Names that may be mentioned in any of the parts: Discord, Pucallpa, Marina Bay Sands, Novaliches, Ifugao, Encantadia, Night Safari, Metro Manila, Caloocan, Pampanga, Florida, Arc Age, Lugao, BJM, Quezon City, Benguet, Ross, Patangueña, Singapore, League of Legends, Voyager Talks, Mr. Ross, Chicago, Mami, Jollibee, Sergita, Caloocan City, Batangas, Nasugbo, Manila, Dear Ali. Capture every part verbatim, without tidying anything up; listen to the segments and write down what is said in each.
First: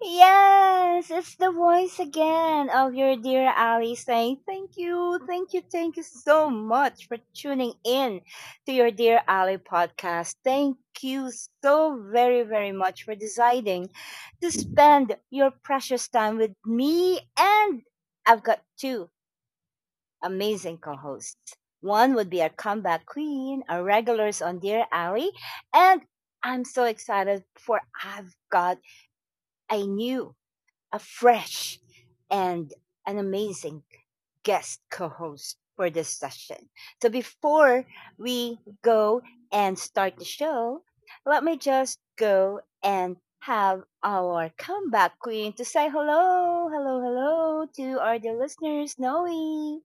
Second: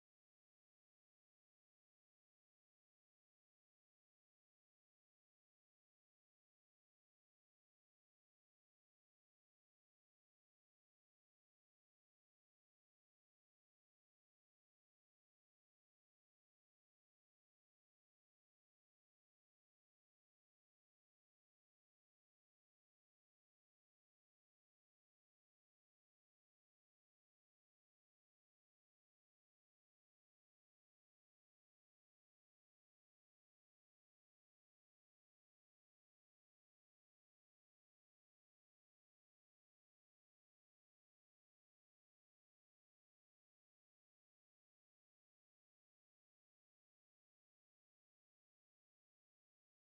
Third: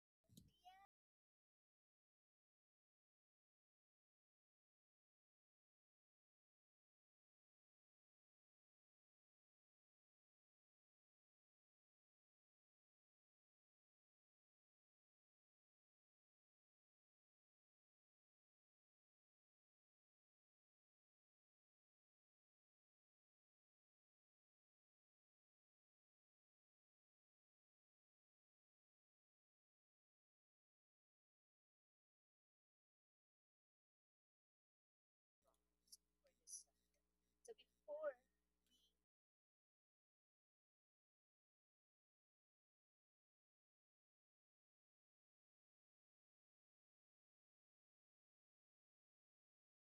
Yes, it's the voice again of your dear Ali saying thank you, thank you, thank you so much for tuning in to your dear Ali podcast. Thank you so very, very much for deciding to spend your precious time with me. And I've got two amazing co hosts. One would be our comeback queen, our regulars on Dear Alley, and I'm so excited for I've got a new, a fresh, and an amazing guest co host for this session. So before we go and start the show, let me just go and have our comeback queen to say hello, hello, hello to our dear listeners, Noe.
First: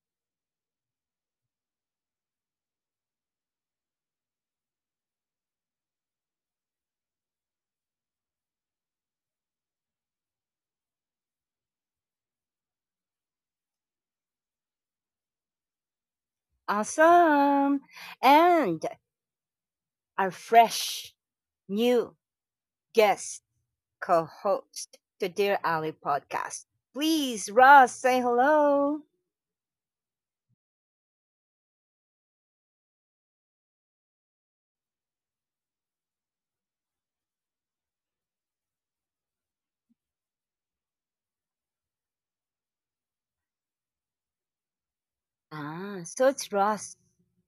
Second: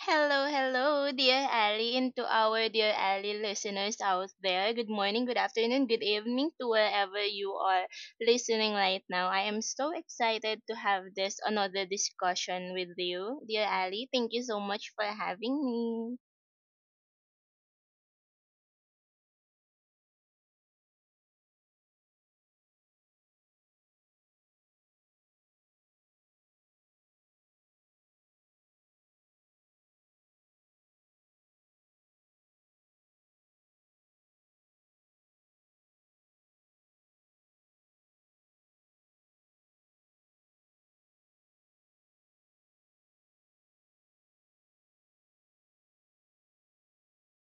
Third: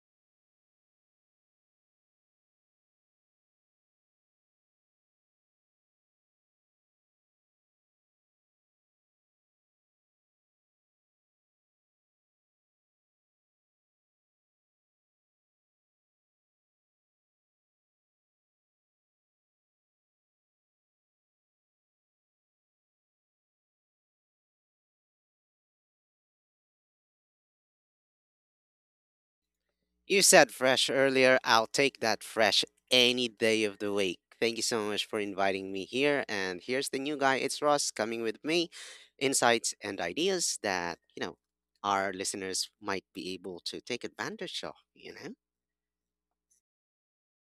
Hello, hello, dear Ali, and to our dear Ali listeners out there. Good morning, good afternoon, good evening to wherever you are listening right now. I am so excited to have this another discussion with you, dear Ali. Thank you so much for having me. Awesome. And our fresh new guest co host to Dear Ali podcast. Please, Ross, say hello. You said fresh earlier. I'll take that fresh any day of the week. Thank you so much for inviting me here. And here's the new guy. It's Ross coming with me, insights and ideas that, you know, our listeners might be able to take advantage of, you know? Ah, so it's Ross.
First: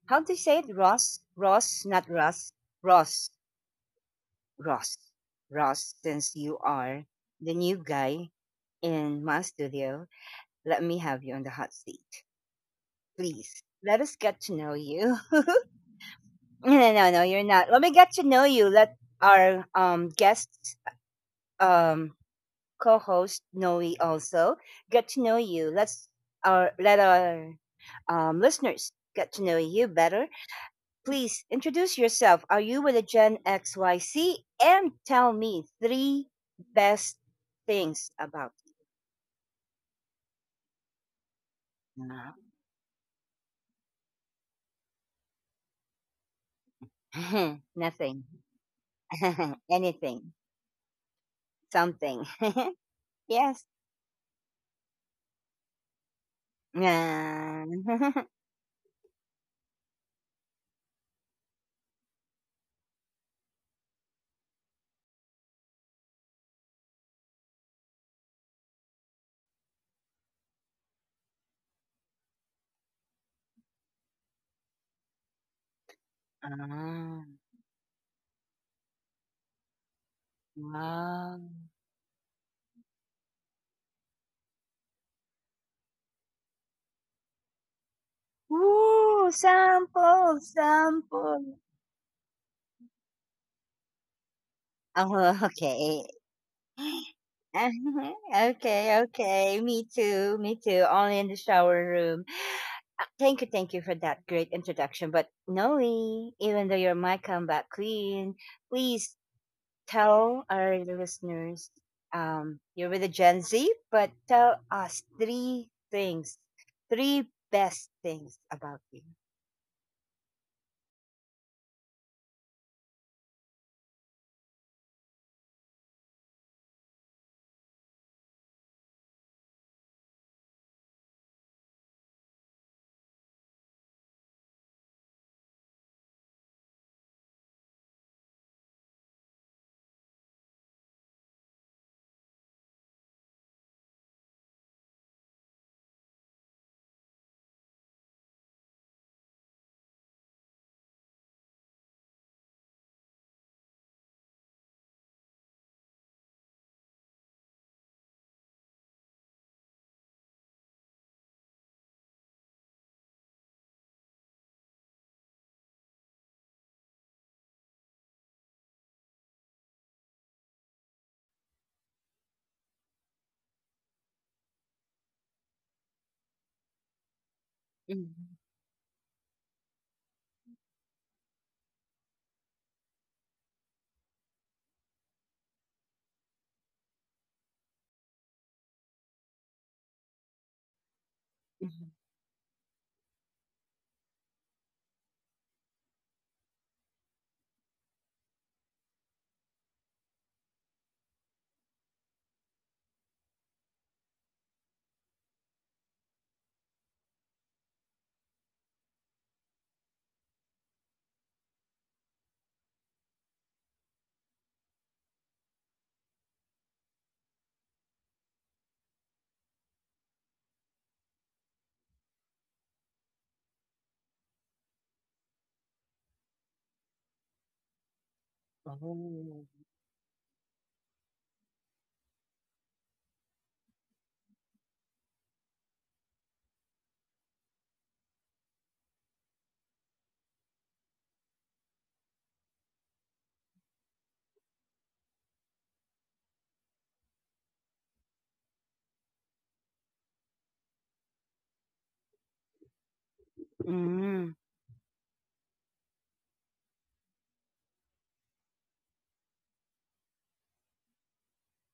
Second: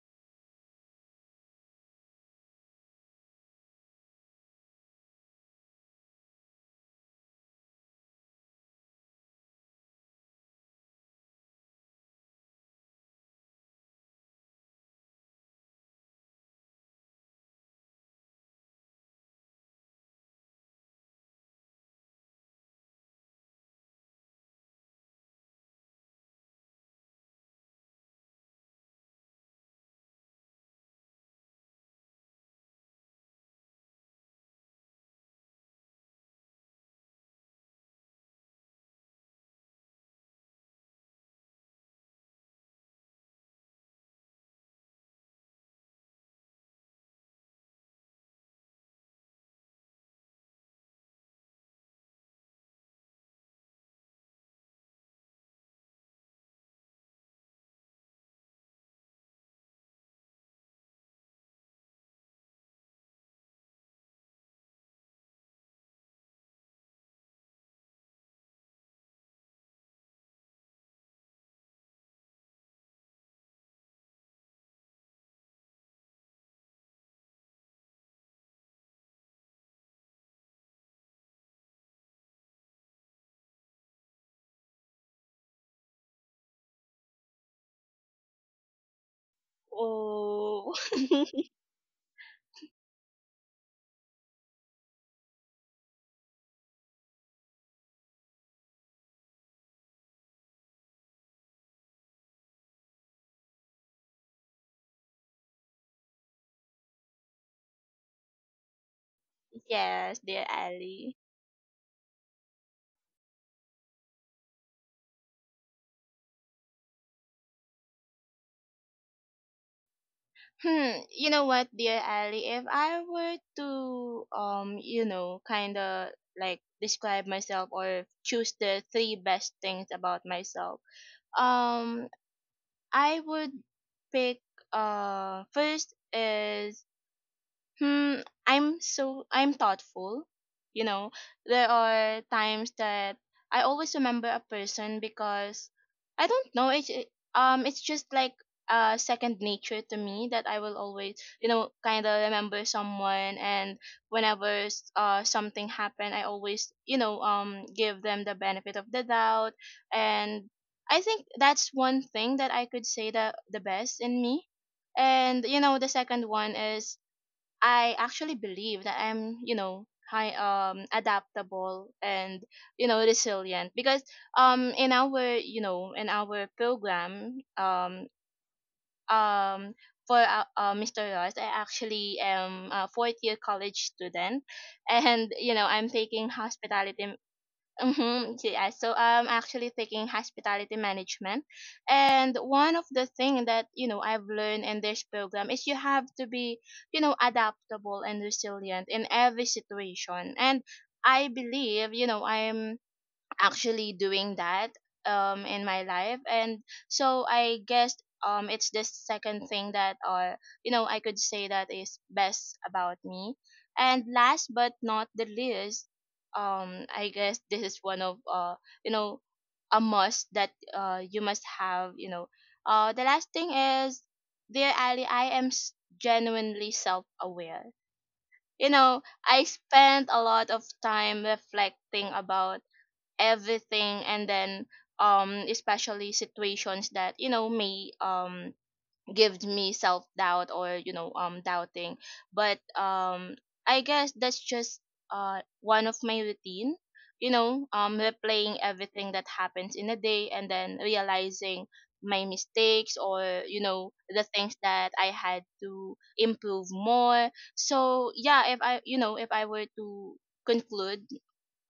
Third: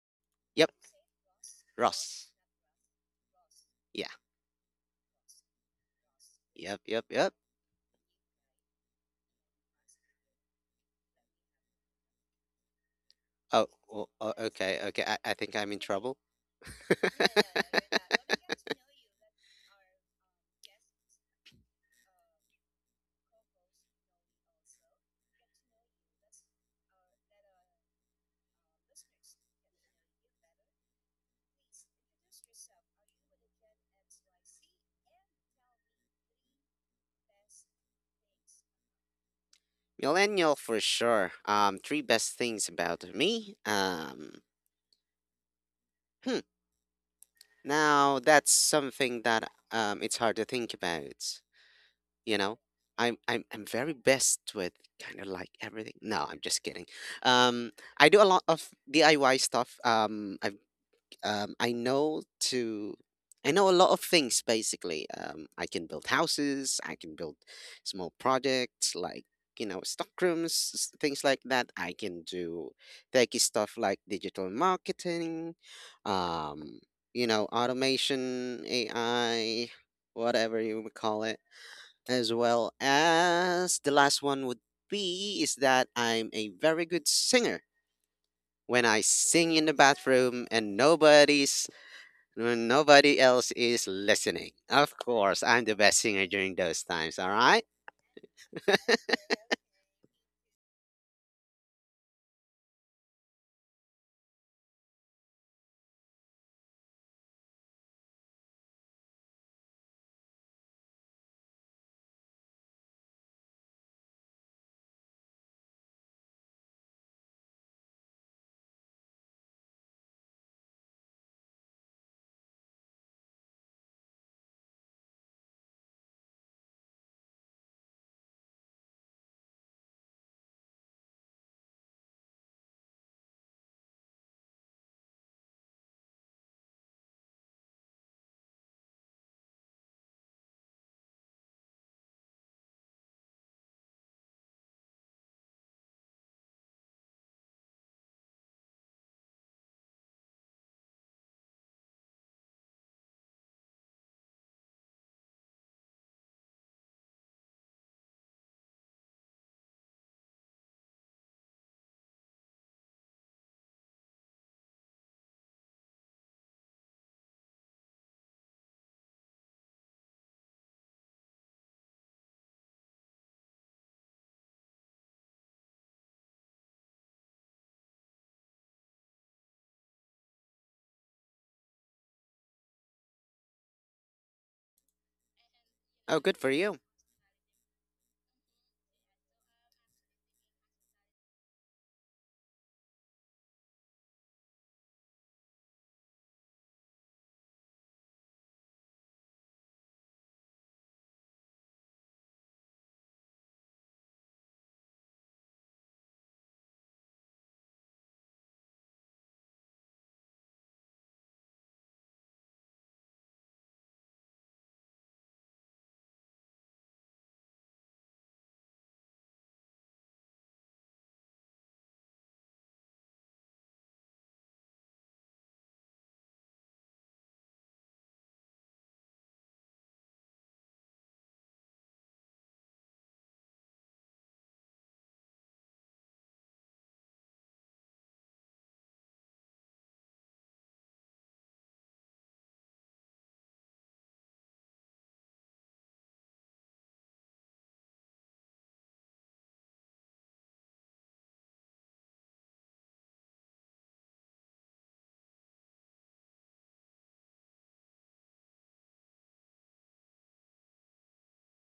How do you say Yep, it? Ross? Ross, not Ross. Russ. Ross. Yeah. Ross. Ross, since you Yep, yep, are yep. the new guy in my studio, let me have you on the hot seat. Please, Oh, let oh, us oh, get to know okay, okay. you. I, I think I'm in trouble. No, no, no, no, you're not. Let me get to know you. Let our um guests um co-host Noe also get to know you. Let's our let our um listeners get to know you better. Please introduce yourself. Are you with a Gen X Y C? And tell me three best things about Millennial for sure. Um, three best you. things about me. Um, Hmm. No. Now nothing. that's something that um it's Anything. hard to think about. Something. You know, I'm I'm Yes. I'm very best with kind of like everything. No, I'm just kidding. Ah. Um, I do a lot of D I Y stuff. Um, I've um, I know to I know a lot of things basically. Um, I can build houses, I can build small projects like you know stockrooms, s- things like that. I can do techy stuff like digital marketing, um, Ah. you know, automation, A I, whatever you would call it, Wow. as well as the last one would be is that I'm a very good singer when I Ooh, sing in the sample, bathroom Oh, and sample. nobody's when nobody else is listening. Of Oh, course, I'm the best okay. singer during those times, all right? Okay, okay. Me too, me too. Only in the shower room. Uh, Thank you, thank you for that great introduction. But Noe, even though you're my comeback queen, please yes, tell dear our Ali. listeners, um, you're with a Gen Z, but tell us three things, three best things about you. Hmm, you know what, dear Ali? If I were to um, you know, kind of like describe myself or choose the three best things about myself, um, I would pick uh first is Hmm, I'm so I'm thoughtful. You know, there are times that I always remember a person because I don't know, it's it- um it's just like uh second nature to me, that I will always you know kind of remember someone, and whenever s- uh something happened, I always you know um give them the benefit of the doubt. And I think that's one thing that I could say, the the best in me. And you know the second one is, I actually believe that I'm, you know, high, um adaptable and you know resilient, because um in our you know in our program, um Mhm, um for uh, uh, mister Ross, I actually am a fourth year college student, and you know I'm Oh, taking good for you. hospitality. Mm-hmm. Yeah, so I'm actually taking hospitality management, mhm. and one of the thing that you know I've learned in this program is you have to be you know adaptable and resilient in every situation. And I believe you know I'm actually doing that um in my life. And so I guess um it's the second thing that uh you know I could say that is best about me. And last but not the least, um I guess this is one of uh you know a must that uh you must have you know uh The last thing is, dear Ali, I am s- genuinely self-aware. you know I Oh. spent a lot of time reflecting about everything, and then um especially situations that you know may um give me self doubt, or you know um doubting. But um I guess that's just uh one of my routine, you know um replaying everything that happens in a day and then realizing my mistakes, or you know the Mm, things that I had to improve more. So, yeah, if i you know if i were to conclude,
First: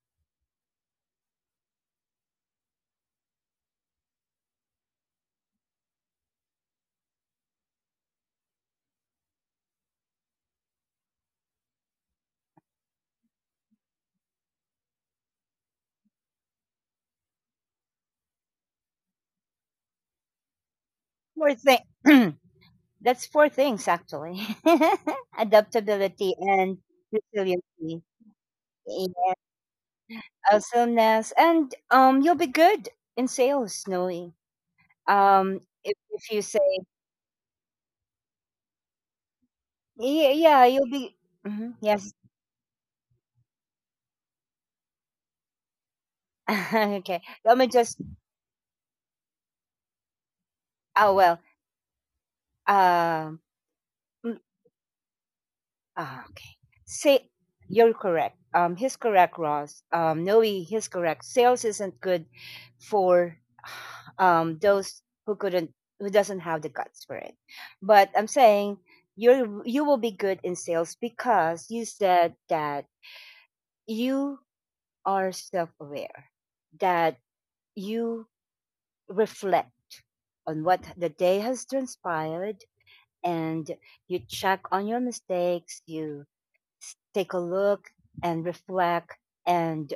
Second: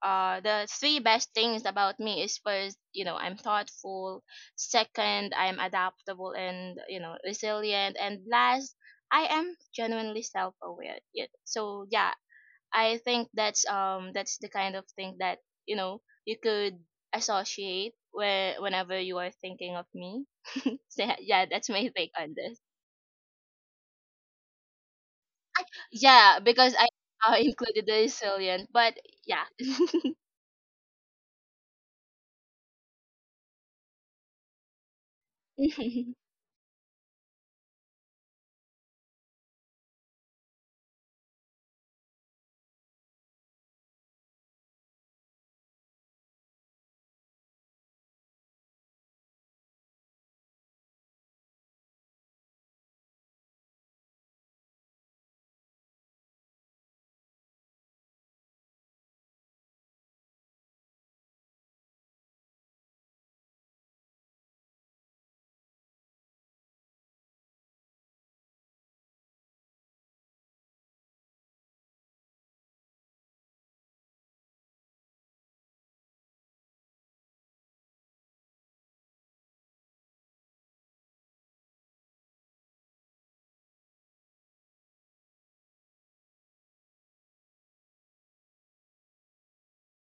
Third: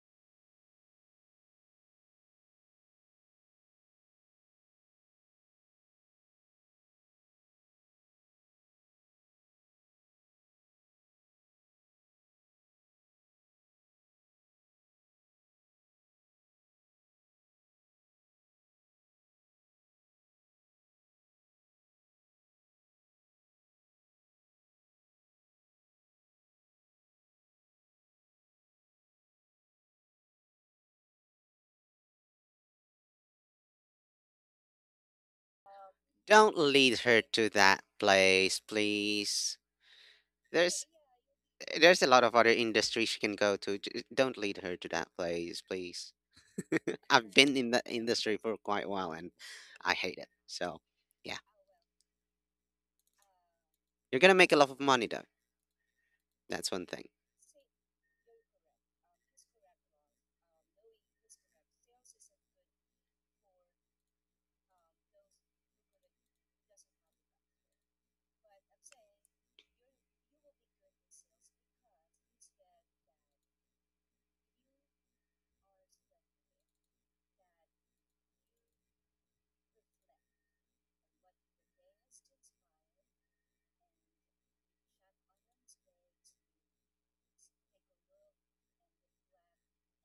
uh the three best things about me is: first, you know I'm thoughtful; second, I'm adaptable and you know resilient; and last, I am genuinely self-aware. Yeah. So, yeah, I think that's um that's the kind of thing that you know you could associate where whenever you are thinking of me. So, yeah, yeah, Four that's thing. my take on this. That's four things actually: adaptability Yeah, because and I, uh, included the resiliency, resilient, but yeah, yeah. awesomeness, and, um, you'll be good in sales, Snowy. Um, if, if you Don't say, lead her to that place, please. yeah, yeah There's you'll be. Mhm, there's a yes. lot of other industries she can go to. J- Don't lead her to that place, please. Okay. I've been Let in me the just. industry for quite a while and I hate it. So, Oh yeah. well. Um. You're going to mm, make a lot of money though. ah, okay. That's one thing. Say you're correct. Um, he's correct, Ross. Um, Noe, he's correct. Sales isn't good for um those who couldn't who doesn't have the guts for it, but I'm saying you you will be good in sales because you said that you are self-aware, that you reflect on what the day has transpired, and you check on your mistakes, you take a look and reflect, and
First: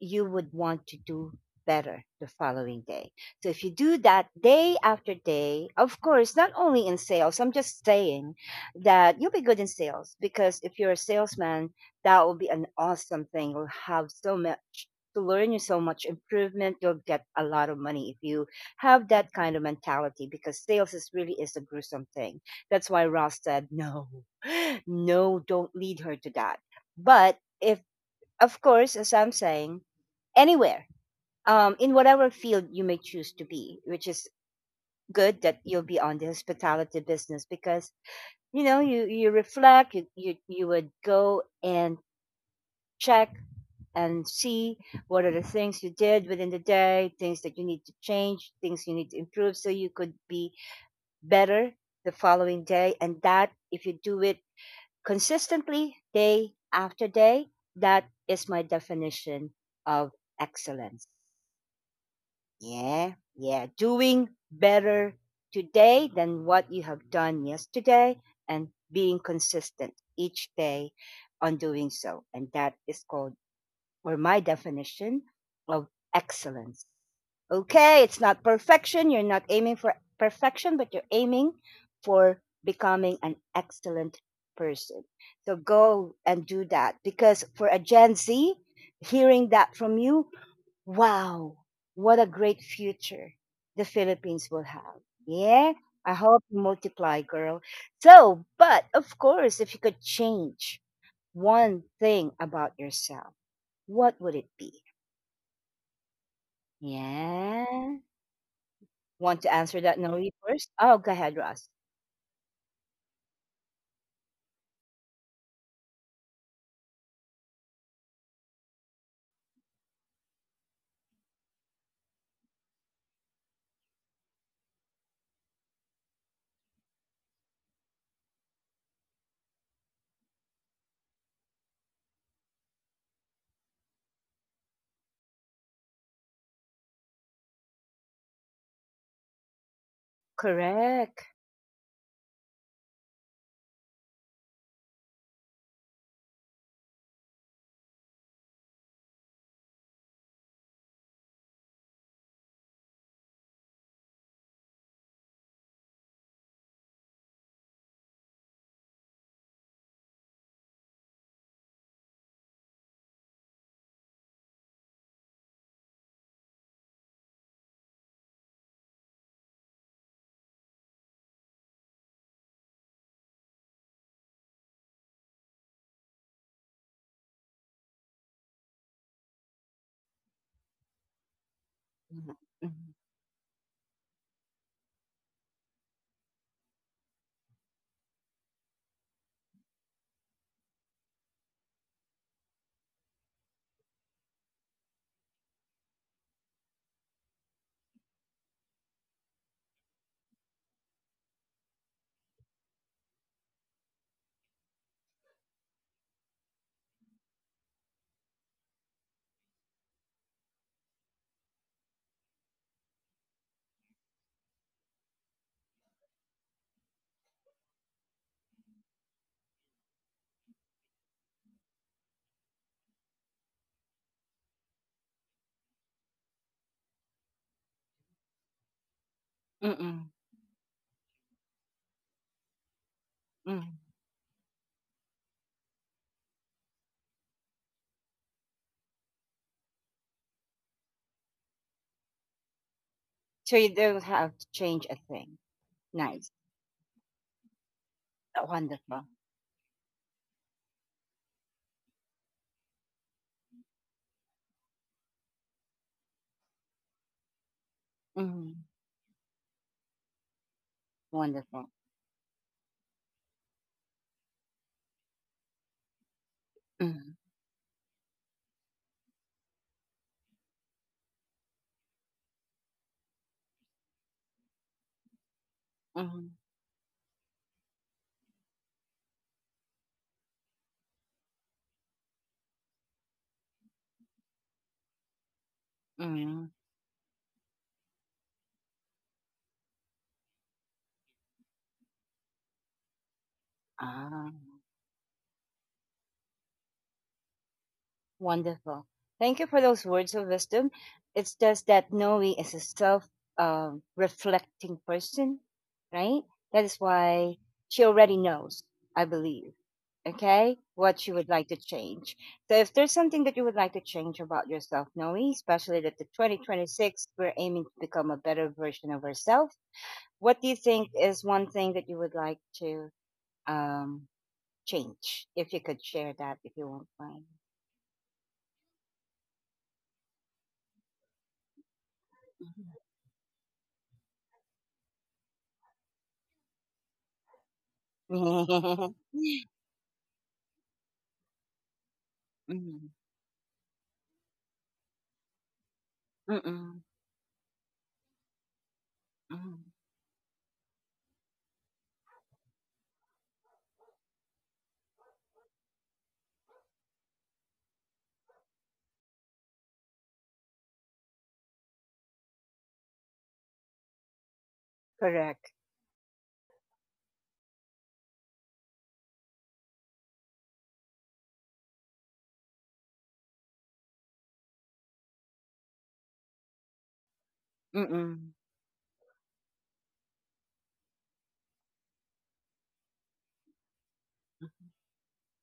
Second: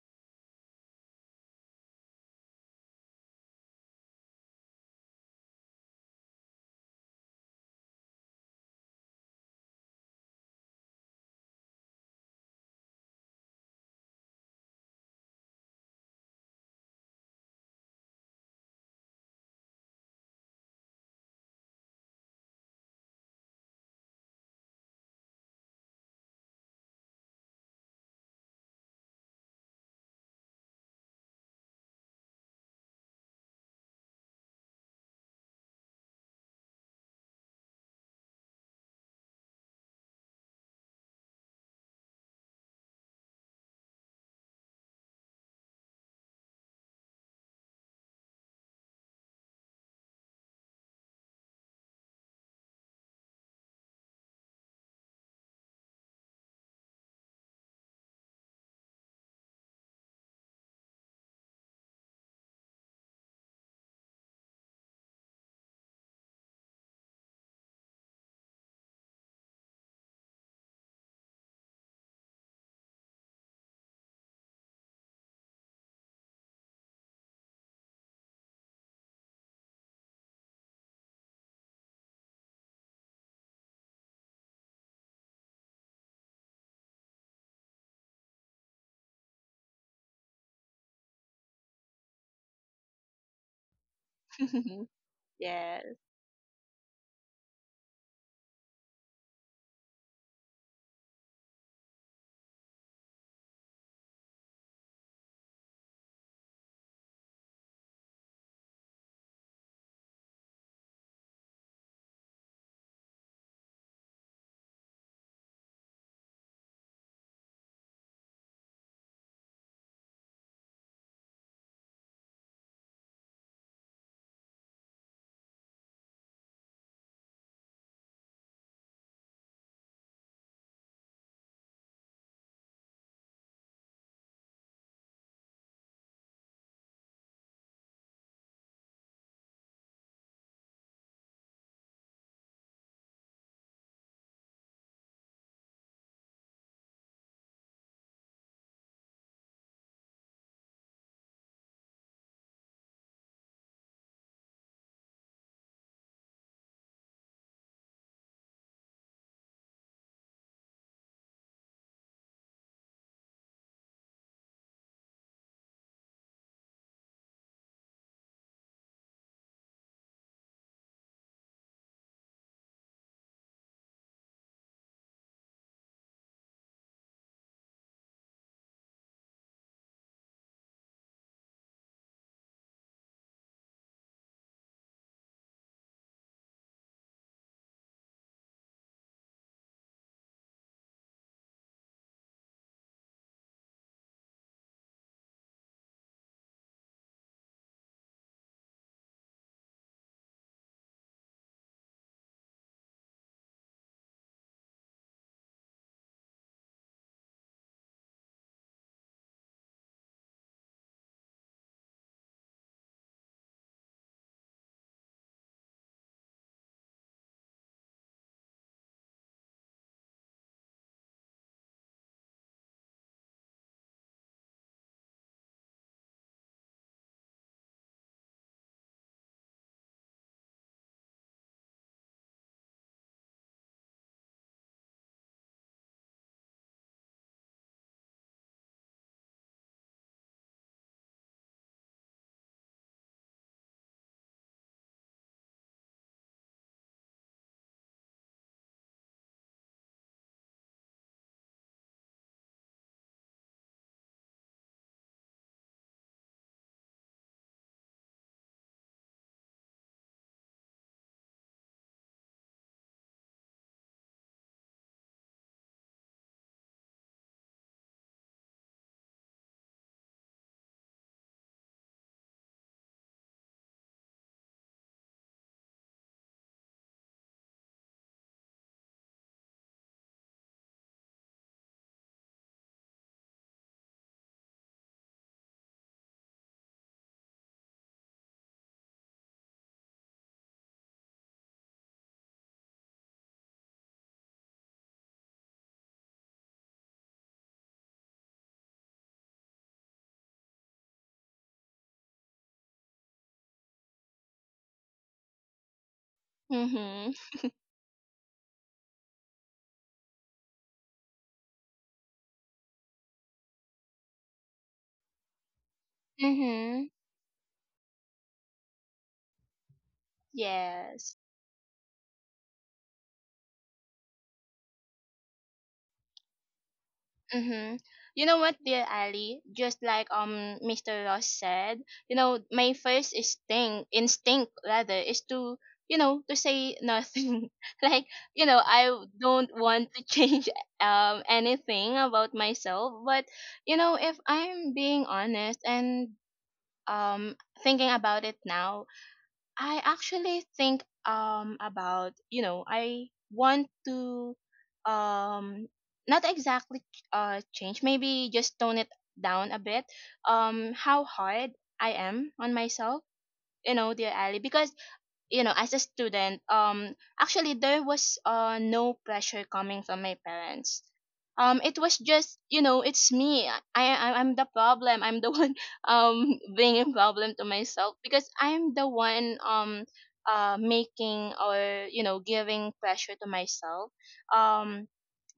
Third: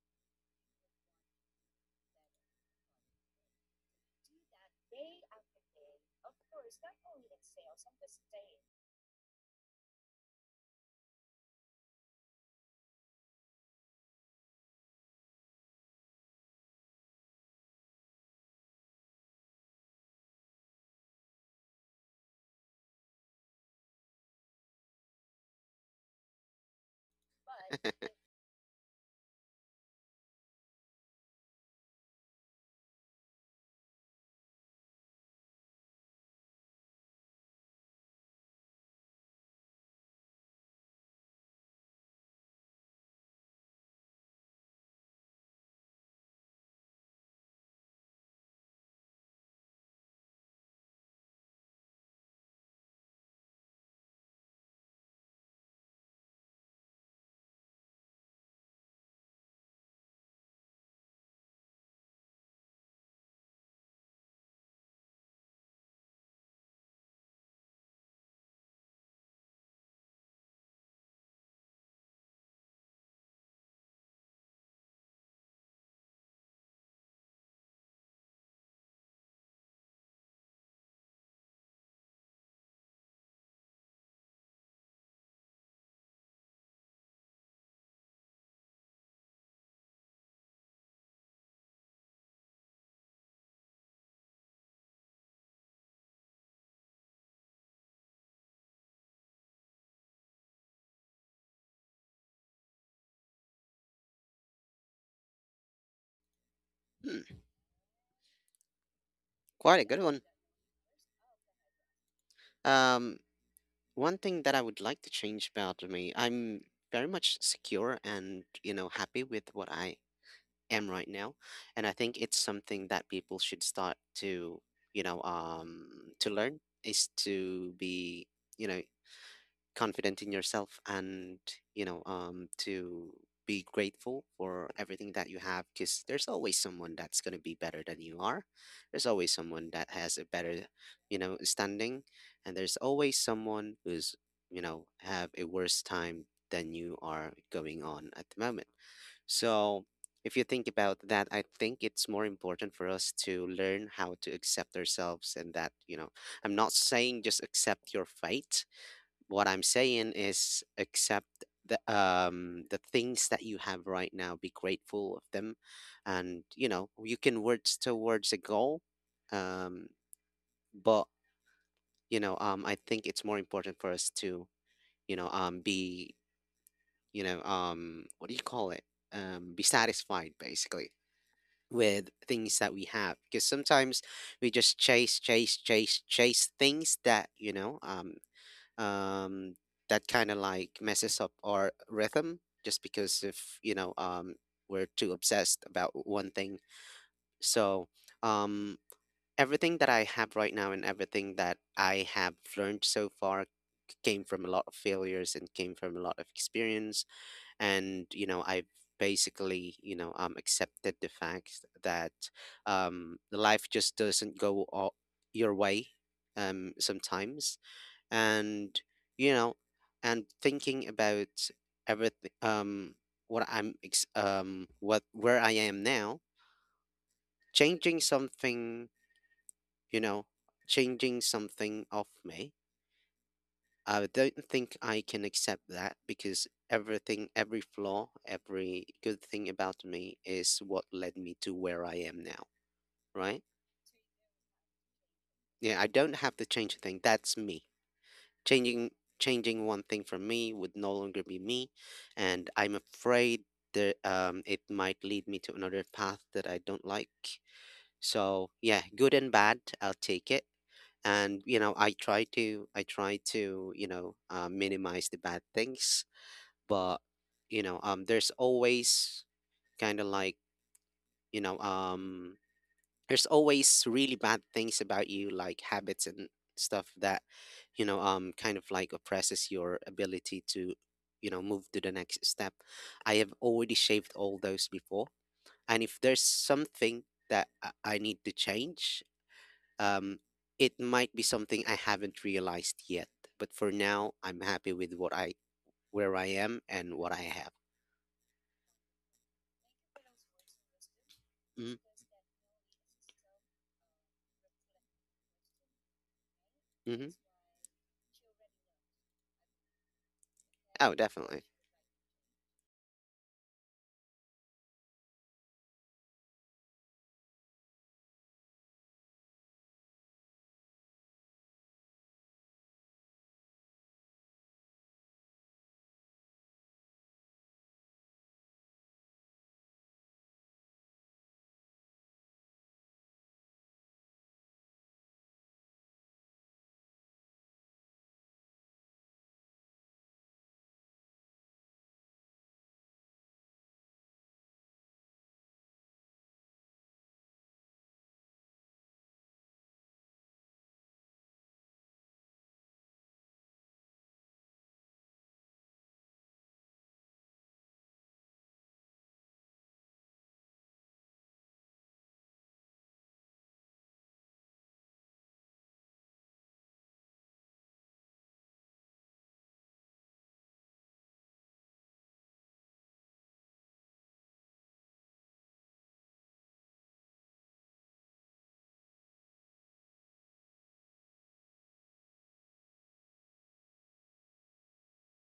you would want to do better the following day. So if you do that day after day, of course, not only in sales, I'm just saying that you'll be good in sales because if you're a salesman, that will be an awesome thing. You'll have so much to learn, you so much improvement. You'll get a lot of money if you have that kind of mentality because sales is really is a gruesome thing. That's why Ross said, no, no, don't lead her to that. But if, of course, as I'm saying, anywhere, um, in whatever field you may choose to be, which is good that you'll be on the hospitality business because you know you you reflect, you you, you would go and check and see what are the things you did within the day, things that you need to change, things you need to improve, so you could be better the following day. And that, if you do it consistently, day after day, that is my definition of excellence. Yeah, yeah. Doing better today than what you have done yesterday and being consistent each day on doing so. And that is called, or my definition of excellence. Okay, it's not perfection. You're not aiming for perfection, but you're aiming for becoming an excellent person. So go and do that because for a Gen Z, hearing that from you, wow, what a great future the Philippines will have. Yeah, Yeah. I hope you multiply, girl. So, but of course, if you could change one thing about yourself, what would it be? Hmm, Yeah. Want to answer quite a that, good No, one. you first? Oh, go ahead, Ross. Um one thing that I would like to change about me, I'm very much secure and, you know, happy with what I am right now. And I think it's something that people should start to, you know, um, to learn is to be, you know, confident in yourself, and you know um to be grateful for everything that you have, because there's always someone that's going to be better than you are, there's always someone that has a better Correct. you know standing, and there's always someone who's you know have a worse time than you are going on at the moment. So if you think about that, I think it's more important for us to learn how to accept ourselves, and that, you know, I'm not saying just accept your fate. What I'm saying is, accept the um the things that you have right now. Be grateful of them, and you know you can words towards a goal, um, but you know um I think it's more important for us to you know um be you know um what do you call it, um be satisfied basically with Mhm, things that we mhm, have, because sometimes we just chase chase chase chase things that you know um um, that kind of like messes up our rhythm just because if, you know um, we're too obsessed about one thing. So, um, everything that I have right now and everything that I have learned so far came from a lot of failures and came from a lot of experience, and you know I've basically, you know um, accepted the fact that, um, life just doesn't go all your way, um, sometimes. And you know and thinking about everything, um what I'm ex- um what where I am now, changing something, you mm-mm. know changing something of me, mm I don't think I can accept that, because everything, every flaw, every good thing about me is what led me to where I am now, right? So you don't have to change a thing. Yeah, I don't Nice. have to change a thing. That's me. Changing Wonderful. changing one thing for me would no longer be me, and I'm afraid that, um, it might lead me to another path that I don't like. So hmm yeah, good and bad, I'll take it. And, you Wonderful. know, I try to, I try to you know uh, minimize the bad things, but, Mm-hmm. you know, um, there's always kind of like, you know um there's always really bad things about you like habits and Mm-hmm. stuff that, you know um kind of like oppresses your ability to, you know move to the next step. I have already shaved all those before, and if there's Mm-hmm. something that i I need to change, um it might be something I haven't realized yet, but for now Ah. I'm happy with what I where I am and what I have. Wonderful. Thank you for those words of wisdom. It's just that Mm-hmm. Noe is a self um, reflecting person, right? That is Mm-hmm. Hmm. why she already knows, I believe, okay, Oh, what she would definitely. like to change. So if there's something that you would like to change about yourself, Noe, especially that the Mm-hmm. twenty twenty-six, we're aiming to become a better version of ourselves, what do you think Yes. is one thing that you would like to, um, change? If you could share that, if you won't Mm-hmm. You know what, dear Ali? Just like um mister Ross said, you know, my first instinct instinct rather, is to you know, to say nothing. Like, you know, mind. I don't want to change um anything about Mm, myself. But, you know, if I'm being honest, and mm, um thinking about it now, mm. I actually think um about, you know I want to, um not exactly uh change, maybe just tone it down a bit, um how hard I am on myself, you know dear Ali. Because you Correct. know as a student, um actually, there was uh no pressure coming from my parents. Um it was just, you know it's me. I, I i'm the problem, I'm the one. Um being a problem to myself, Mm. because I'm the one, um uh making, or you know giving pressure to myself um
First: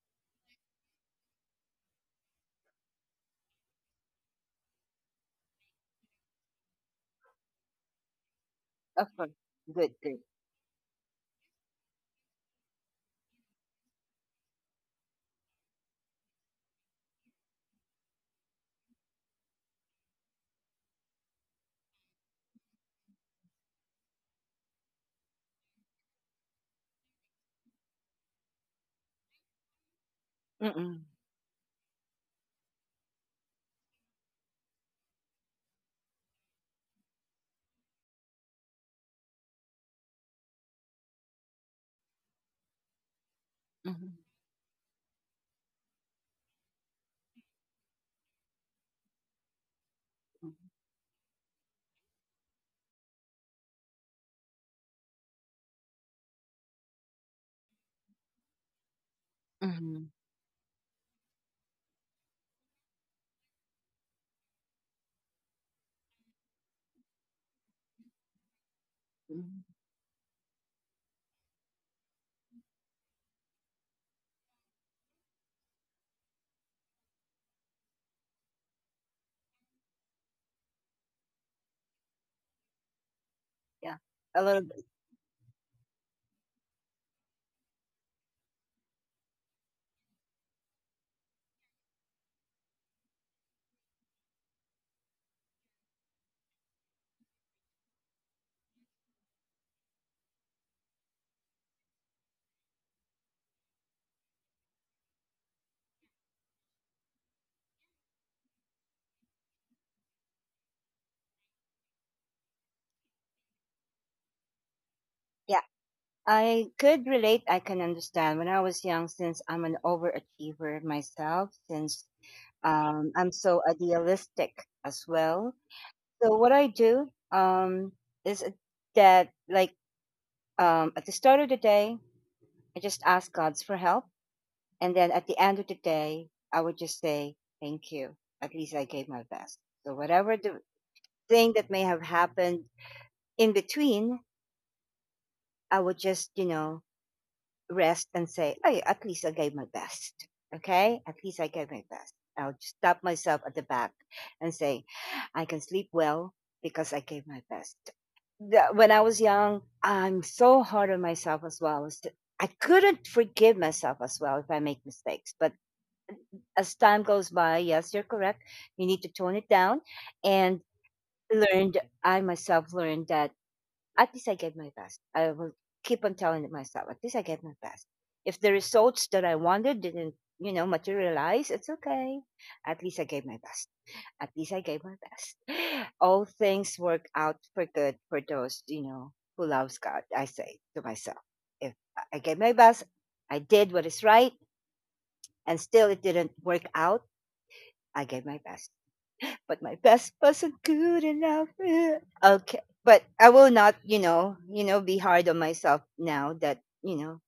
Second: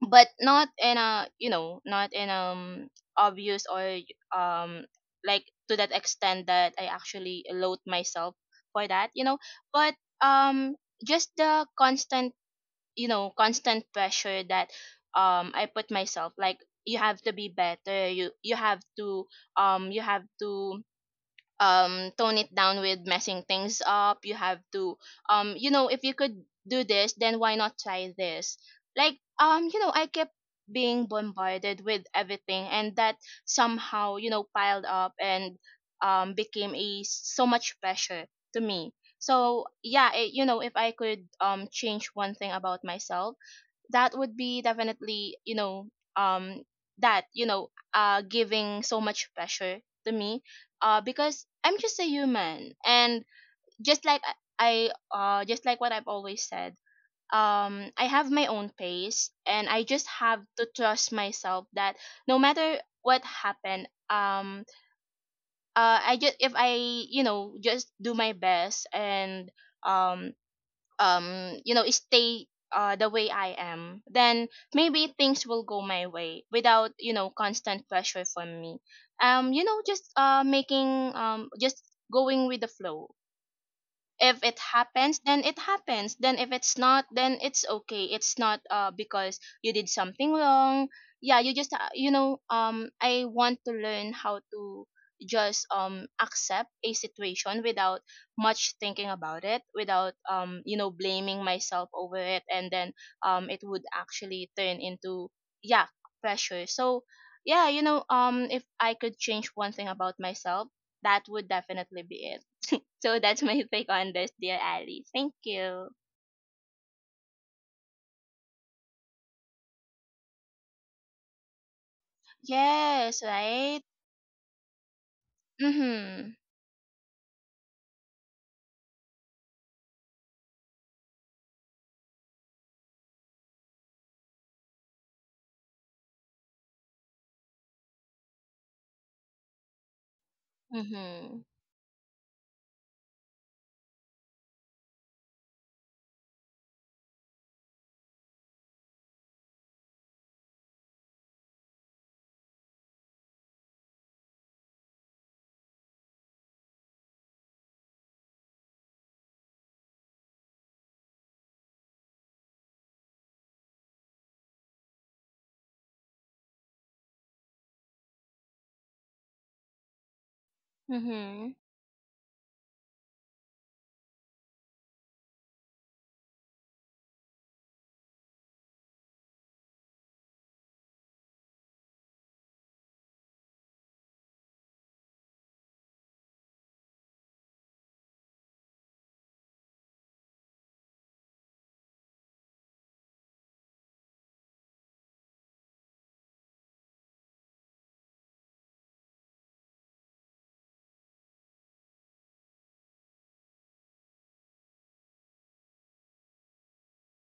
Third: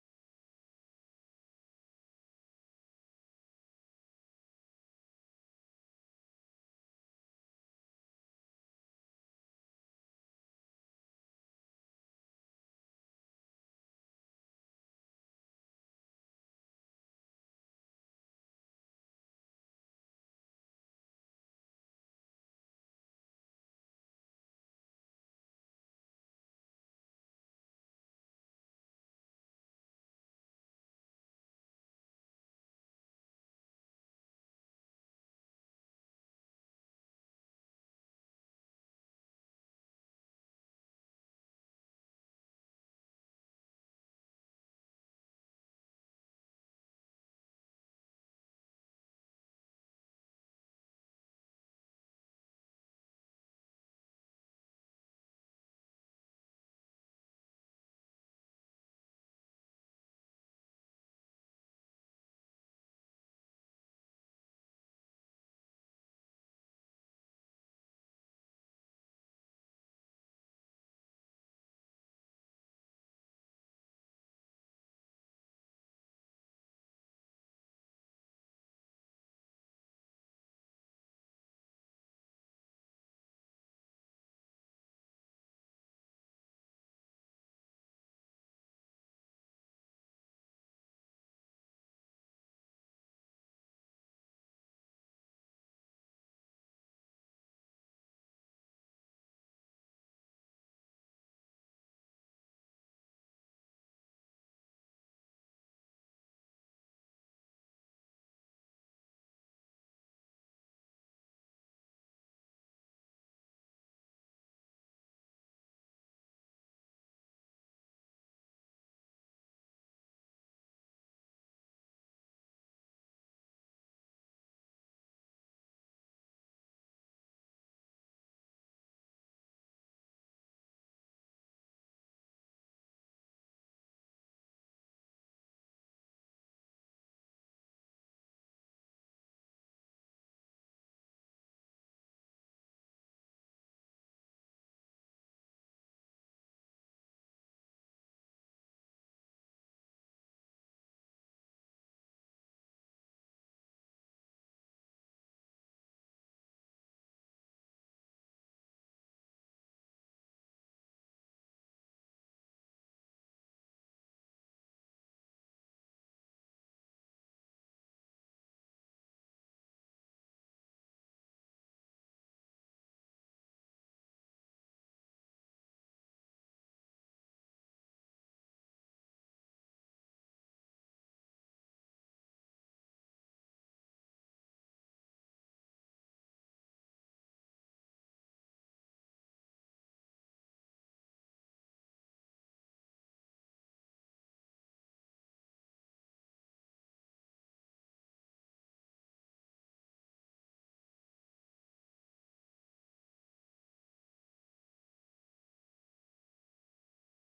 but not in a you know not in um obvious, or um like, to that extent that I actually load myself for Of that, you course, know but good, good. um just the constant you know constant pressure that um I put myself, like, you have to be better, you you have to um you have to um tone it down with messing things up. You have to um you know If you could do this, then why not try this? Like, um you know I kept Mm, being bombarded with everything, and that somehow you know piled up and um became a so much pressure to me. So, yeah, it, you know if I could um change one thing about myself, mhm, that would be definitely, you know um that, you know uh giving so much pressure to me. mhm, uh Because I'm just a human, and just like i I, uh just like what I've always said, um I have my own pace, and I just mhm, have to trust myself that no matter what happened, um uh I just if I you know just do my best and mhm. um um you know stay uh the way I am. Then maybe things will go my way, without you know constant pressure from me. Um you know just uh making, um just going with the flow. Yeah, If a it little bit. happens, then it happens. Then if it's not, then it's okay, it's not uh because you did something wrong. Yeah, you just, uh, you know um I want to learn how to just um accept a situation without much thinking about it, without um you know blaming myself over it, and then um it would actually turn into, yeah, pressure. So, yeah, you know um if I could change one thing about myself, that would definitely be it. So that's my take on this, dear Ali. Thank Yeah, you. I could relate. I can understand. When I was young, since I'm an overachiever myself, since um, Yes, I'm so right? idealistic as well. Mm-hmm. So what I do, um, is that, like, um, at the start of the day, I just ask God's for help. And then at the end of the day, I would just say, thank you. At least I gave my best. So whatever the Mm-hmm. thing that may have happened in between, I would just, you know, rest and say, oh, yeah, at least I gave my best. Okay. At least I gave my best. I'll just stop myself at the back and say, I can sleep well because I gave my best. The- When I was young, I'm so hard on myself as well. I couldn't forgive myself as well if I make mistakes, but as time goes by, yes, you're correct. You need to tone it down and Mm-hmm. learned, I myself learned that at least I gave my best. I will keep on telling myself, at least I gave my best. If the results that I wanted didn't, you know, materialize, it's okay. At least I gave my best. At least I gave my best. All things work out for good for those, you know, who loves God, I say to myself. If I I gave my best, I did what is right, and still it didn't work out, I gave my best. But my best wasn't good enough. Eh. Okay, but I will not, you know, you know, be hard on myself now that you know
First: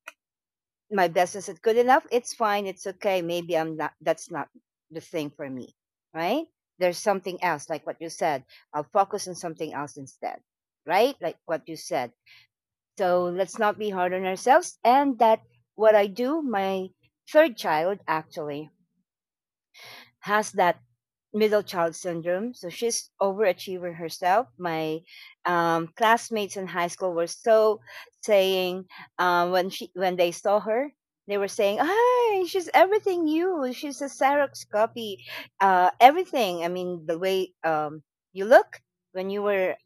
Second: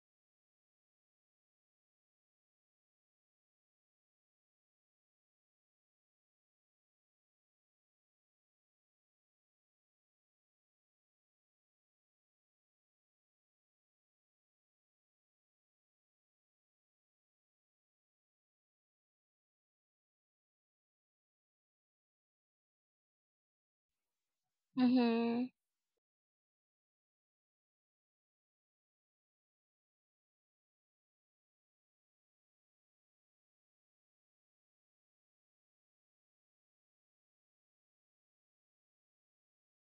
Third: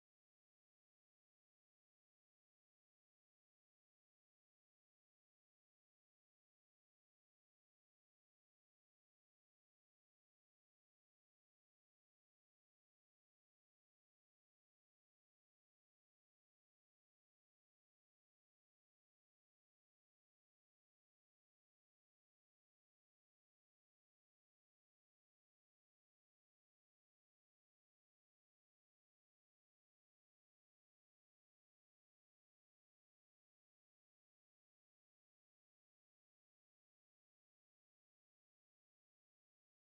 my best isn't good enough. It's fine. It's okay. Maybe I'm not. That's not the thing for me, right? There's something else, like what you said. I'll focus on something else instead, right? Like what you said. So let's not be hard on ourselves. And that what I do, my third child actually has that middle child syndrome. So she's overachiever herself. My, Mm-hmm. um, classmates in high school were so saying, um, when she when they saw her, they were saying, "Hi, she's everything you. She's a Xerox copy. Uh, everything. I mean, the way, um, you look when you were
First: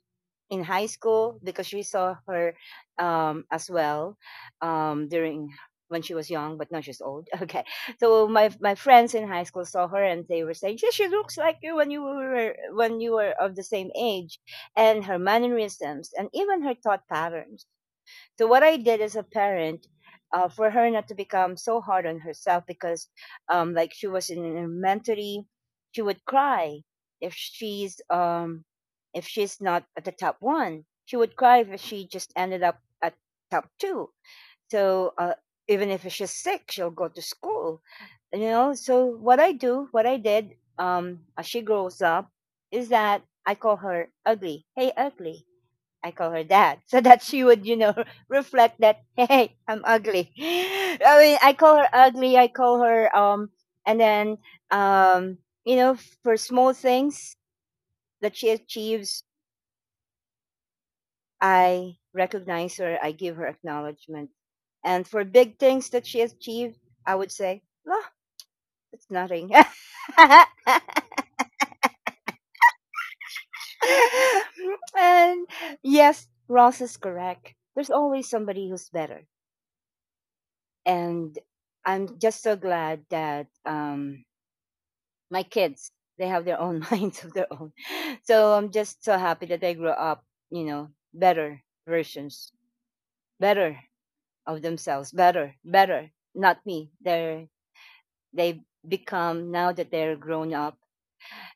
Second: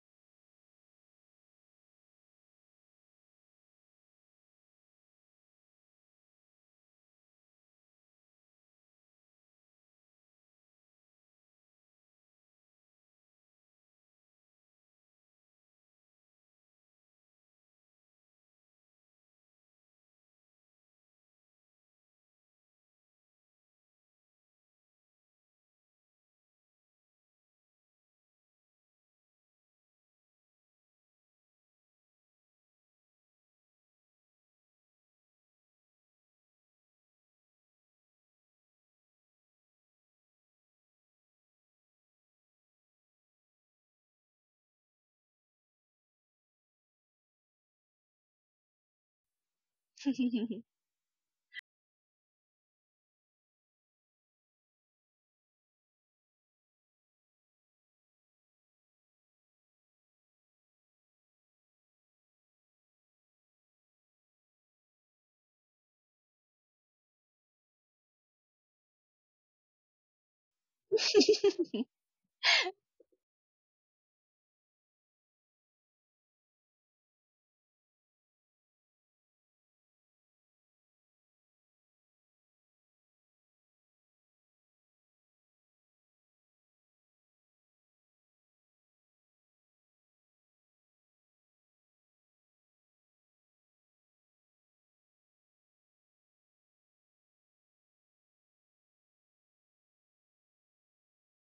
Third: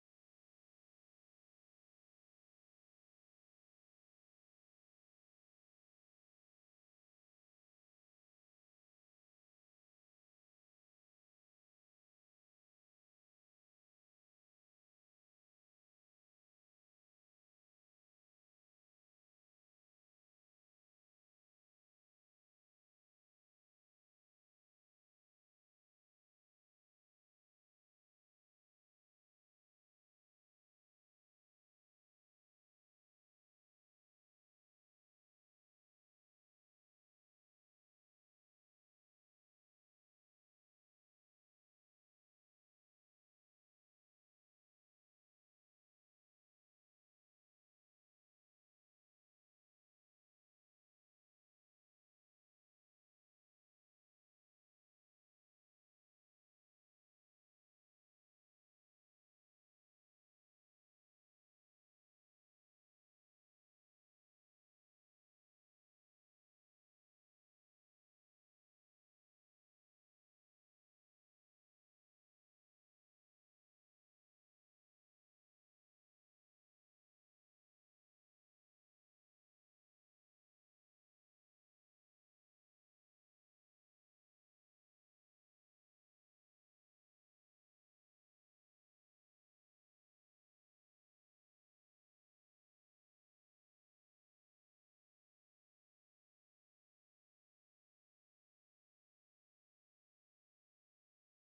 in high school because we saw her, um, as well, um, during when she was young, but now she's old." Okay, so my my friends in high school saw her and they were saying, "Yeah, she looks like you when you were when you were of the same age," and her mannerisms and even her thought patterns. So what I did as a parent, uh, for her not to become so hard on herself because, um, like she was in elementary, she would cry if she's um, if she's not at the top one. She would cry if she just ended up at top two. So, uh, even if she's sick, she'll go to school. You know. So what I do, what I did, um, as she grows up, is that I call her ugly. Hey, ugly I call her dad, so that she would, you know, reflect that, hey, I'm ugly. I mean, I call her ugly. I call her, um, and then, um, you know, for small things that she achieves, I recognize her. I give her acknowledgement, and for big things that she achieves, I would say, oh, it's nothing. And yes, Ross is correct. There's always somebody who's better, and I'm just so glad that, um, my kids they have their own minds of their own. So I'm just so happy that they grew up, you know, better versions, better of themselves, better, better. Not me. They're they become, now that they're grown up,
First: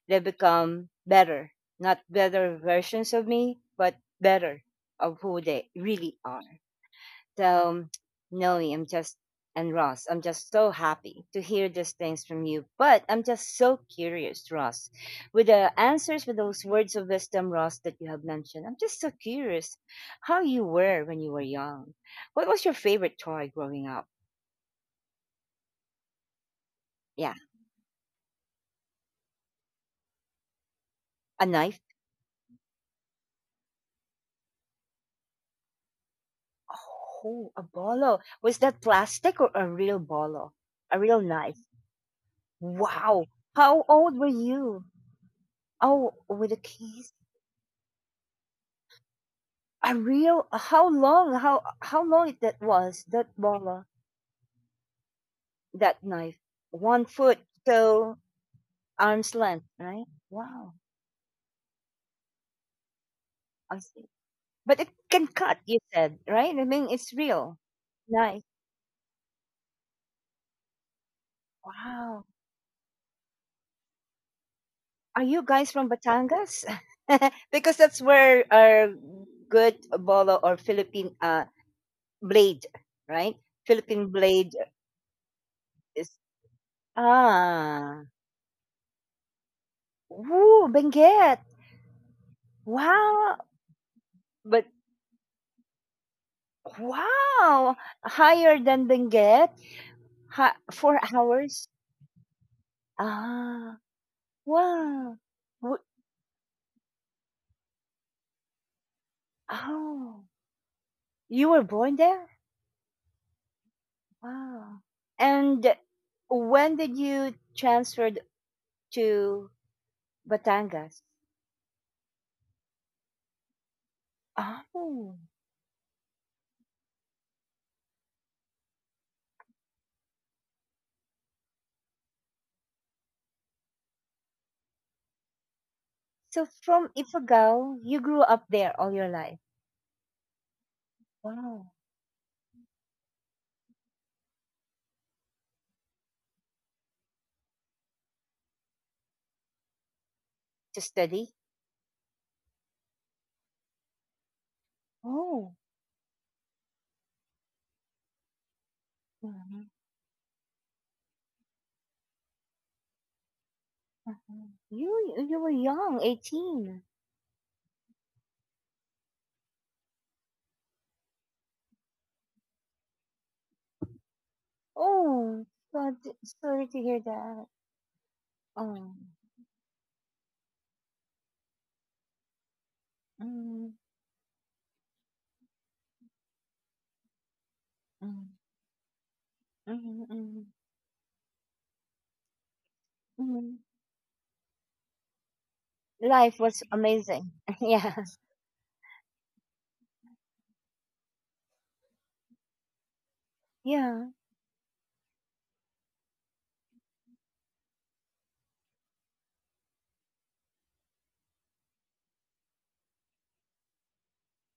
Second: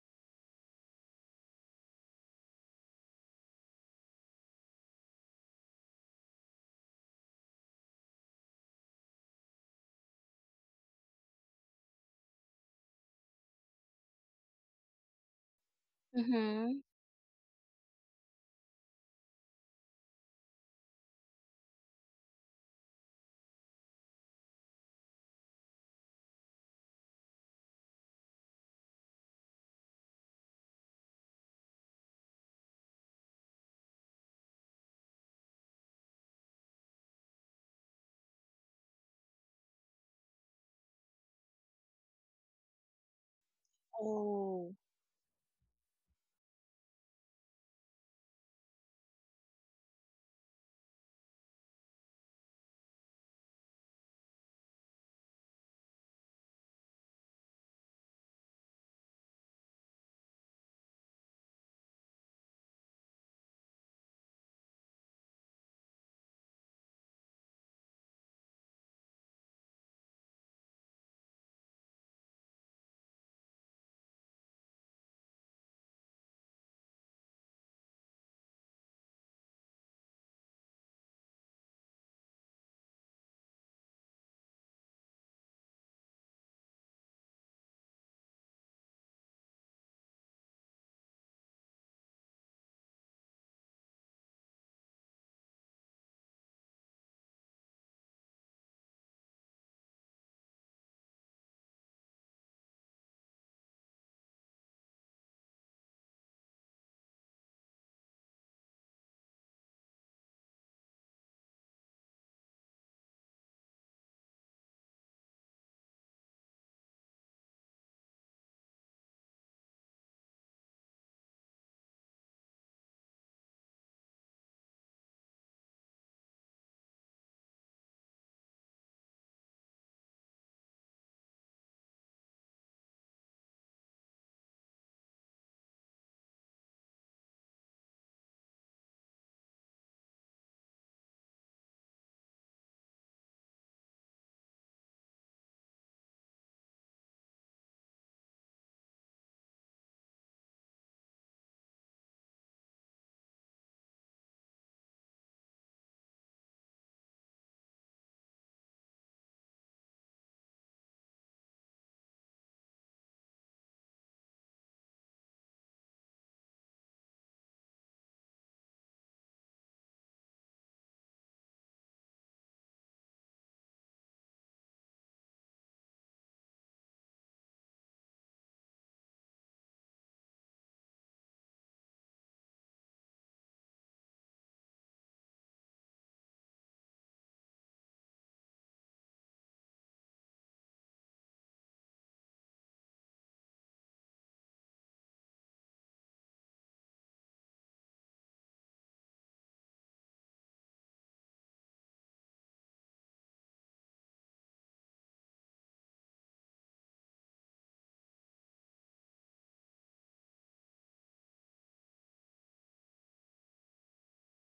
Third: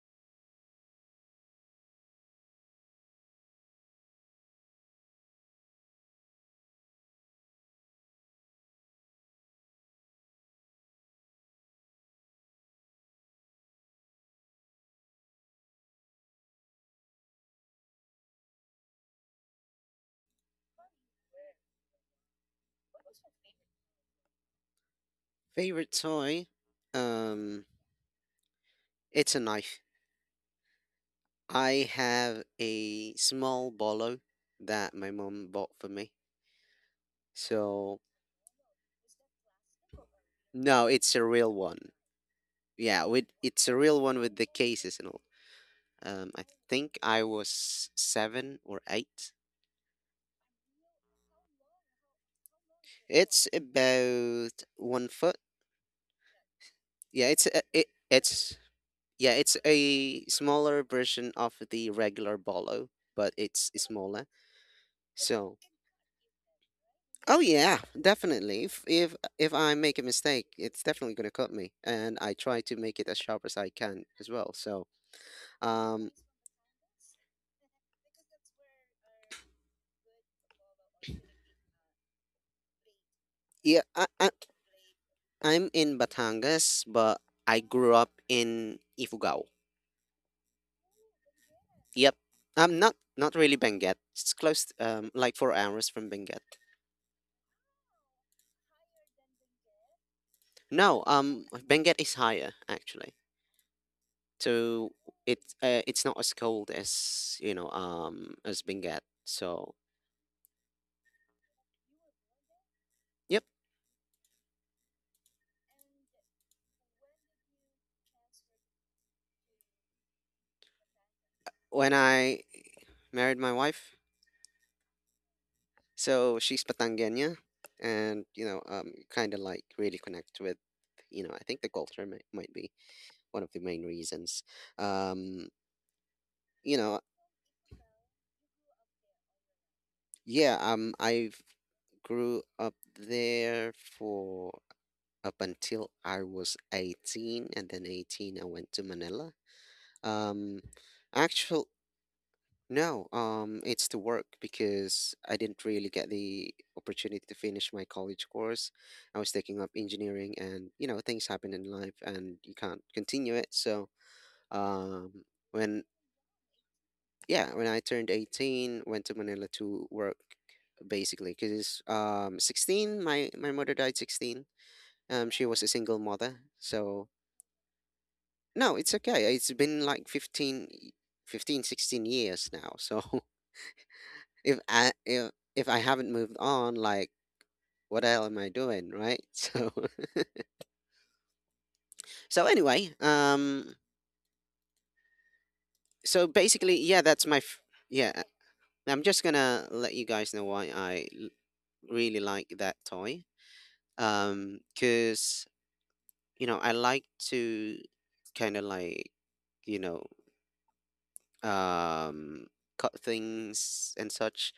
they become better, not better versions of me, but better of who they really are. So, Noe, I'm just, and Ross, I'm just so happy to hear these things from you. But I'm just so curious, Ross, with the answers, with those Mm-hmm. words of wisdom, Ross, that you have mentioned. I'm just so curious how you were when you were young. What was your favorite toy growing up? Favorite toy, Yeah, um it's a knife. a I knife? have a small bolo that my mom bought for me. Oh, a So bolo. Was that plastic or a real bolo? no, A it's a real real knife? one. Yeah, with Wow. it's a How real one old with were the Oh. you? cases and all. Oh, Um, I with a think kid? I was seven or eight. A real how long how how long that was that It's bola, about one foot. that knife? one Yeah, it's foot a, it, so it's yeah, arm's it's length, right? a Wow. smaller version of the regular bolo, but it's I see, smaller. but it can So, cut, you said, right? I mean, it's oh real. yeah, Nice. definitely. If if if I make a mistake, it's definitely gonna cut me, and Wow. I try to make it as sharp as I can as well. So, Are you guys from um, Batangas? Because that's where our good bola, or Philippine uh blade, right? yeah, I, Philippine I blade I'm in is. Batangas, but I grew Ah, up in Ifugao. woo, Benguet. Yep, um, not not Wow. really Benguet. It's close, But um, like four hours from Benguet. wow! Higher than Benguet? Ha- four No, um, hours? Benguet is higher actually. Ah, So wow. it's uh, Wo- it's not as cold as, you know, um, as Benguet. So. Oh, you were born there? Yep. Wow. And when did you transferred to Batangas? When I married my wife, Oh, so she's Patangueña, and, you know, um, kind of like really connect with, you know, I think the culture might, might be one of the main reasons. Um, so you from know, Ifugao, you grew up there all your life? yeah, um, I've Wow. grew up there for up until I was eighteen, and then eighteen I went to Manila. Um, To study? actual No, um, it's to work because I Oh, didn't really get the opportunity to finish my college course. I was taking mhm, up engineering, and, you know, things happen in life, and you can't continue it. So, mhm. um, you you were when young, eighteen. yeah, when I turned eighteen, went to Manila to work, basically because, um sixteen, my my mother died, sixteen. Um she Oh, was a God, single mother. sorry to hear So that. no, it's Oh, okay, it's been like fifteen, fifteen, sixteen years now. So mm, if I if if I haven't moved on, like, what the hell mm, am I doing, right? So mhm, mhm, so anyway, mhm. um, so Life was basically, yeah, that's amazing. my f- Yeah. yeah. I'm just gonna let you guys know why I l- really like that toy. Yeah. Um, cause, you know I like to kind of like, you know um cut things and such,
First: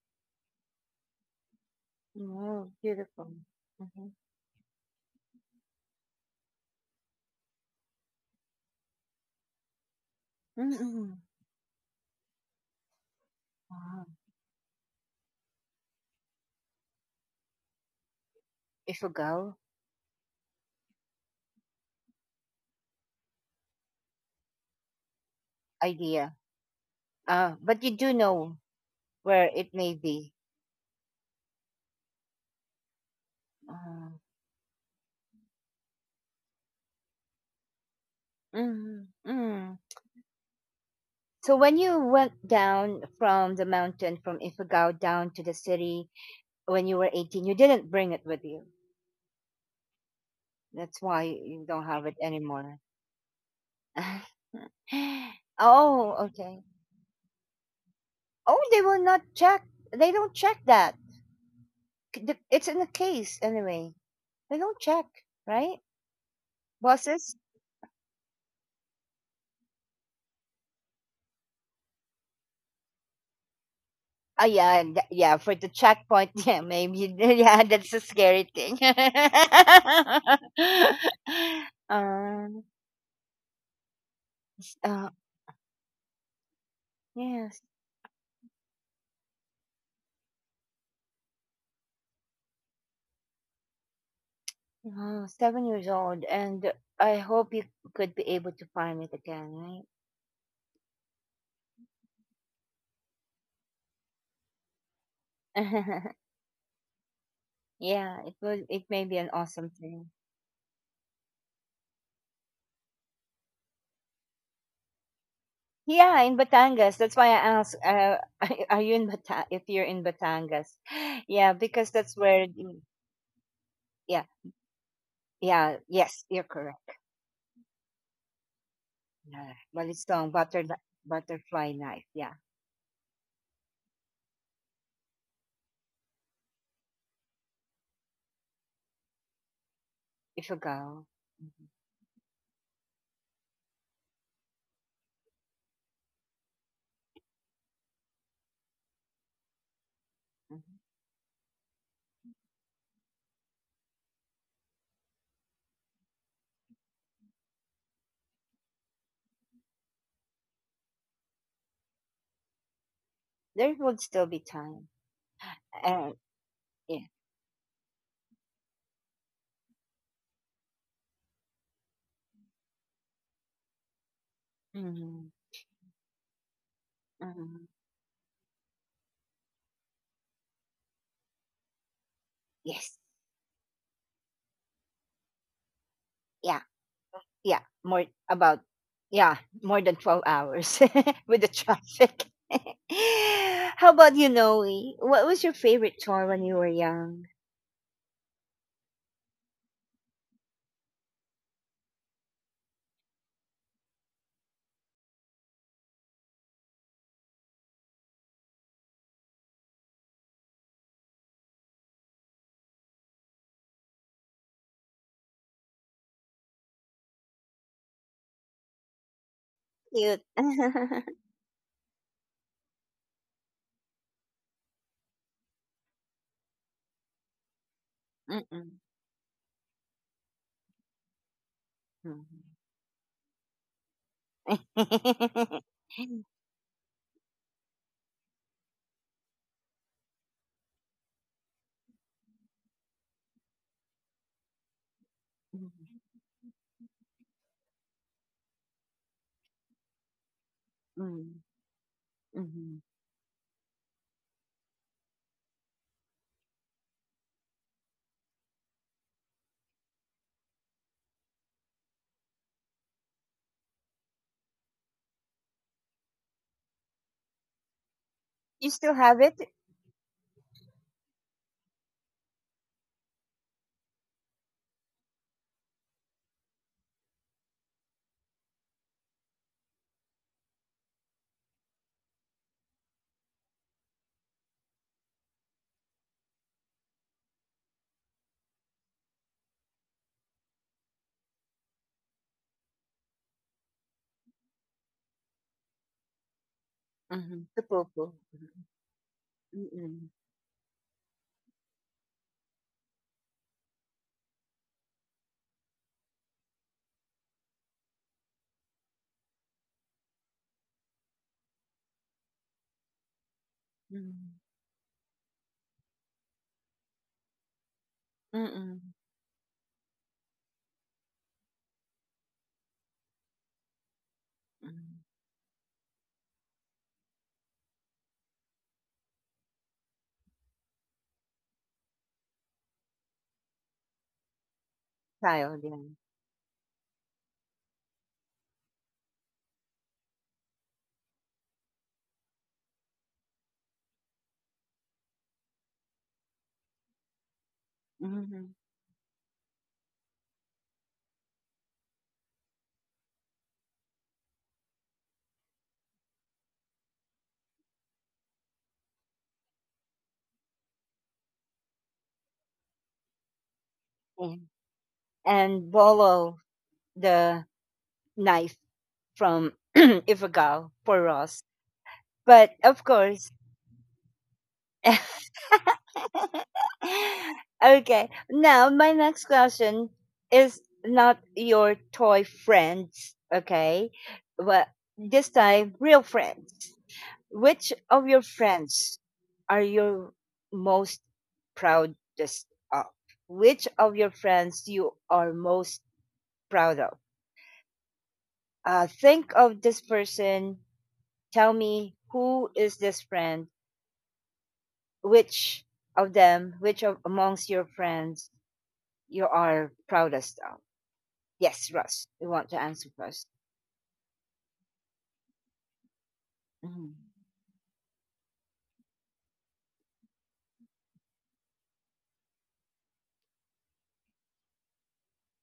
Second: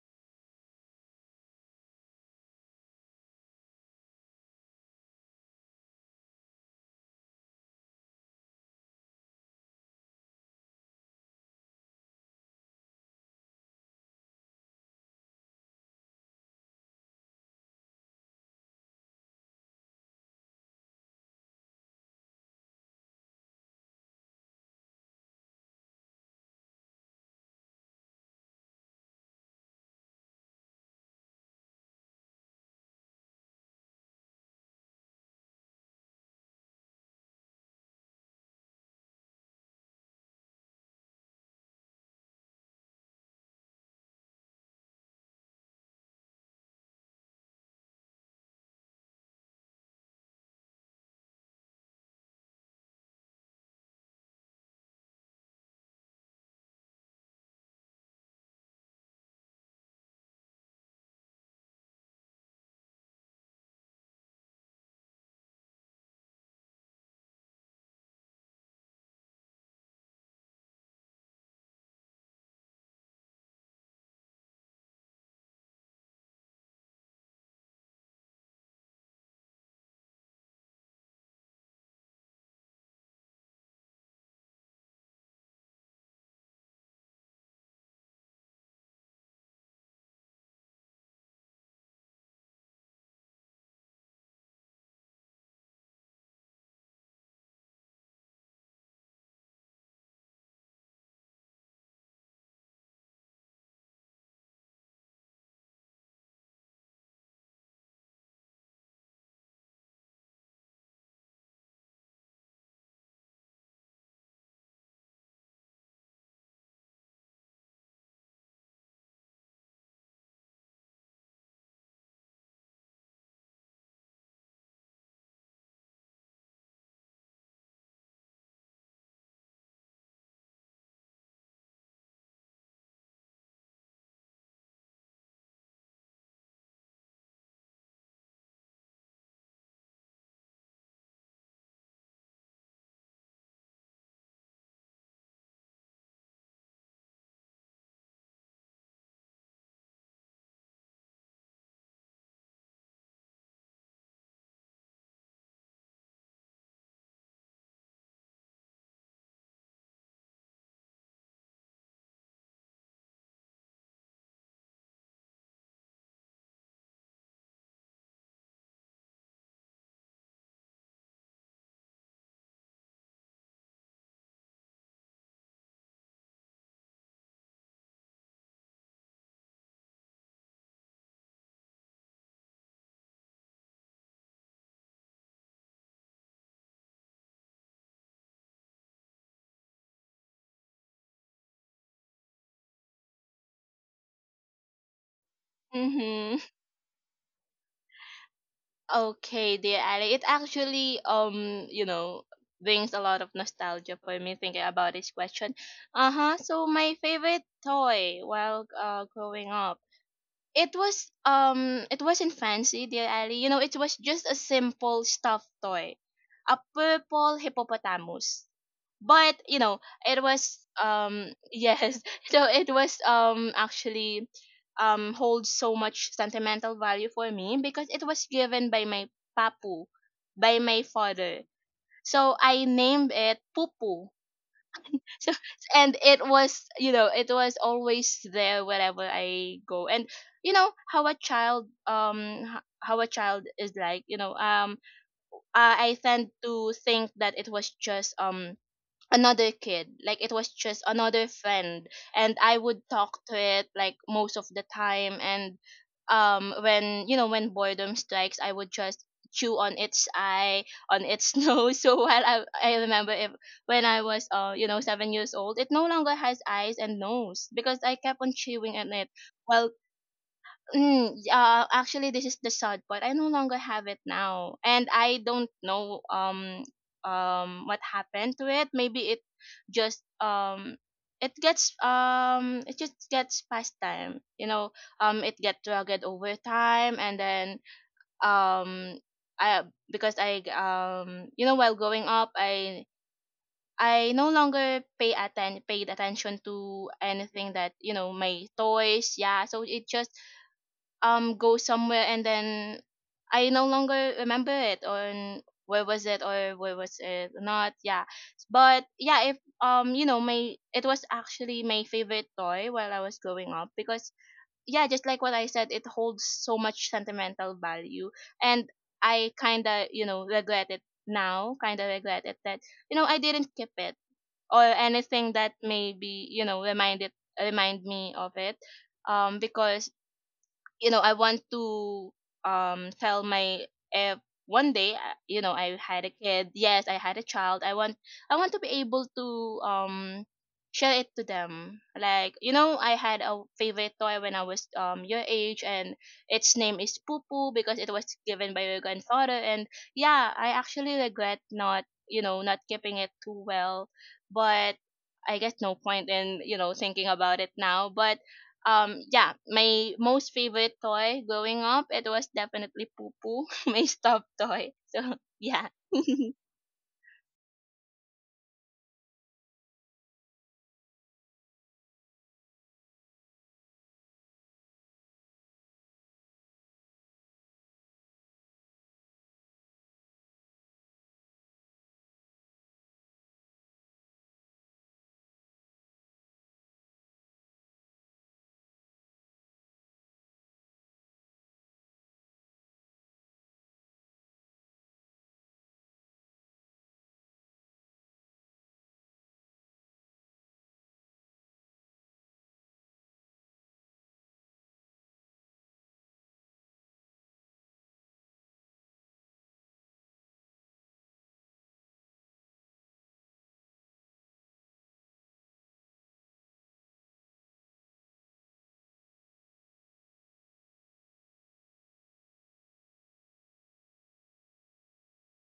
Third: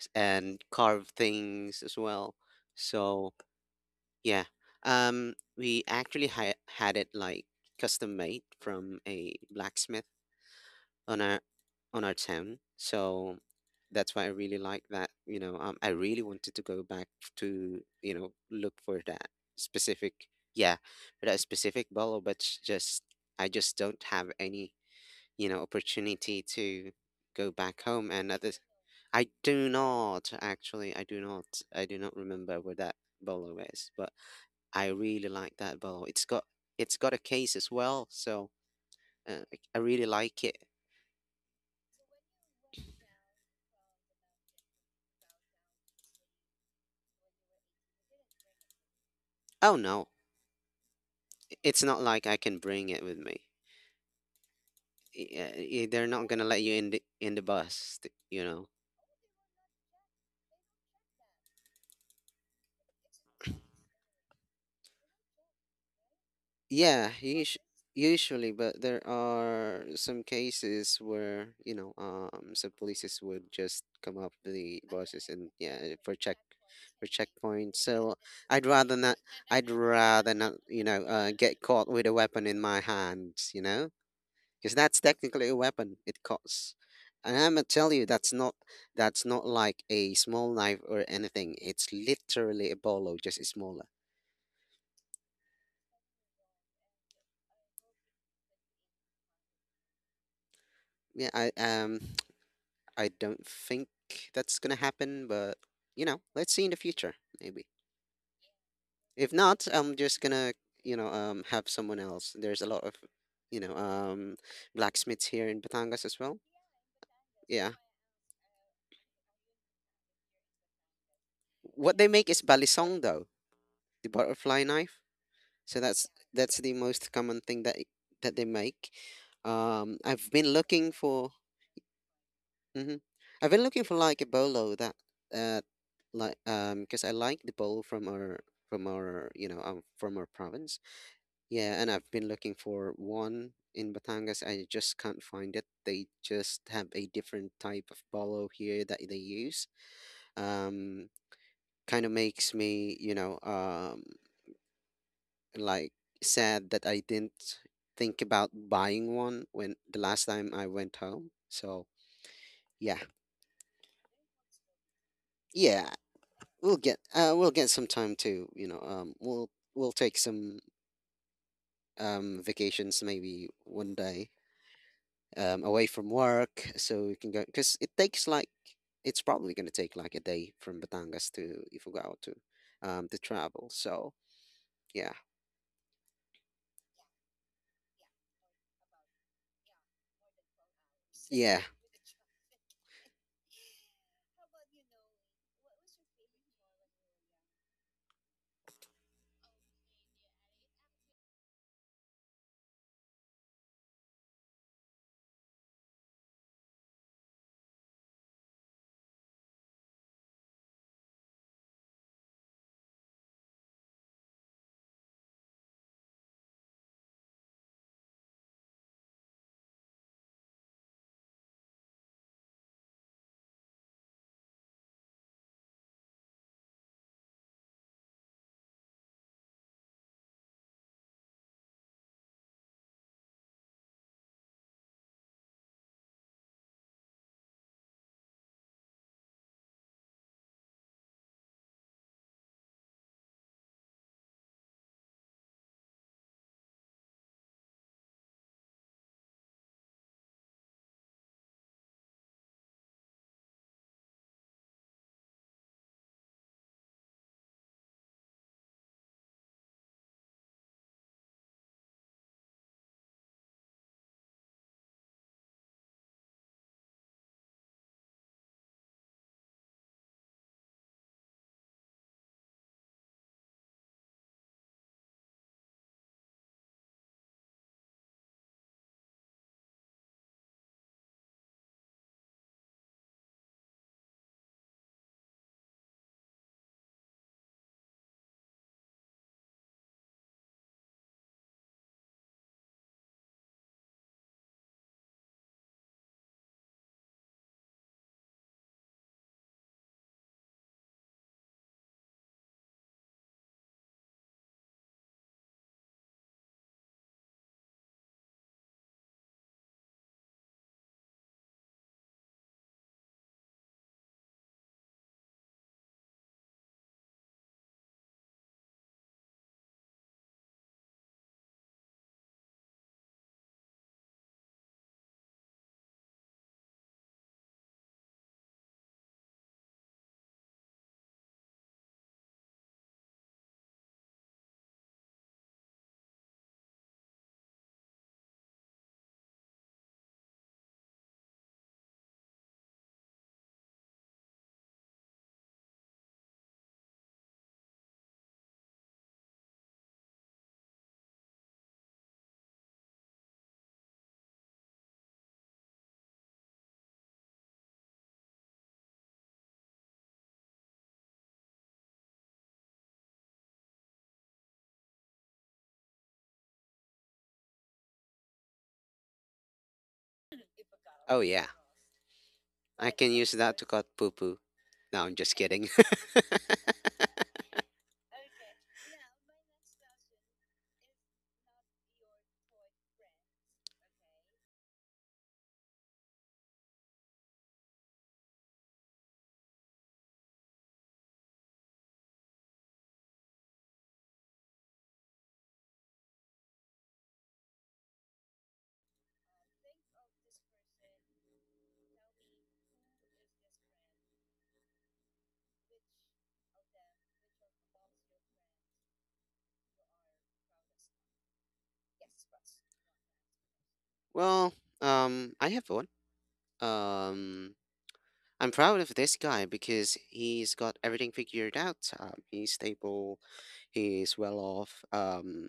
s- and carve things as well. Oh, beautiful. So Mm-hmm. yeah. Um, we actually ha had it like custom made from a blacksmith Mm-hmm. on our on our town. So Wow. that's why I really like that. You know, um, I really wanted to go back to, you know, look for that Ifugao specific, yeah, for that specific bottle, but it's just, I just don't have any, you know, idea. opportunity to go Uh, back but you home. do And at know this, I where do it may not be. actually, I do not, I do not remember where that bolo is, but. Uh, I really like that bowl. It's got it's got a case as well, so mm, uh, I mm. I really like it. So when you went down from the mountain, from Ifugao down to the city, when you were eighteen, you didn't bring it with you. Oh no, That's why you it's don't not have it like I can anymore. bring it with me. Yeah, y- uh, they're Oh, not gonna let okay. you in the in the bus, th- you Oh, know. they will not check. They don't check that. C- the- It's in the case anyway. They don't check, right? Yeah, Bosses? usu usually, but there are some cases where, you know, um, some polices would just come up Ah, to the yeah, and th- buses yeah. and, For the yeah, for checkpoint, check yeah, maybe. for Yeah, checkpoints. that's a So scary I'd thing. rather not. I'd rather not, you know, uh, get caught with a weapon in um, my hands, you know? Because that's uh, technically a weapon. It costs, and I'm gonna yes, tell you that's not that's not like a small knife or anything. It's literally a bolo, just smaller. uh, seven years old, and I hope you could be able to find it again, right? Yeah, I um I don't think that's gonna happen, but, you know, let's see in the future maybe. Yeah, it was. It may be If an not, awesome I'm thing. just gonna, you know um have someone else. There's a lot of, you know um blacksmiths here in Batangas as Yeah, well. in Batangas. That's why I Yeah, asked, uh, are you in Bata- if you're in Batangas? Yeah, what because they that's make is where, the- balisong though, the yeah, butterfly knife. So yeah, that's yes, you're that's the correct. most common thing that that they make. Yeah, Um, I've Balistong, been butter, looking for, butterfly knife. Yeah, hmm I've been looking for like a bolo that, uh, like, um, because I like the bolo from our from our you know um, from our if you province. go, Yeah, and I've been looking for one in Batangas. I just can't find it. They just have a different type of bolo here that they use. mhm. Um, kind of makes me, you know um like, sad that I didn't think about buying one when the last time I went home. So yeah, There would still be time. yeah, Uh, we'll get yeah. uh, we'll get some time to, you know um we'll we'll take some, um vacations maybe one day, Hmm. um away from work so we can go, Hmm. because it takes like it's probably gonna take like a day from Batangas to Ifugao to Yes. um to travel. So yeah, Yeah. Yeah. More about, yeah, more than twelve hours with the yeah. traffic. How about you, Noe? What was your favorite chore when Mm-hmm. you were young? Okay, dear Ali. It actually, um, you know, brings a lot of nostalgia for me thinking about this question. Uh-huh. So my favorite toy while uh growing up. It was um it wasn't fancy, dear Ali. You know it was just a simple stuffed toy, a purple hippopotamus. But you know it Cute. was um yes. So it was, um actually, um holds so much sentimental value for me, because it was given Mm-mm. by my papu, by my father. So Mhm. I named it pupu. So, and it Mhm. was you know it was always there wherever I go. And you know how a child, um h- how a child is like, you know um i I tend to think that it was just um another kid, like it was just another Mhm. friend. And I would Mhm. talk to it like most of the time, and um when you know when boredom strikes, I would just chew on its eye, on its nose. So while i, I remember, if, when I was uh you know seven years old, it no longer has eyes and nose, because I kept on You chewing on still it have it? while... Mm, uh, actually, this is the sad part. I no longer have it now, and I don't know um um what happened to it. Maybe it just um it gets um it just gets past time. You know, um it get rugged over time, and then um I because I, um you know while growing up, I. I no longer pay atten- paid attention to Mm-hmm. anything, The that you know popo. my Mm. toys, yeah, so it Mm-mm. just um go somewhere. And then I no longer remember it, or where was it or where was it not. Yeah. But yeah, if um you know my it was actually my favorite toy while I was growing up, because Mm-mm. yeah, just like what I said, it holds so much sentimental value. And Mm-mm. I kind of you know regret it now, kind of regret it, that you know I didn't keep it, or Mm. anything that maybe you know remind it remind me of it. Um because you know I want to, um tell my, uh, one day, I- you know Child, I yeah. had a kid, yes, I had a child. I want i want to be able to um share it to them, like, you know I had a favorite toy when I was um your age. And its name is poo poo, because it was Mm-hmm. given by your grandfather. And yeah, I actually regret not you know not keeping it too well. But I guess no point in you know thinking about it now, but um yeah, my most favorite toy growing up, it was definitely poo poo. My stuffed Yeah. toy. So, yeah. And Bolo, the knife from Ifugao for Oh Ross. yeah. But of I can course, use that to cut poo poo. No, I'm just kidding. okay. Now my next question is not your toy friends, okay? But this time real friends. Which of your friends are you most proudest of? Which of your friends you are most proud of? Uh, think of this person. Tell me who is this friend? Which of them, which of amongst your friends you are proudest of? Yes, Russ. We want to answer first. Well, um, I have one. Mhm. Um, I'm proud of this guy because he's got everything figured out. Um, he's stable. He's well off. Um,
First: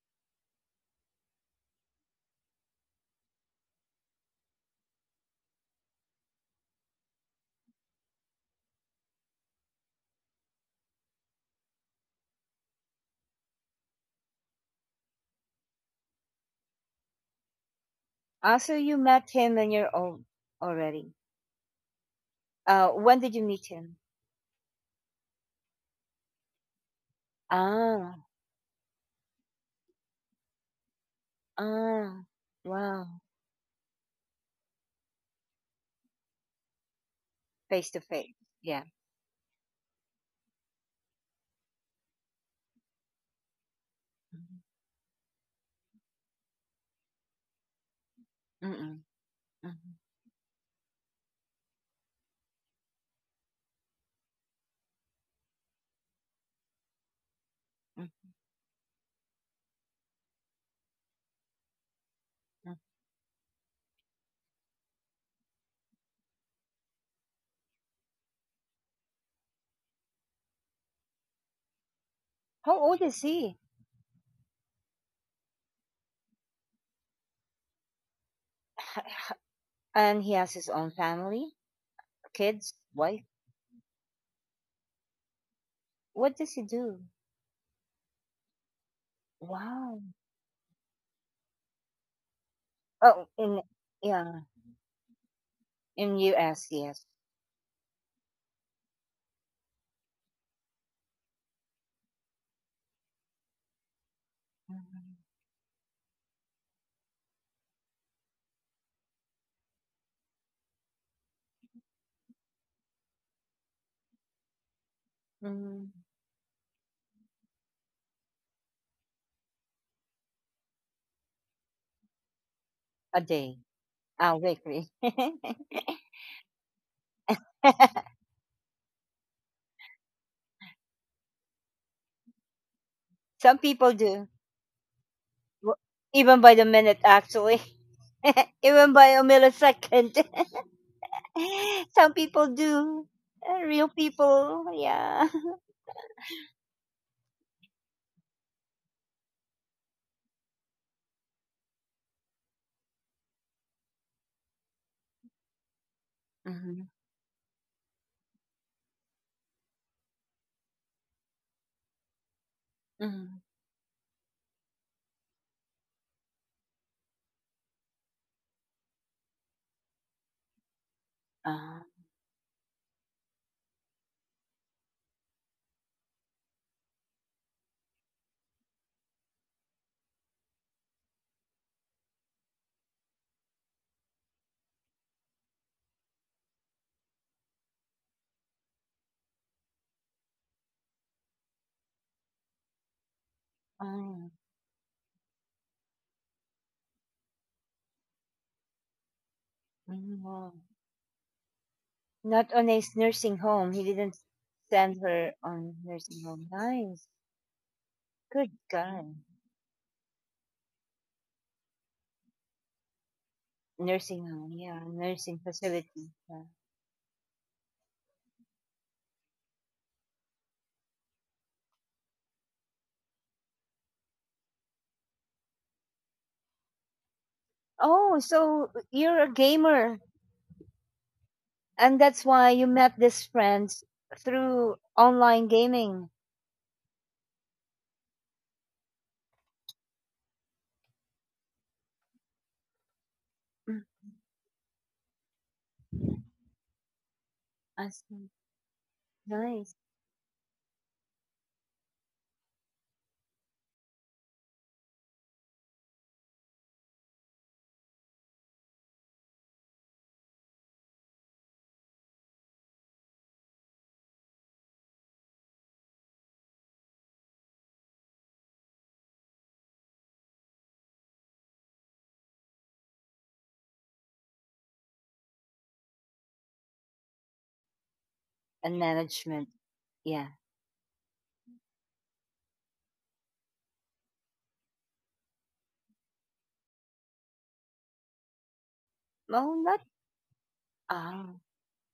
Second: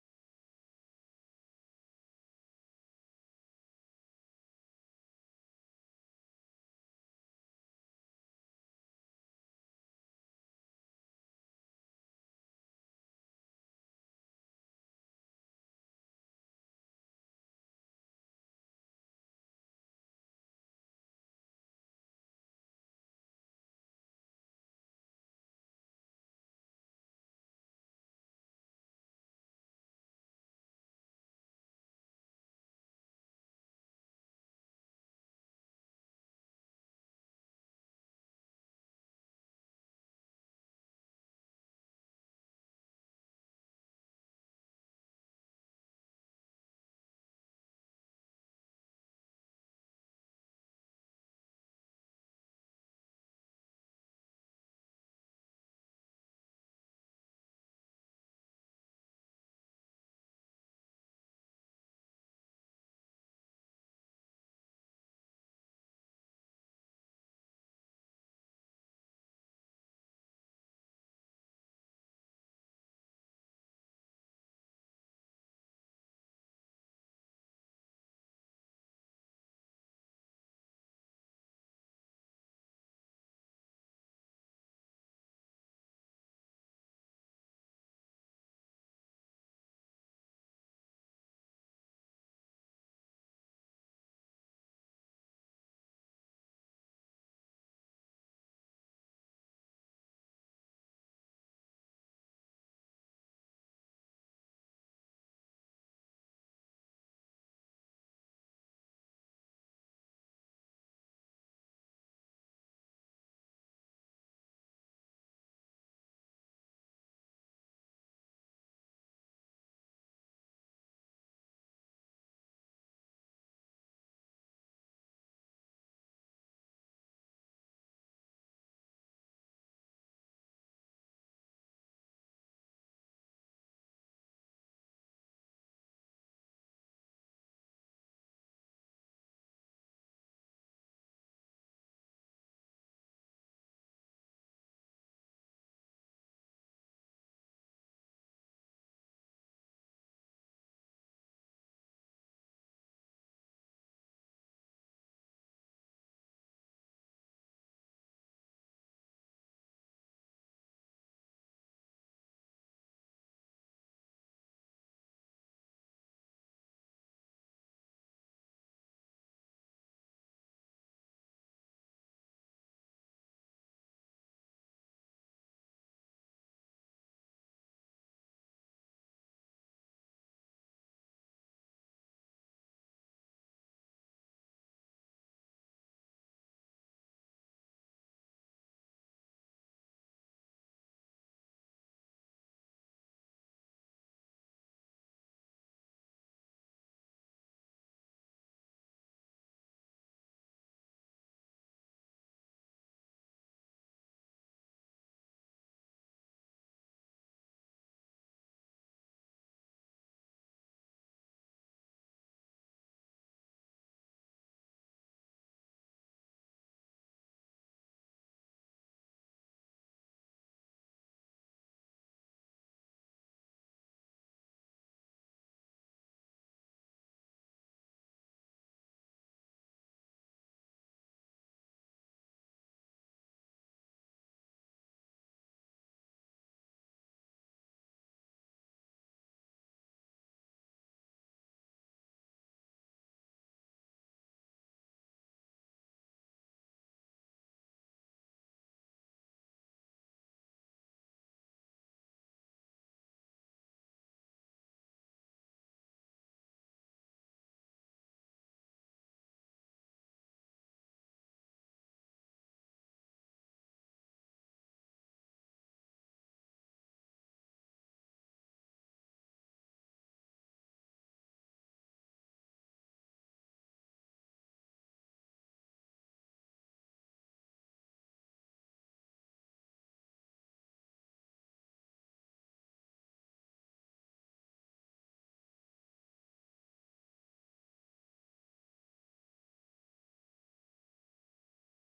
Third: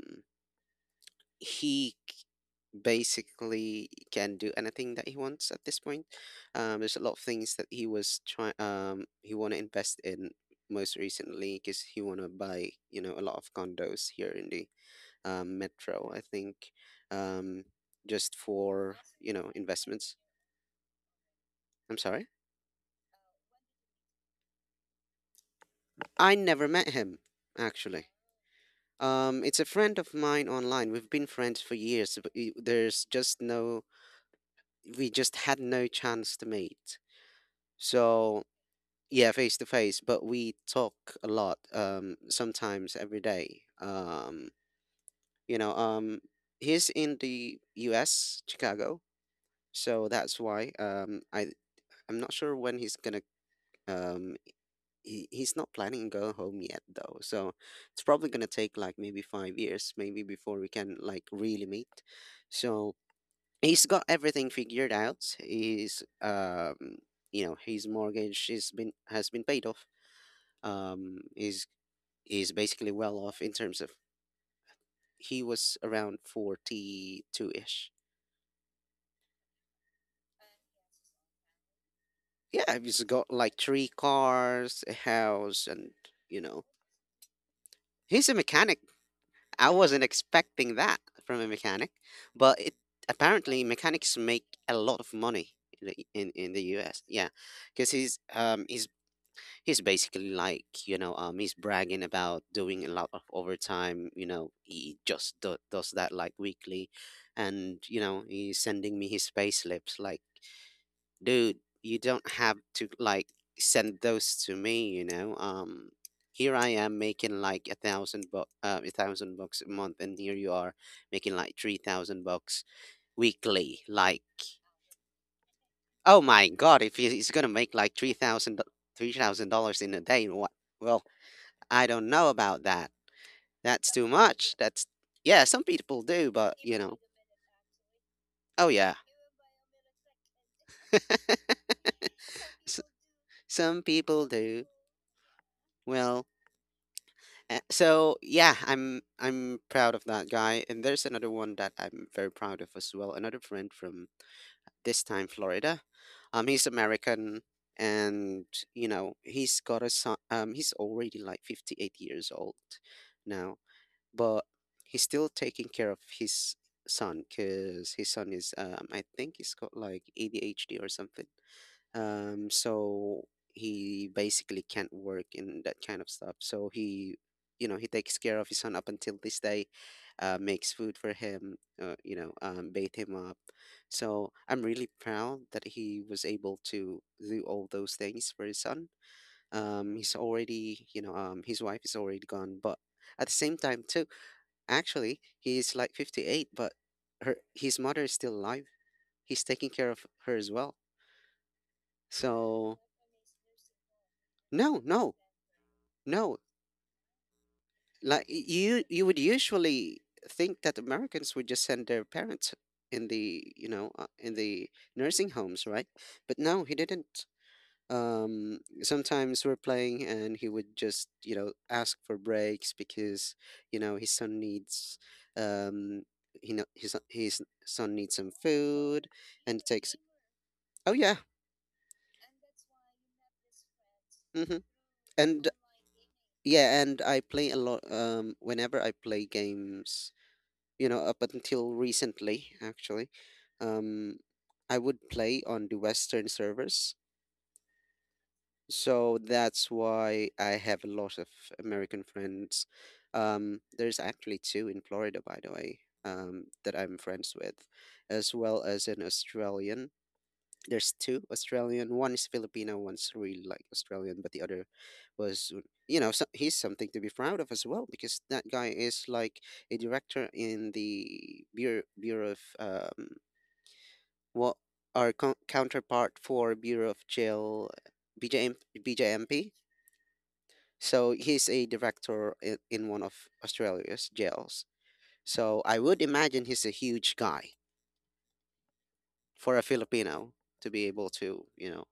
he c- Basically can do anything that he wants at this point. Um, there's a lot of things that he was trying. Um, he want to invest in most recently because he want to buy, you know, a lot of condos here in the um, Metro, I think, um, just Also, you for, met you know, him when you're investments. old already. I'm sorry? Uh, when did you meet him? I never met him, actually. Ah, Um, it's a friend of mine online. We've been friends for years, ah, but i- there's wow, just no, we just had no chance to meet. face to face. So, Yeah. yeah, face to face, but we talk a lot, um, sometimes every day. Um, Mhm. you know, um, he's in the U S, Mm-mm, Chicago, mm-mm, so that's why um I I'm not sure when he's gonna Um, he, he's not planning on going home yet though, so it's mm, probably gonna take like maybe five years, maybe before we can like really meet. mm. So he's got everything figured out. He's um, you know, his mortgage is been has been paid off. Um, he's he's How basically old well is off in he? terms of he was around forty-two ish. And he has his own family, kids, Yeah, he's wife. got like three cars, a house, and What you does he know, do? he's a mechanic. I Wow. wasn't expecting that from a mechanic, but it Oh, in apparently mechanics yeah, make a lot of money in the, in in, in the U S. Yes. U S. Yeah, because he's um he's he's basically like you know um he's bragging about doing a lot of overtime. You know he Mhm. just do, does that like weekly, and you know he's sending me his pay slips like, dude, you don't have to like send those to me, you know. Um, Mhm. Here I am making like a thousand bucks, uh, a thousand bucks a month, and here you are making like three thousand bucks A day. weekly. Like, Ah, weekly. oh my God, if he- he's gonna make like three thousand three thousand dollars in a day, what? Well, I don't know about that. Some people That's too do. much. That's yeah, some W- people do, Even by but the you know. minute, actually. Oh Even yeah. by a millisecond. Some people S- do. Uh, Some Real people people, do. yeah. Well, uh, so yeah, I'm I'm proud of that guy. And there's another one that I'm very proud of as well. Another friend from this time Florida. Um, he's Mhm, American, and you know he's got a son. Um, he's already like fifty-eight years old mhm. now, but he's still taking care of his son because his son is um I think he's got like A D H D or something. Ah, Um, so he basically can't work in that kind of stuff. So he, you know, he takes care of his son up until this day, uh, makes food for him, uh, you know, um, bathe him up. So I'm really proud that he was able to do all those things for his son. Um, he's already, you know, um, his wife is already gone, but at the same time too ah, actually, he's like fifty-eight, but her his mother is still alive. He's taking care of her mhm. as well. Not on a So nursing home. He didn't no, send no, her on nursing no. home. Nice. Like y- Good you, guy. you would usually think that Americans would just send their parents in the you know uh, Nursing in home, the yeah. nursing Nursing homes, right? facility. But Yeah. no, he didn't. Um sometimes we're playing and he would just you know ask for breaks because you know his son needs um he know his son- his son needs Oh, some so food you're a and it takes gamer. oh yeah And that's why you met these friends hmm through online and gaming. yeah and I play a lot um whenever I play games you know up until recently actually um I would play on the Western servers. Awesome. So that's Nice. why I have a lot of American friends. Um, there's actually two in Florida, by the way, um, that I'm friends with, as well as an Australian. There's two Australian. One is Filipino, one's really like Australian, but the other was, uh, you know, so he's something to be proud of as well because that guy is like a director in the Bureau, Bureau of um, what our co- counterpart for Bureau of Jail, And B J M, management. Yeah. so he's a director i- in one of Australia's jails. So I would imagine he's a huge guy Well, for a not Filipino to be able all to, you know,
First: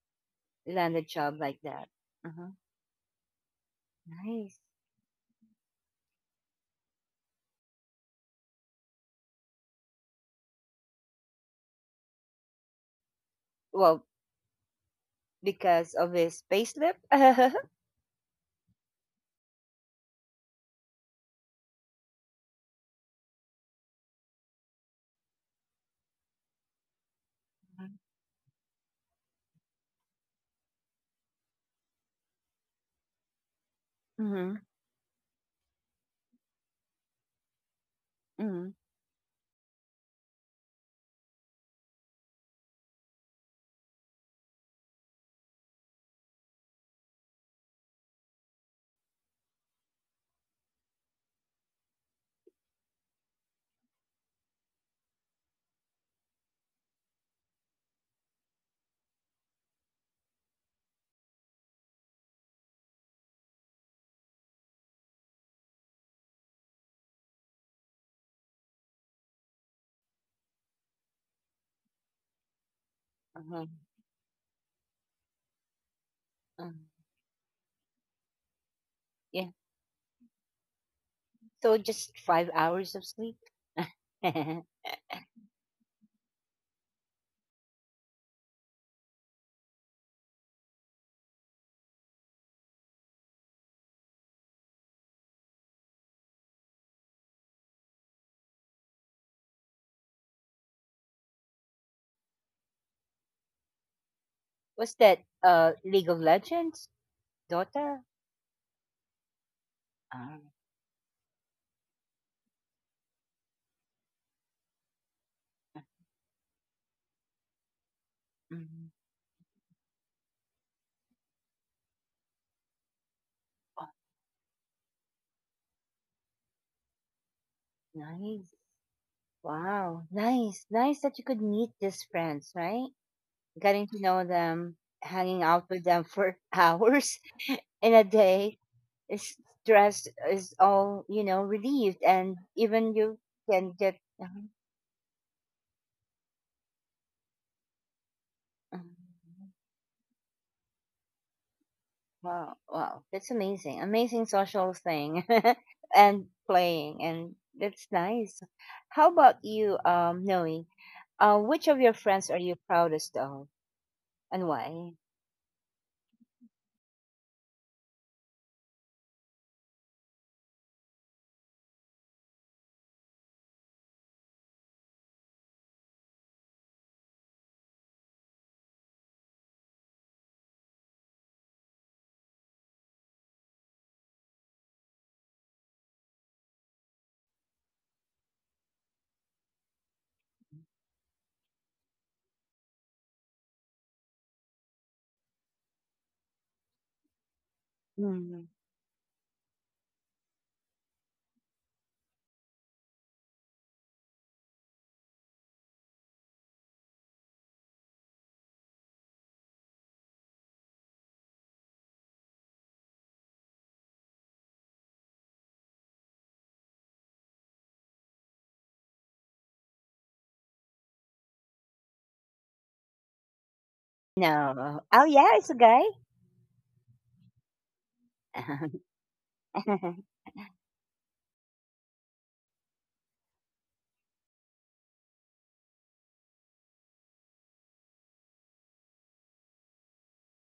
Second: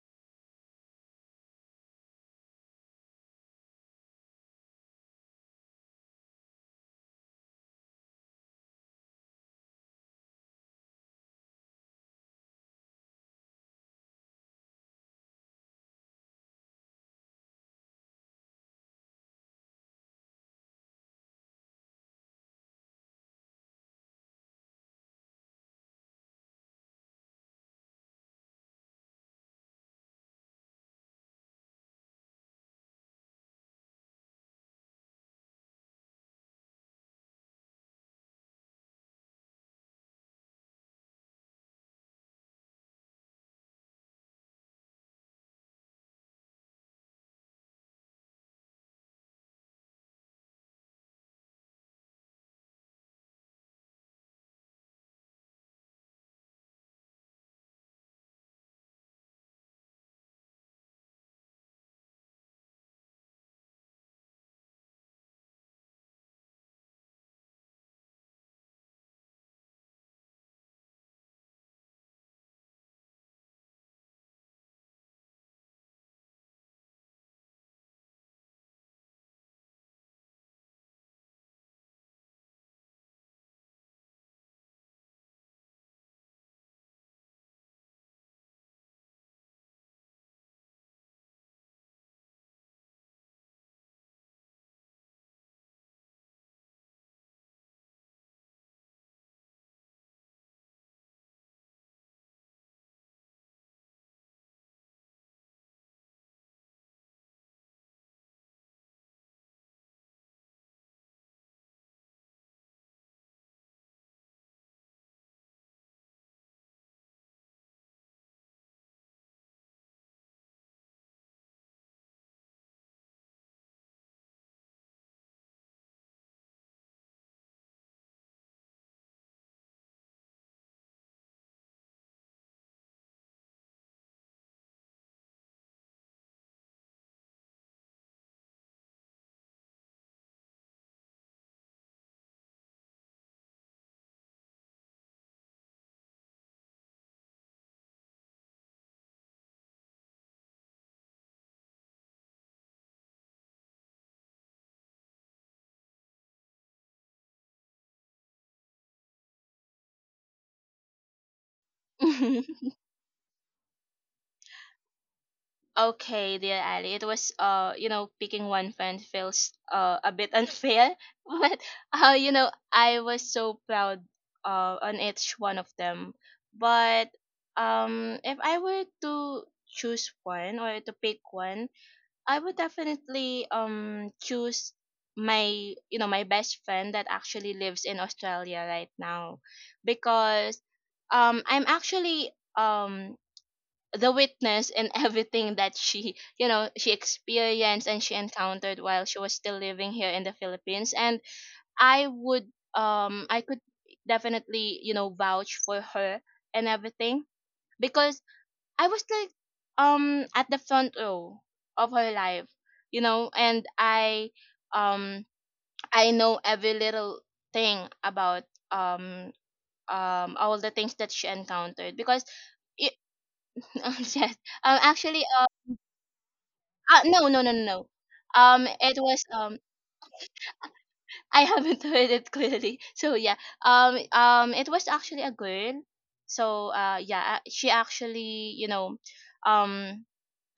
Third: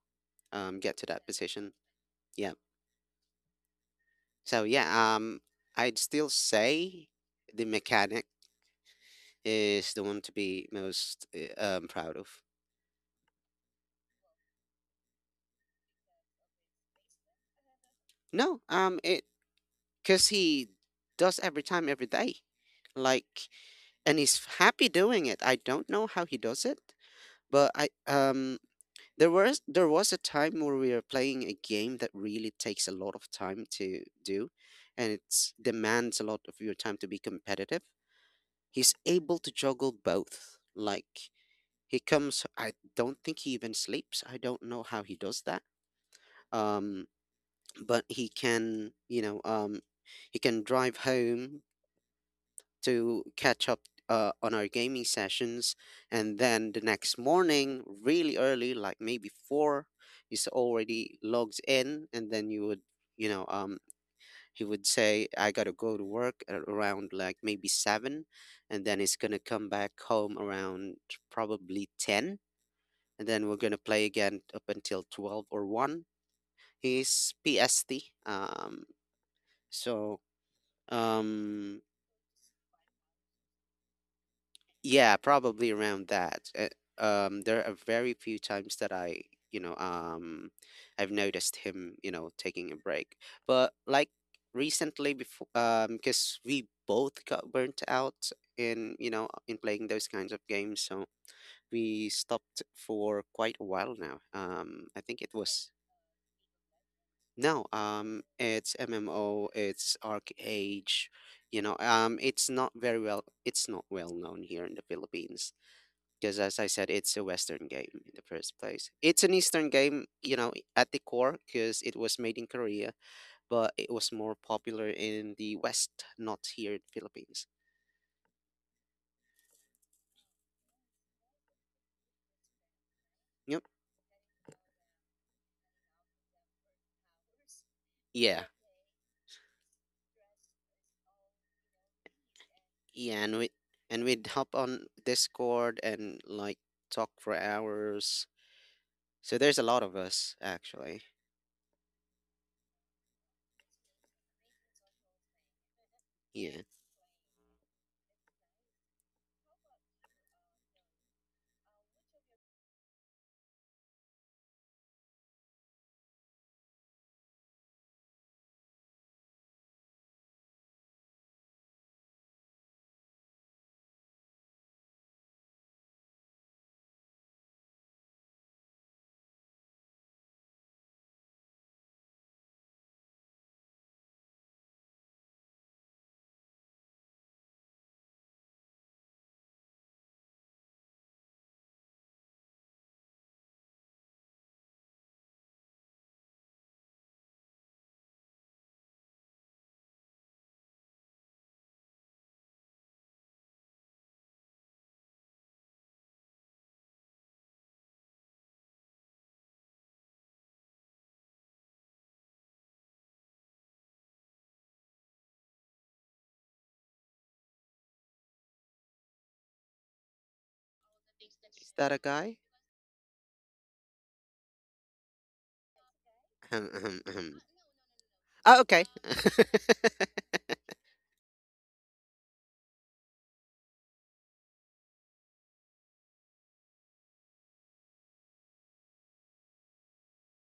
um, land get a to that job like position. that. Uh-huh. Yeah. Nice. So yeah, um, I'd still say the mechanic is the one to be most uh, um, proud of. Well, because of his payslip. Mm-hmm. No, um, it because he does every time, every day, like, and he's happy doing it. I don't know how he does it, but I um There was there was a time where we were playing a game that really takes a lot of time to do, and it demands a lot of your time to be competitive. Mm-hmm. He's able to juggle both. Like he comes, I don't think he even sleeps. I don't know how he does that. Um, but he can, you know, um, he can drive home to catch up uh, on our gaming sessions. And then the next morning, really early, like maybe four, he's already logs in. And then you would, you know, um, he would say, I got to go to work at around like maybe seven. And then he's going to come back home around probably ten. And then we're Uh-huh. going to play again up until twelve or one. Uh, He's P S T. Um, yeah. so. So Um just five hours of sleep. Yeah, probably around that. Uh, Um, there are very few times that I, you know, um, I've noticed him, you know, taking a break. But like recently, before, um, because we both got burnt out in, you know, in playing those kinds of games, so we stopped for quite a while now. Um, What's I that? think it was Uh, League of Legends? no, Dota? um, it's M M O, it's Arc Ah. Age, you know, um, it's not very well, it's not well known here in the Philippines because as I said, it's a Western game in the first place. Mhm. It's an Eastern game, you know, at the core, because it was made in Korea, but Oh, it was more popular in the West, not here in Philippines. nice. Wow. Nice. Nice that you could meet these friends, right? Yep. Getting to know them, hanging out with them for hours in a Yeah. day is stress is all, you know, relieved and even you Yeah, and we can get and we'd hop on Discord and like talk for hours. So there's a lot of us actually. wow, wow. That's amazing. Amazing social thing and Yeah. playing and that's nice. How about you, um, Noe? Uh, which of your friends are you proudest of and why? okay, dear Ali, it was uh you know picking one friend feels uh a bit unfair. But uh you know I was so proud uh on each one of them. But um if I were to choose one, or to pick one, I would definitely um choose my you know my best friend that actually lives in Australia right now. Because um I'm actually um the witness in everything that she you know she experienced and she Mm. encountered while she was still living here in the Philippines. And I would um I could definitely you know vouch for her and everything, because I was, like, um at the front row of her life, you know, and I um I know every little thing about um um all the things that she Is that encountered a because guy? it, yes. um No. Oh Actually, yeah, uh, it's a guy. Ahem, ahem, uh no, ahem. no, no, no, no. Oh, um okay. it was um I I haven't heard it clearly, so yeah. Um um it was actually a girl, so uh yeah, uh, she actually you know um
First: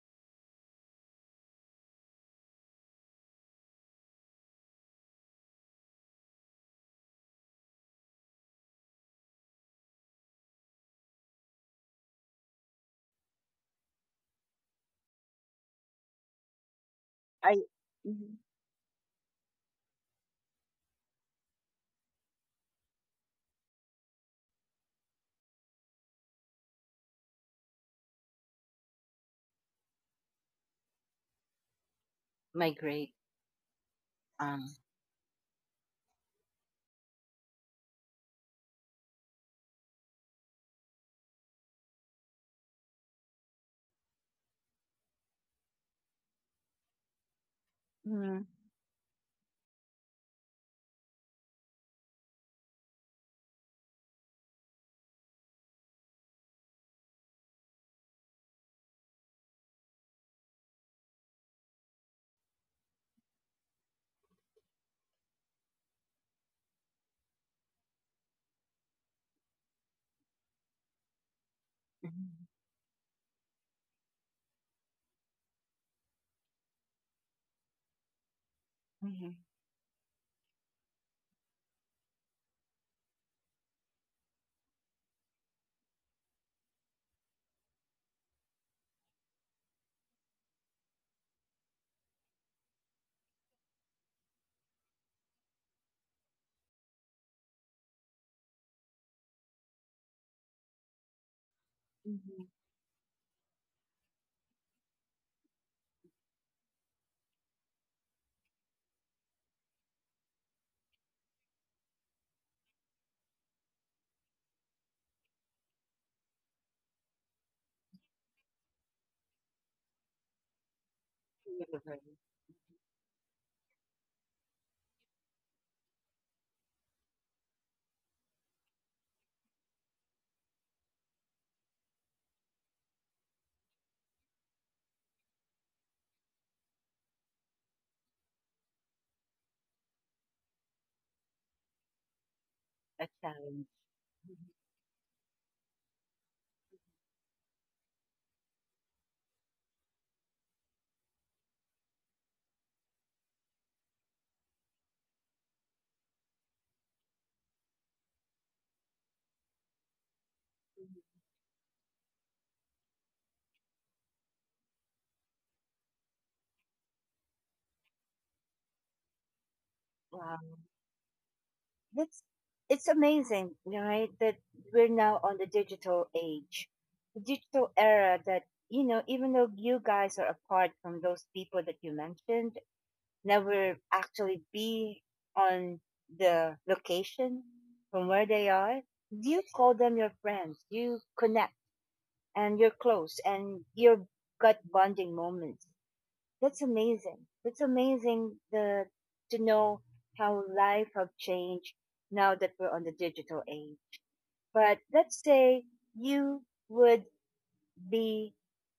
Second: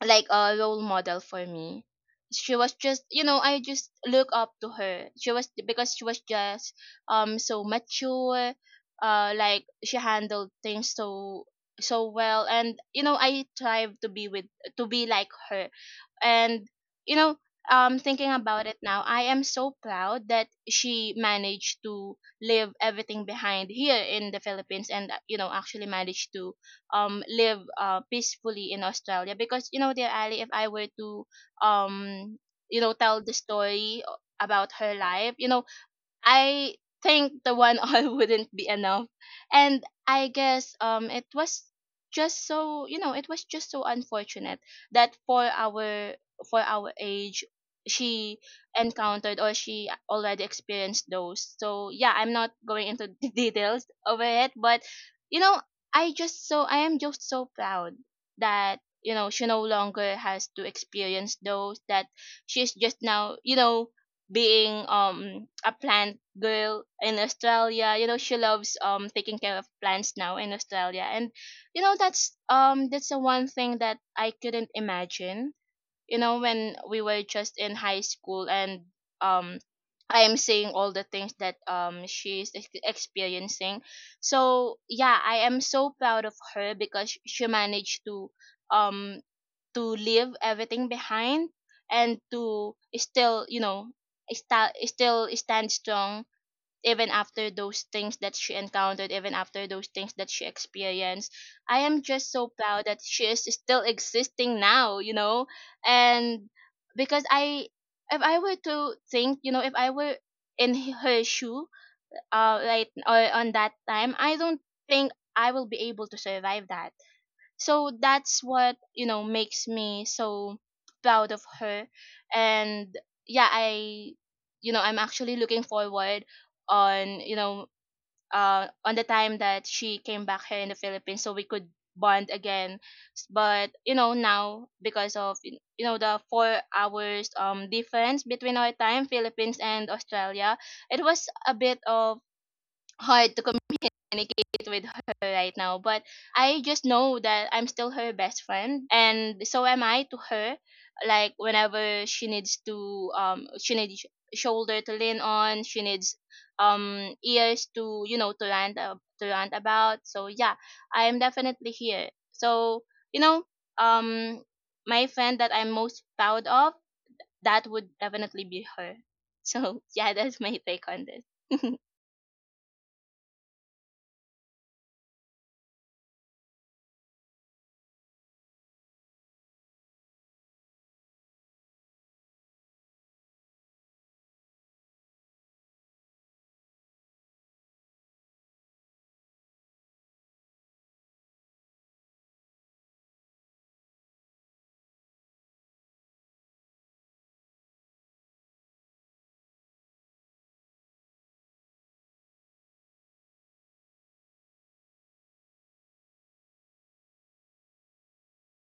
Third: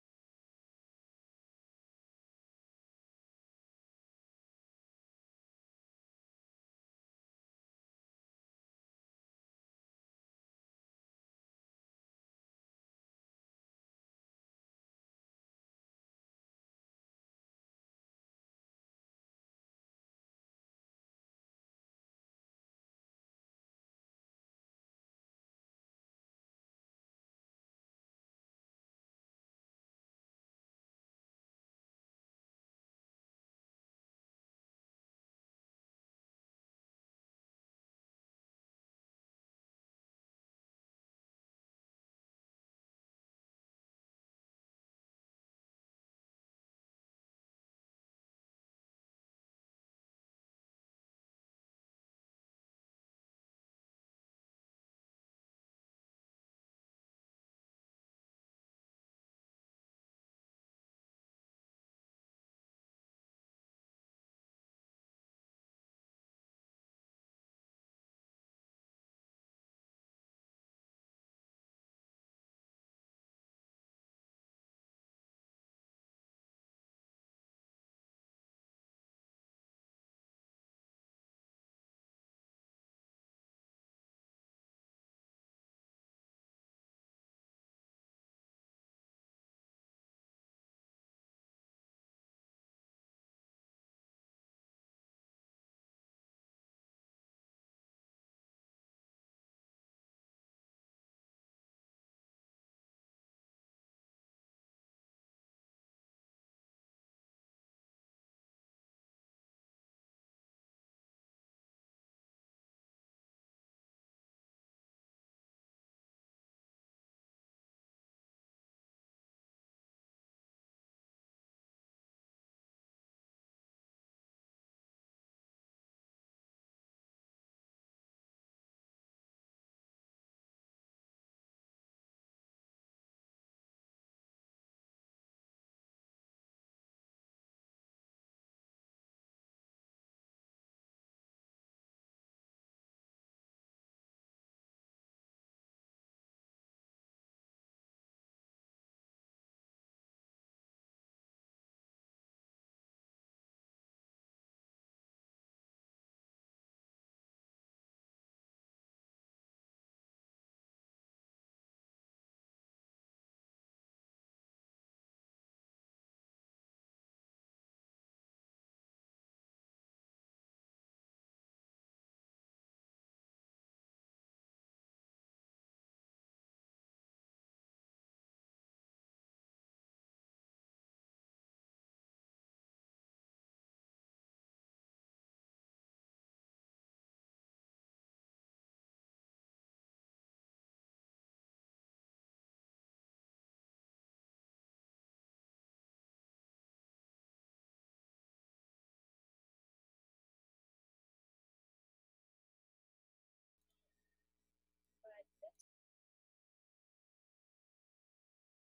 like a role model for me. She was just, you know, I just look up to her. She was because she was just um so mature, uh like she handled things so so well, and you know I strive to be with to be like her. And you know um thinking mm-hmm. about it now, I am so proud that she managed to leave everything behind here in the Philippines, and uh, you know actually managed to um live uh, peacefully in Australia. Because, you know, dear Ali, if I were to um you know Migrate. tell the story, o- Um, about her life, you know I think the one all wouldn't be enough. And I guess um it was just so you know, it was just so unfortunate that for our for our age, she mhm, encountered, or she already experienced, those. So yeah, I'm not going into the details over it, but you know, I just so I am just so proud that you know she no longer has to experience those, that she's just now, you know being um a plant girl in Australia. You know, she loves um taking care of plants now in Australia. And you know that's mhm, um that's the one thing that I couldn't imagine. You know, when we were just in high school and mhm, um I am seeing all the things that um she's ex- experiencing. So yeah, I am so proud of her because she managed to um to leave everything behind, and to still you know sta- still stand strong even after those things that she encountered, even after those things that she experienced. I am just so mhm, proud that she is still existing now you know And because I if I were to think, you know if I were in her shoe, uh, right, or on that time, I don't think I will be able to survive that. So that's what you know makes me so proud of her. delivery, And yeah, I you know I'm actually looking forward on you know uh on the time that she came back here in the Philippines, so we could bond again. S- but you know now, because of y- you know the four hours um difference between our time, Philippines and Australia, it was a bit of a hard to challenge. Mhm. communicate with her right now. But I just know that I'm still her best friend, and so am I to her. Like, whenever she needs to, um, she needs shoulder to lean on, she needs um ears to you know to rant uh, to rant about. So yeah, I am definitely here. So, you know, um, my friend that I'm most proud of, that would definitely be her. So yeah, that's Wow. my take on That's it's amazing, right? That we're now on the digital age, the digital era. That you know, even though you guys are apart from those people that you mentioned, never actually be on the location from where they are. You call them your friends. You connect, and you're close, and you've got bonding moments. That's amazing. That's amazing the, to know how life have changed now that we're on the digital age. But let's say you would be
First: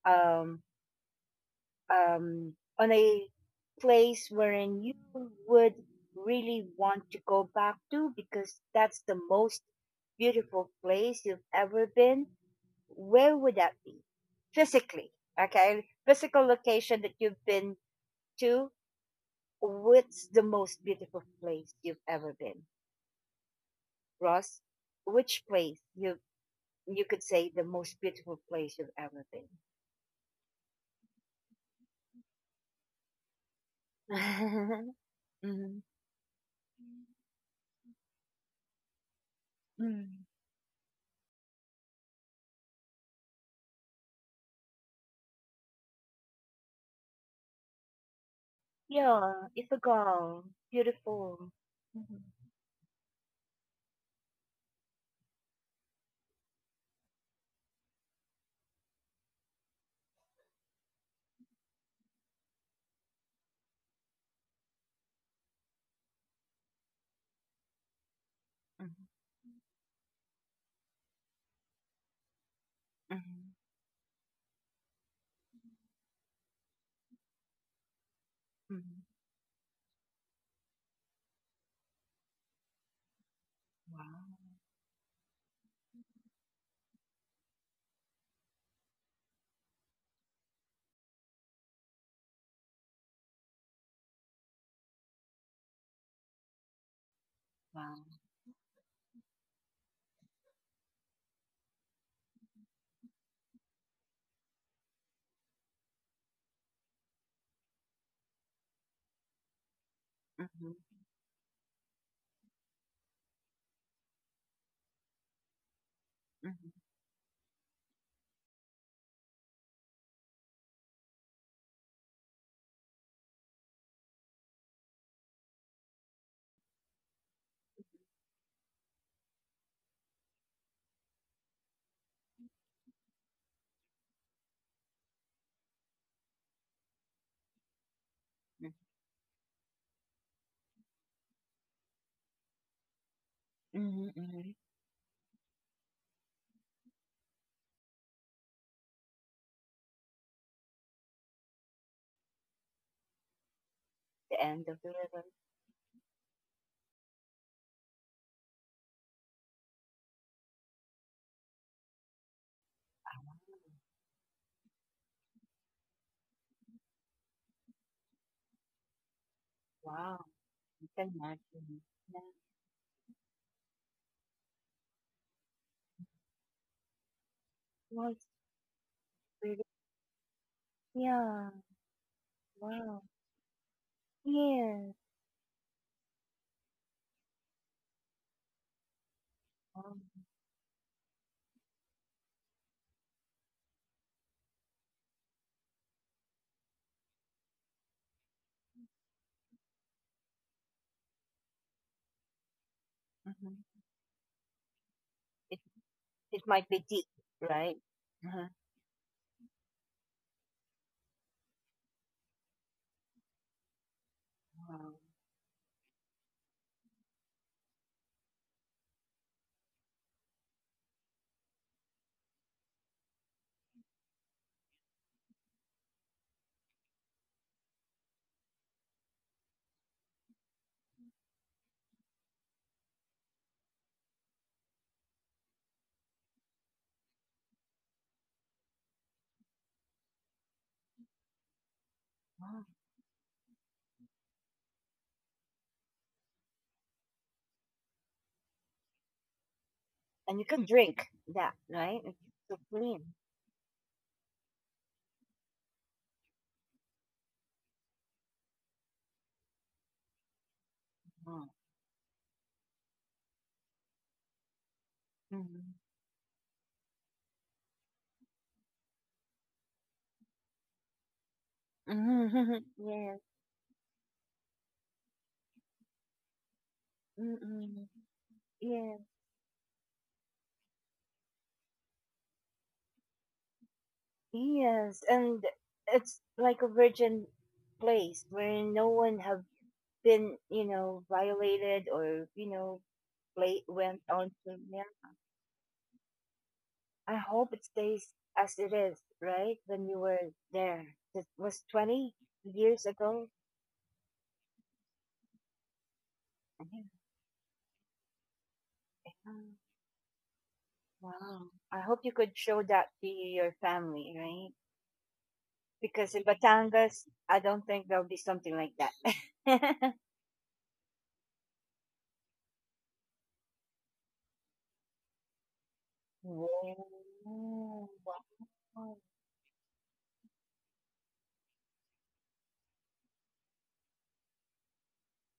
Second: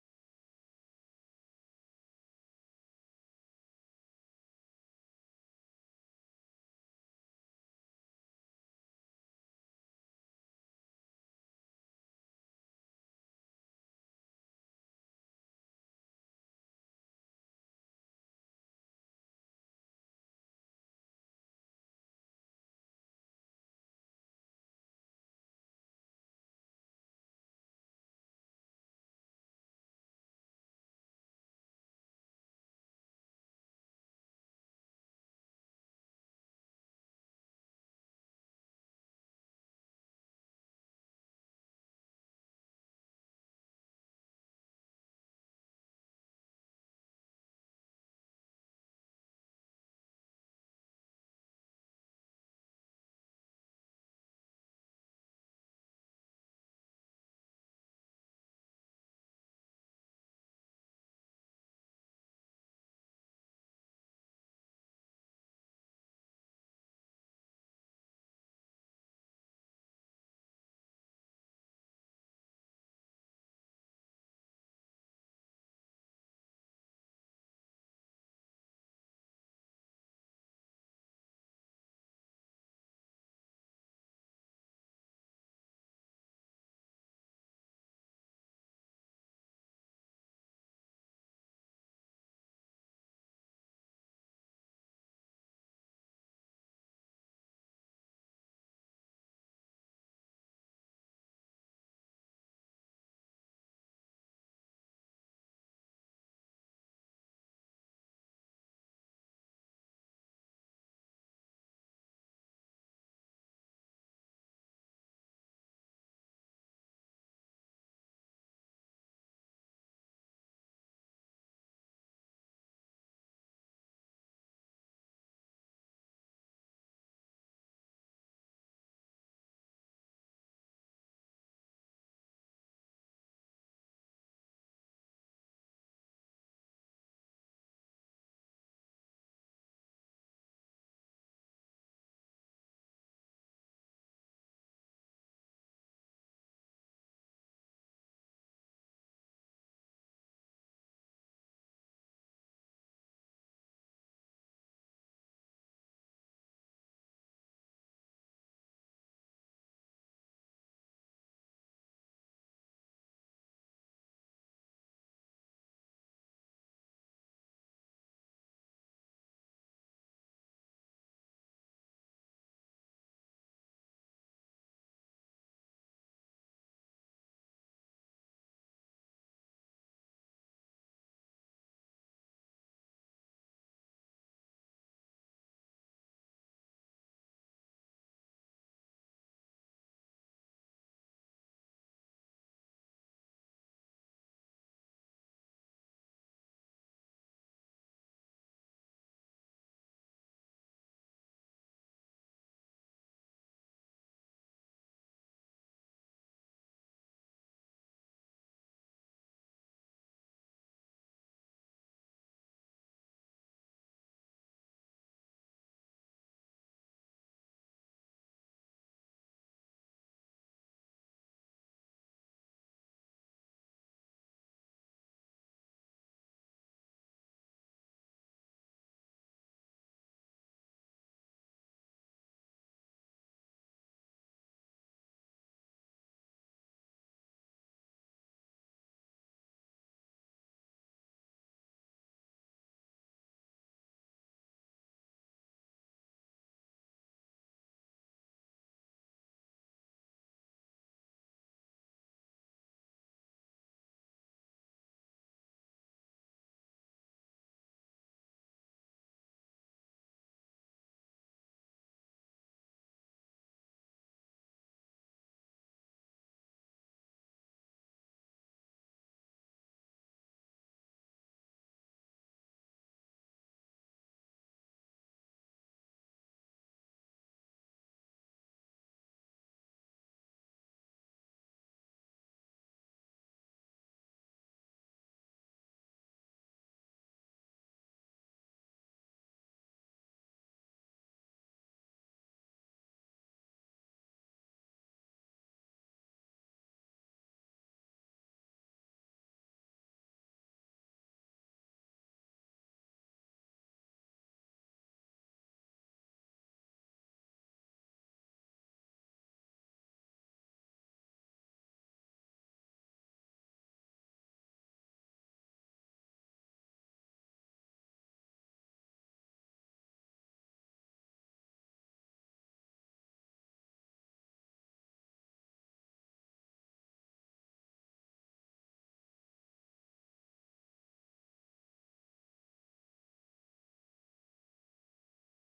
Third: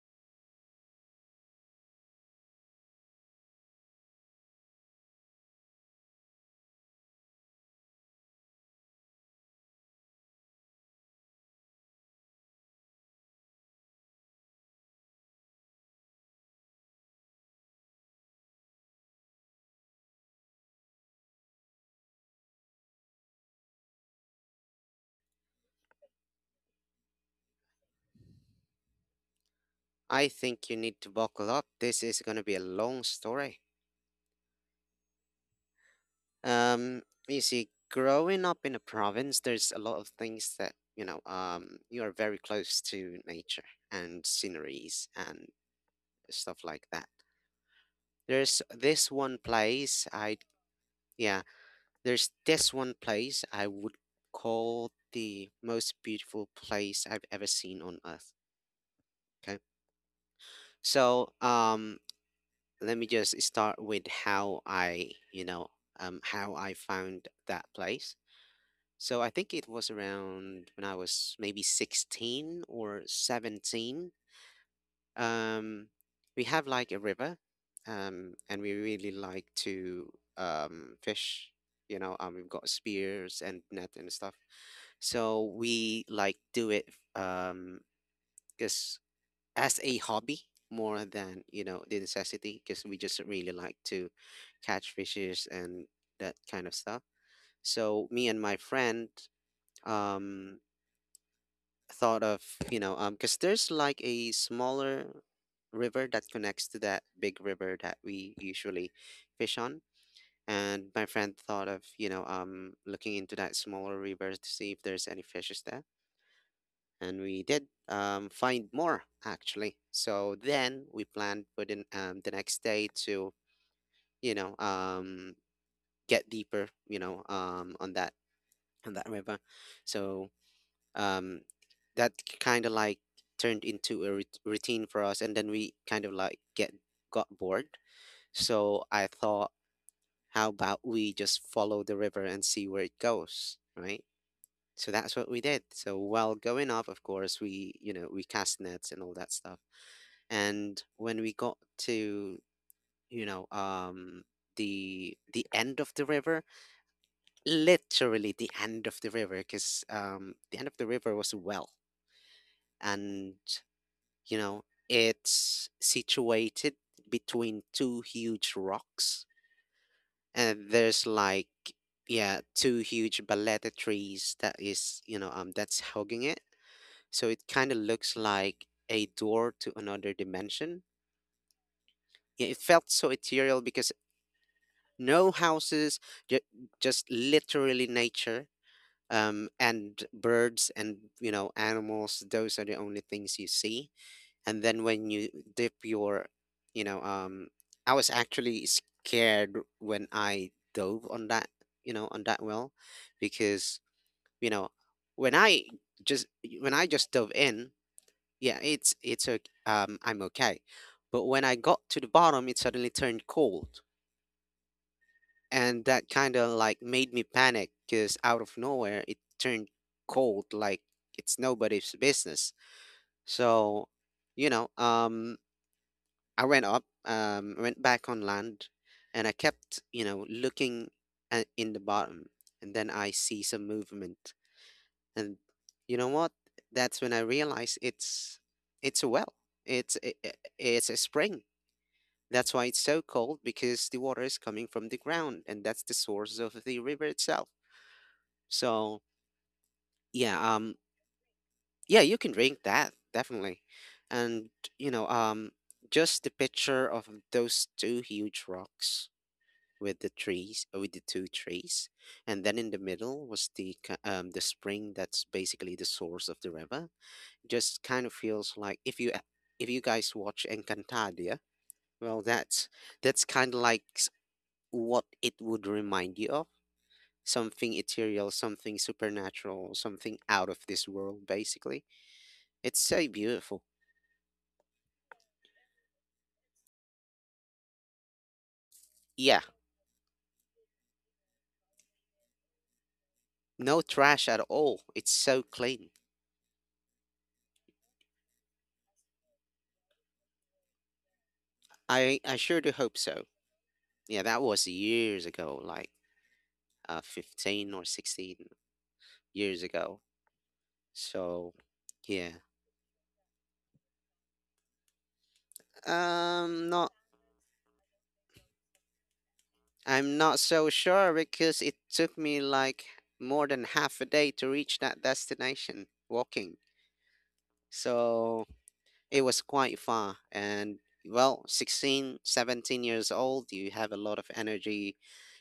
um, um, on a place wherein you would really want to go back to because that's the most beautiful place you've ever been. Where would that be? Physically, okay? Physical location that you've been to. What's the most beautiful place you've ever been, Ross? Which place you you could say the most beautiful place you've ever been? I think you need to buckle up. This is going to be a long story. Mhm. Um, you see, growing up in a province, there's a lot of Mm. things that, you know, um, you are very close to nature and sceneries and stuff like that. There's this one Yeah, it's a place I, girl, yeah, beautiful. Mhm, there's this one place I would call the most beautiful place I've ever seen on earth. Okay. So, um, let me just start with how I, you know, um, how I found that place. mhm, So I think it was around when I was maybe sixteen or mhm, seventeen. Um, we have like a river, um, and we mhm. really like to um, fish. You know, um, we've got spears and net and Wow, stuff. So we like do it um, because as a hobby more than you know the necessity because we just really like to catch fishes and that kind of stuff. wow. So me and my friend um thought of you know um because there's like a smaller river that connects to that big river that we usually fish on, Mhm, and my friend thought of you know um looking into that smaller river to see if there's any fishes there, mhm, and we did um, find more actually. So then we planned for the, um, the next day to, you know, um, get deeper, you know, um, on that on that river. So um, that kind of like turned into a rut- routine for us, and then we kind of like get got bored. mhm. So I thought, how about we just follow the river and see where it goes, right? Mhm. Mhm. So that's what we did. So while going off, of course, we you know we cast nets and all that stuff, and when we got to you know um The end of the the river. the end of the river, literally the end of the river because um the end of the river was a well, and you know it's situated between two huge rocks, Wow, and you there's can like imagine. Yeah, yeah two huge baleta trees that is you know um that's hugging it, so it kind of looks was like a door pretty. to another dimension. Yeah, Yeah, it felt wow. so ethereal because Yeah. no houses, ju- just literally nature, um, Wow. and birds and, you know, animals. Those are the only things you see. And then when you dip your, you know, um, I was actually scared when I dove on that, you know, on that well, Mhm. because, you know, when I just It might when be I deep, just dove in, right? Uh-huh. yeah, it's it's okay, um, I'm okay. But when I got to the bottom, it suddenly turned cold, Wow. and that kind of like made me panic because out of nowhere it turned cold like it's nobody's business. so you know um I went up, um went back on land, and I kept, you know looking at, in the bottom, and then I see some movement. And you know what, that's when I realized it's it's a well. It's a, a- it's a spring. That's why Wow. it's so cold, because the water is coming from the ground, and that's the source of the river itself. So And you yeah, can um, drink that, yeah, right? you It's can drink so that clean. definitely. and you know, um, just the picture of those two huge rocks, with the trees, with the two Wow. trees, and then in the middle was the ki- um the spring, that's basically the source of the river. Just kind of feels like if you a- if you guys watch Encantadia, well, Mm-hmm. that's Yes. that's kind of like s- what it would remind you of. Something Mm-mm. ethereal, something Yes. supernatural, something out of this world, basically. It's so beautiful. Yes. And it's like a virgin place where no one Yeah, have been, you know, violated or, you know, play no went trash on at to all. yeah. It's so clean. I hope it stays as it is, right? When you were there. It was twenty I I sure do years hope so. ago. Yeah, that was years ago, like I uh, fifteen or sixteen think. years ago. Wow. So, I hope you yeah. could show that to your family, right? Because in Um, not Batangas, I don't think there'll be something like that. I'm not so sure because it took me like more than half a day to reach that destination walking. Oh, So, wow. it was quite far. And well, sixteen, seventeen years old, you have a lot of energy.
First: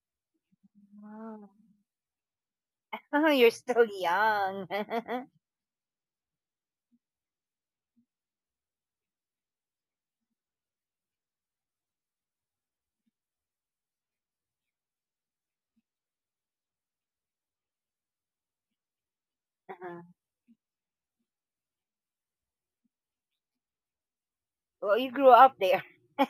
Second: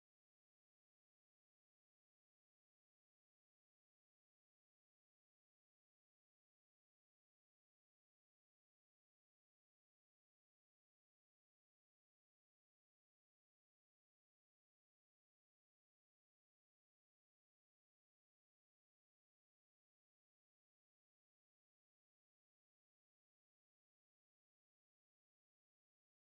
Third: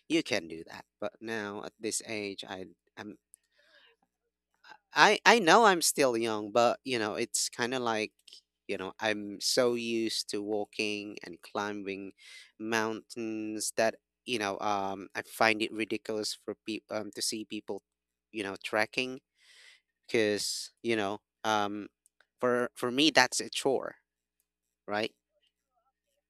You can do that. But Wow. now at this age, I am Oh, you're still young. I I know I'm still young, but you know, it's kind of like, you know, I'm so used to walking and climbing mountains that, you know, um I find it ridiculous for people um, to see people, you know, trekking Uh-huh. because, you know, um for for me that's a chore, Well, you right? grew up there.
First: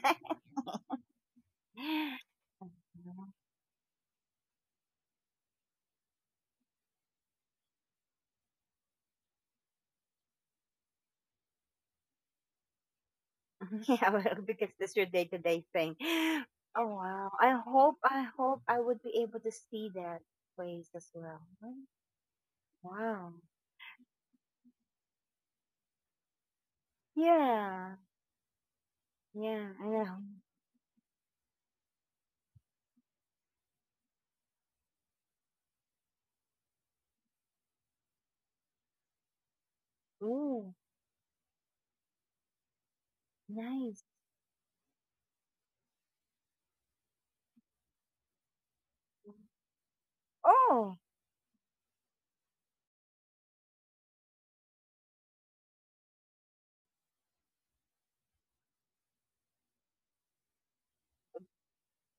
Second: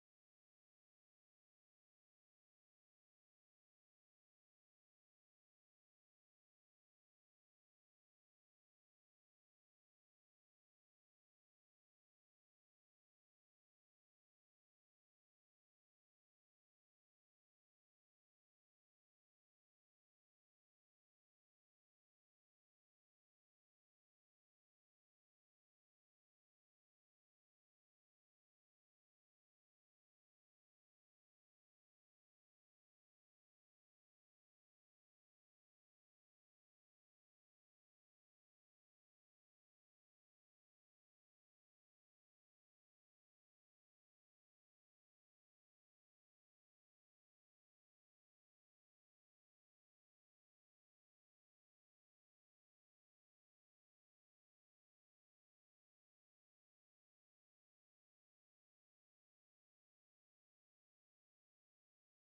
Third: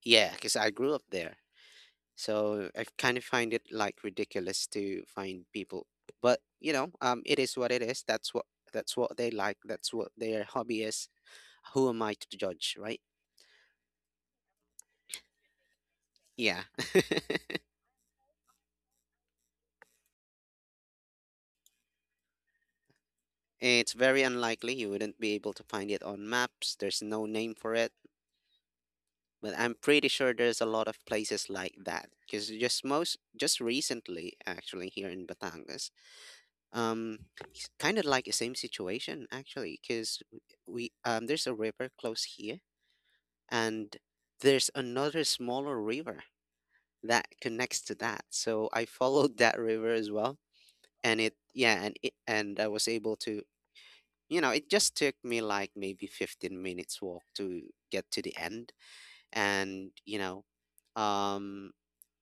Yeah, because I grew up there. So I kind of find it like ridiculous to find people. But, you know, um, it is what it is. That's what that's what they like. That's what their hobby is. Who am I to judge, right? Yeah, well, because that's your day-to-day thing. Yeah. Oh, wow. I hope, I hope I would be able to see that place as well. Wow. It's very unlikely, you wouldn't be able to find it on maps. There's no name for it. Yeah. But Yeah, I'm I know. pretty sure there's a lot of places like that. Because just most just recently, actually, here in Batangas, um kind of like the same situation actually, because Ooh. we um there's a river close here, and Nice. there's another smaller river that connects to that, so I followed that river as well. Oh, And it Yeah, and it, and I was able to, you know it just took me like maybe fifteen minutes walk to get to the end. And you know um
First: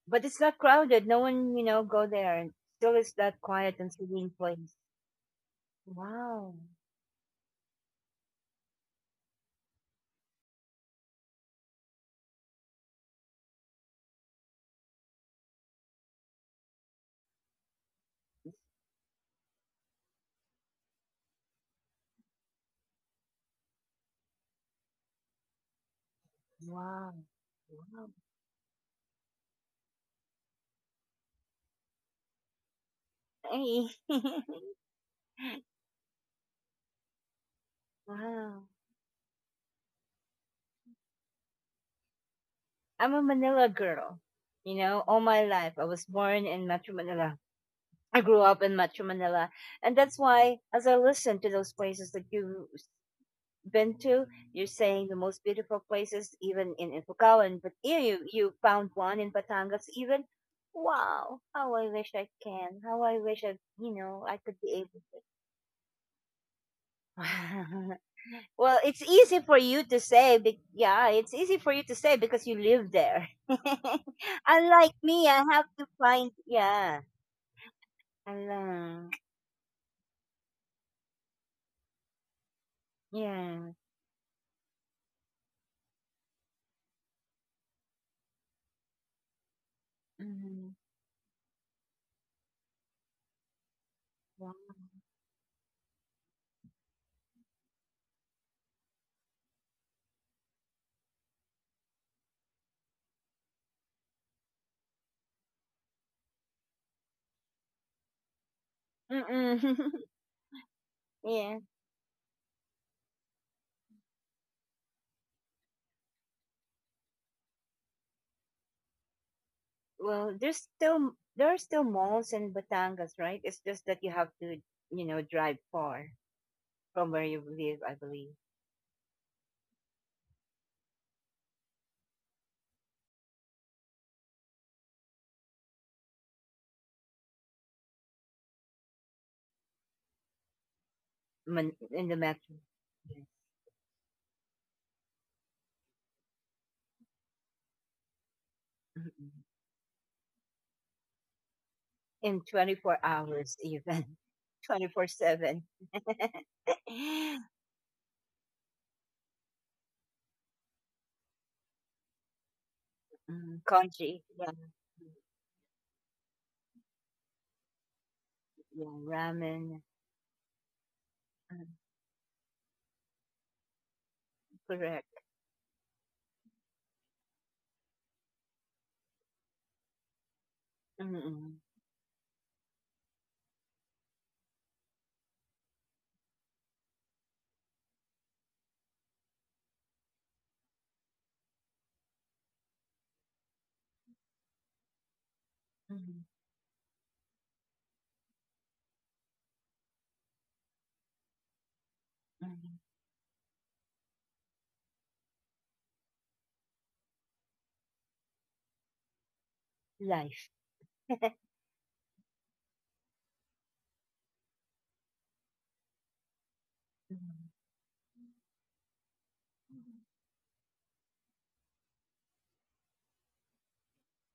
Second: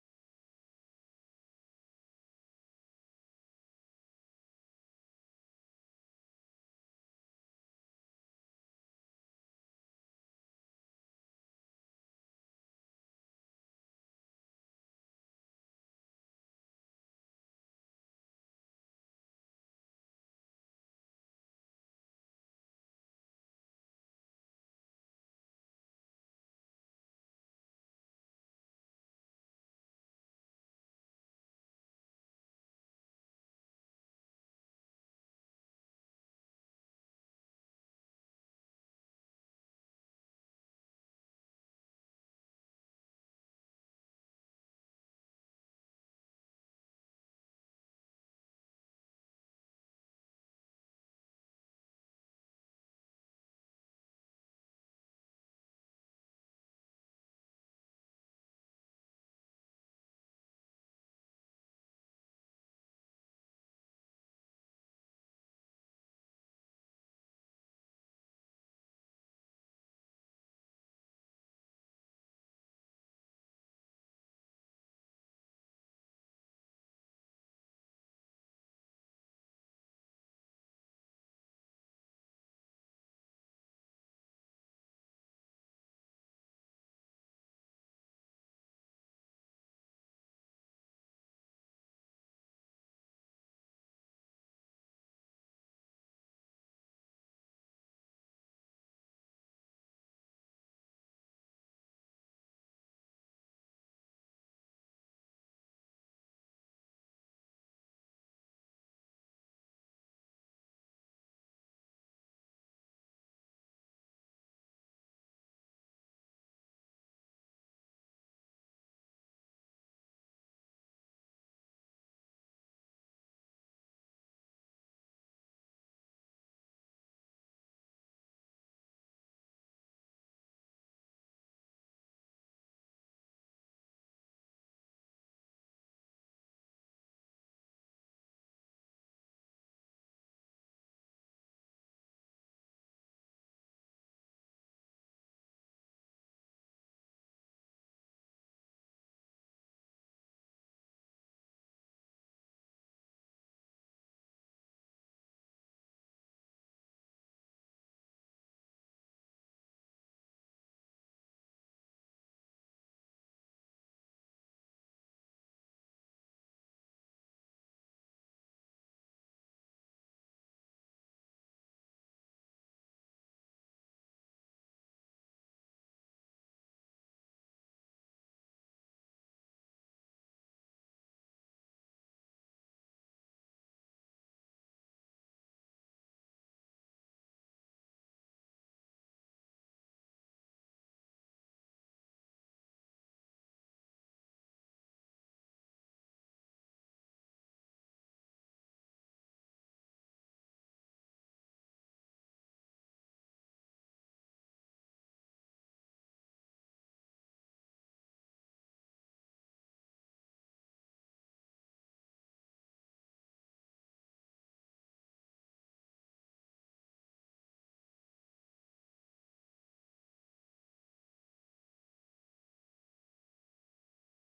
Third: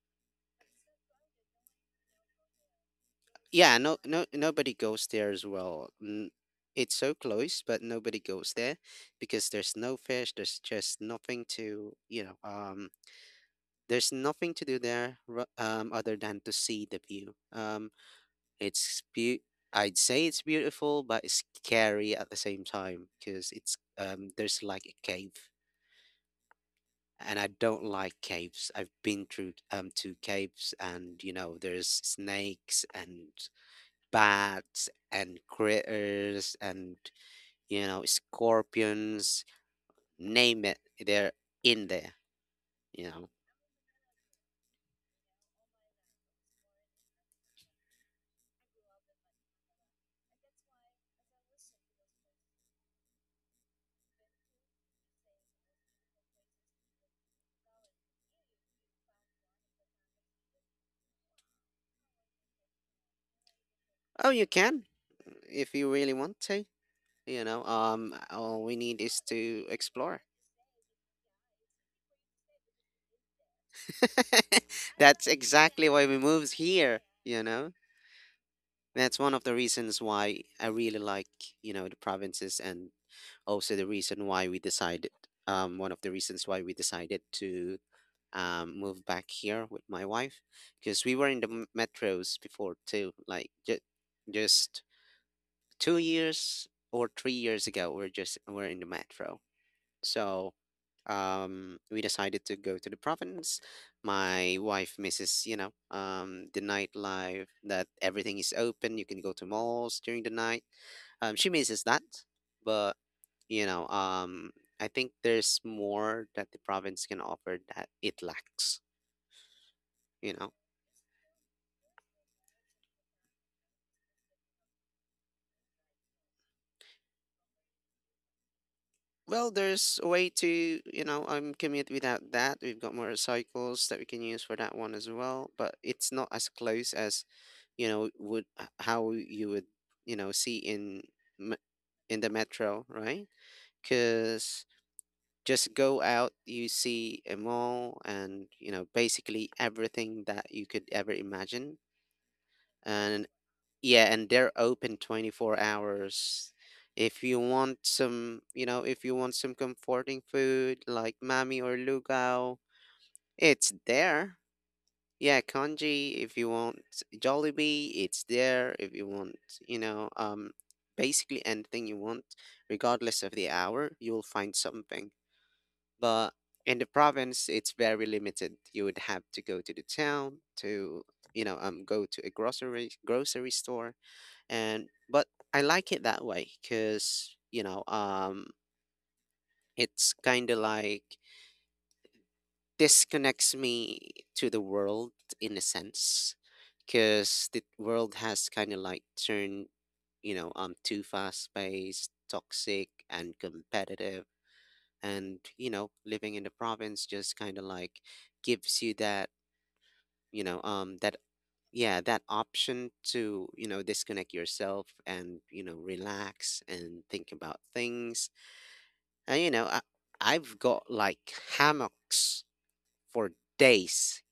but it's not crowded. No one, you know, go there. And still, it's that quiet yeah, and no no serene nobody place. goes there as well. N- Wow. It's so close, but nobody goes there because there's no fish, there's just nothing to, you know um there's nothing to do there ru- um other than to see the view. um it's be- I'd say it's beautiful, but it's scary at the same time because it's um there's like a cave, Wow. and I don't Wow. like caves. I've been through um two caves, and you know, there's snakes and Hey. bats and critters and, you know, Wow. scorpions. Name it, they're in there, you I'm a know. Manila girl. You know, all my life I was born in Metro Manila. I grew up in Metro Manila, and that's why, as I listen to those places that you been to. You're saying the most beautiful places, even in in Pucallpa, and but yeah, you you found one in Batangas. Even wow, how I wish I can. How I wish I you know Oh, I you could be can, able to. if you really want to, you know um all we Well, need it's is easy for to you to explore. say. Be- yeah, it's easy for you to say because you live there. Unlike me, That's I have to exactly why we find. moved Yeah, here, you know. I love. That's one of the reasons why I really like, you know the provinces, and Yeah. also the reason why we decided um one of the reasons why we decided to, um move back here with my wife, Mm-hmm. because we were in the m- metros before too, like ju- Wow. just two years or three years ago, we're just we're in the metro. So, um we decided to go to the province. My wife misses, you know um the nightlife, that everything is open, you can go to Mm-mm. malls during the night. Um she misses that. But, you know, um, I think there's more that the province can offer that it lacks, you Well, know. there's still there are still malls in Batangas, right? It's just that you have to, you know, drive far from where you live, I believe, Well, there's a way to, you know, um, commute without that. We've got motorcycles that we can use for that one as well, but it's not as close as, you know, would h- how you would, you know, see in me- Man- in the in the metro. metro, Yes. right? Because just go out, you see a mall and, you know, Mhm. basically everything that you could ever imagine. In twenty-four And hours, yeah, even and they're open twenty-four twenty-four seven. hours. If Mm, you want some, you know, if you want some comforting food like Mami or Lugao, it's congee, there. yeah, Yeah, congee. If you want Jollibee, it's there. If yeah, you want, you ramen, know, um, basically mm, anything you want, regardless of the hour, you'll find something. correct. But in the province, it's very limited. You would have to go to the town to, you Mm-mm. know, um, go to a grocery grocery store, and but I like it that way because, you know um it's kind of like disconnects me to the world, in a Hmm. sense, because the world has kind of like turned, you know um too fast paced, Hmm. toxic and competitive. And you know, living in the province just kind of like gives you that, you Life. know um that yeah, that option to, you know, disconnect yourself and, you know, relax and think about things. And you know I, Mm-hmm. I've got like hammocks for days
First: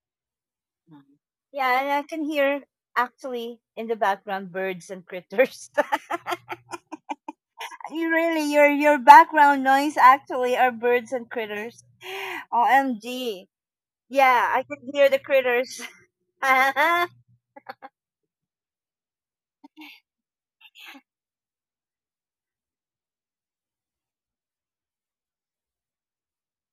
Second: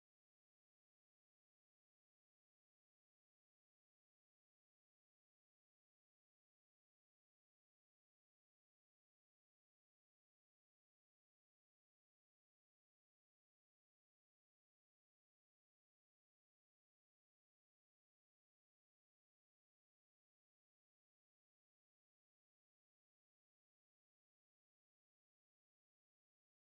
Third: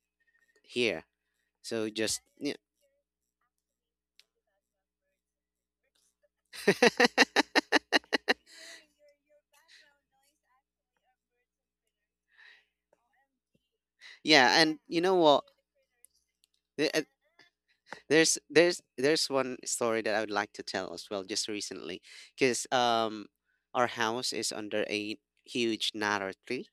here, Mm-hmm. Yeah, so and I just can yeah. hear actually in the background birds and critters. You really, your your background noise actually are birds and critters. O M G. Yeah, Yeah, I and can you hear know the what, critters. The- uh, Yeah, There's there's there's one story that I would like to tell as well, just recently, because um our house is under a huge gnarly tree.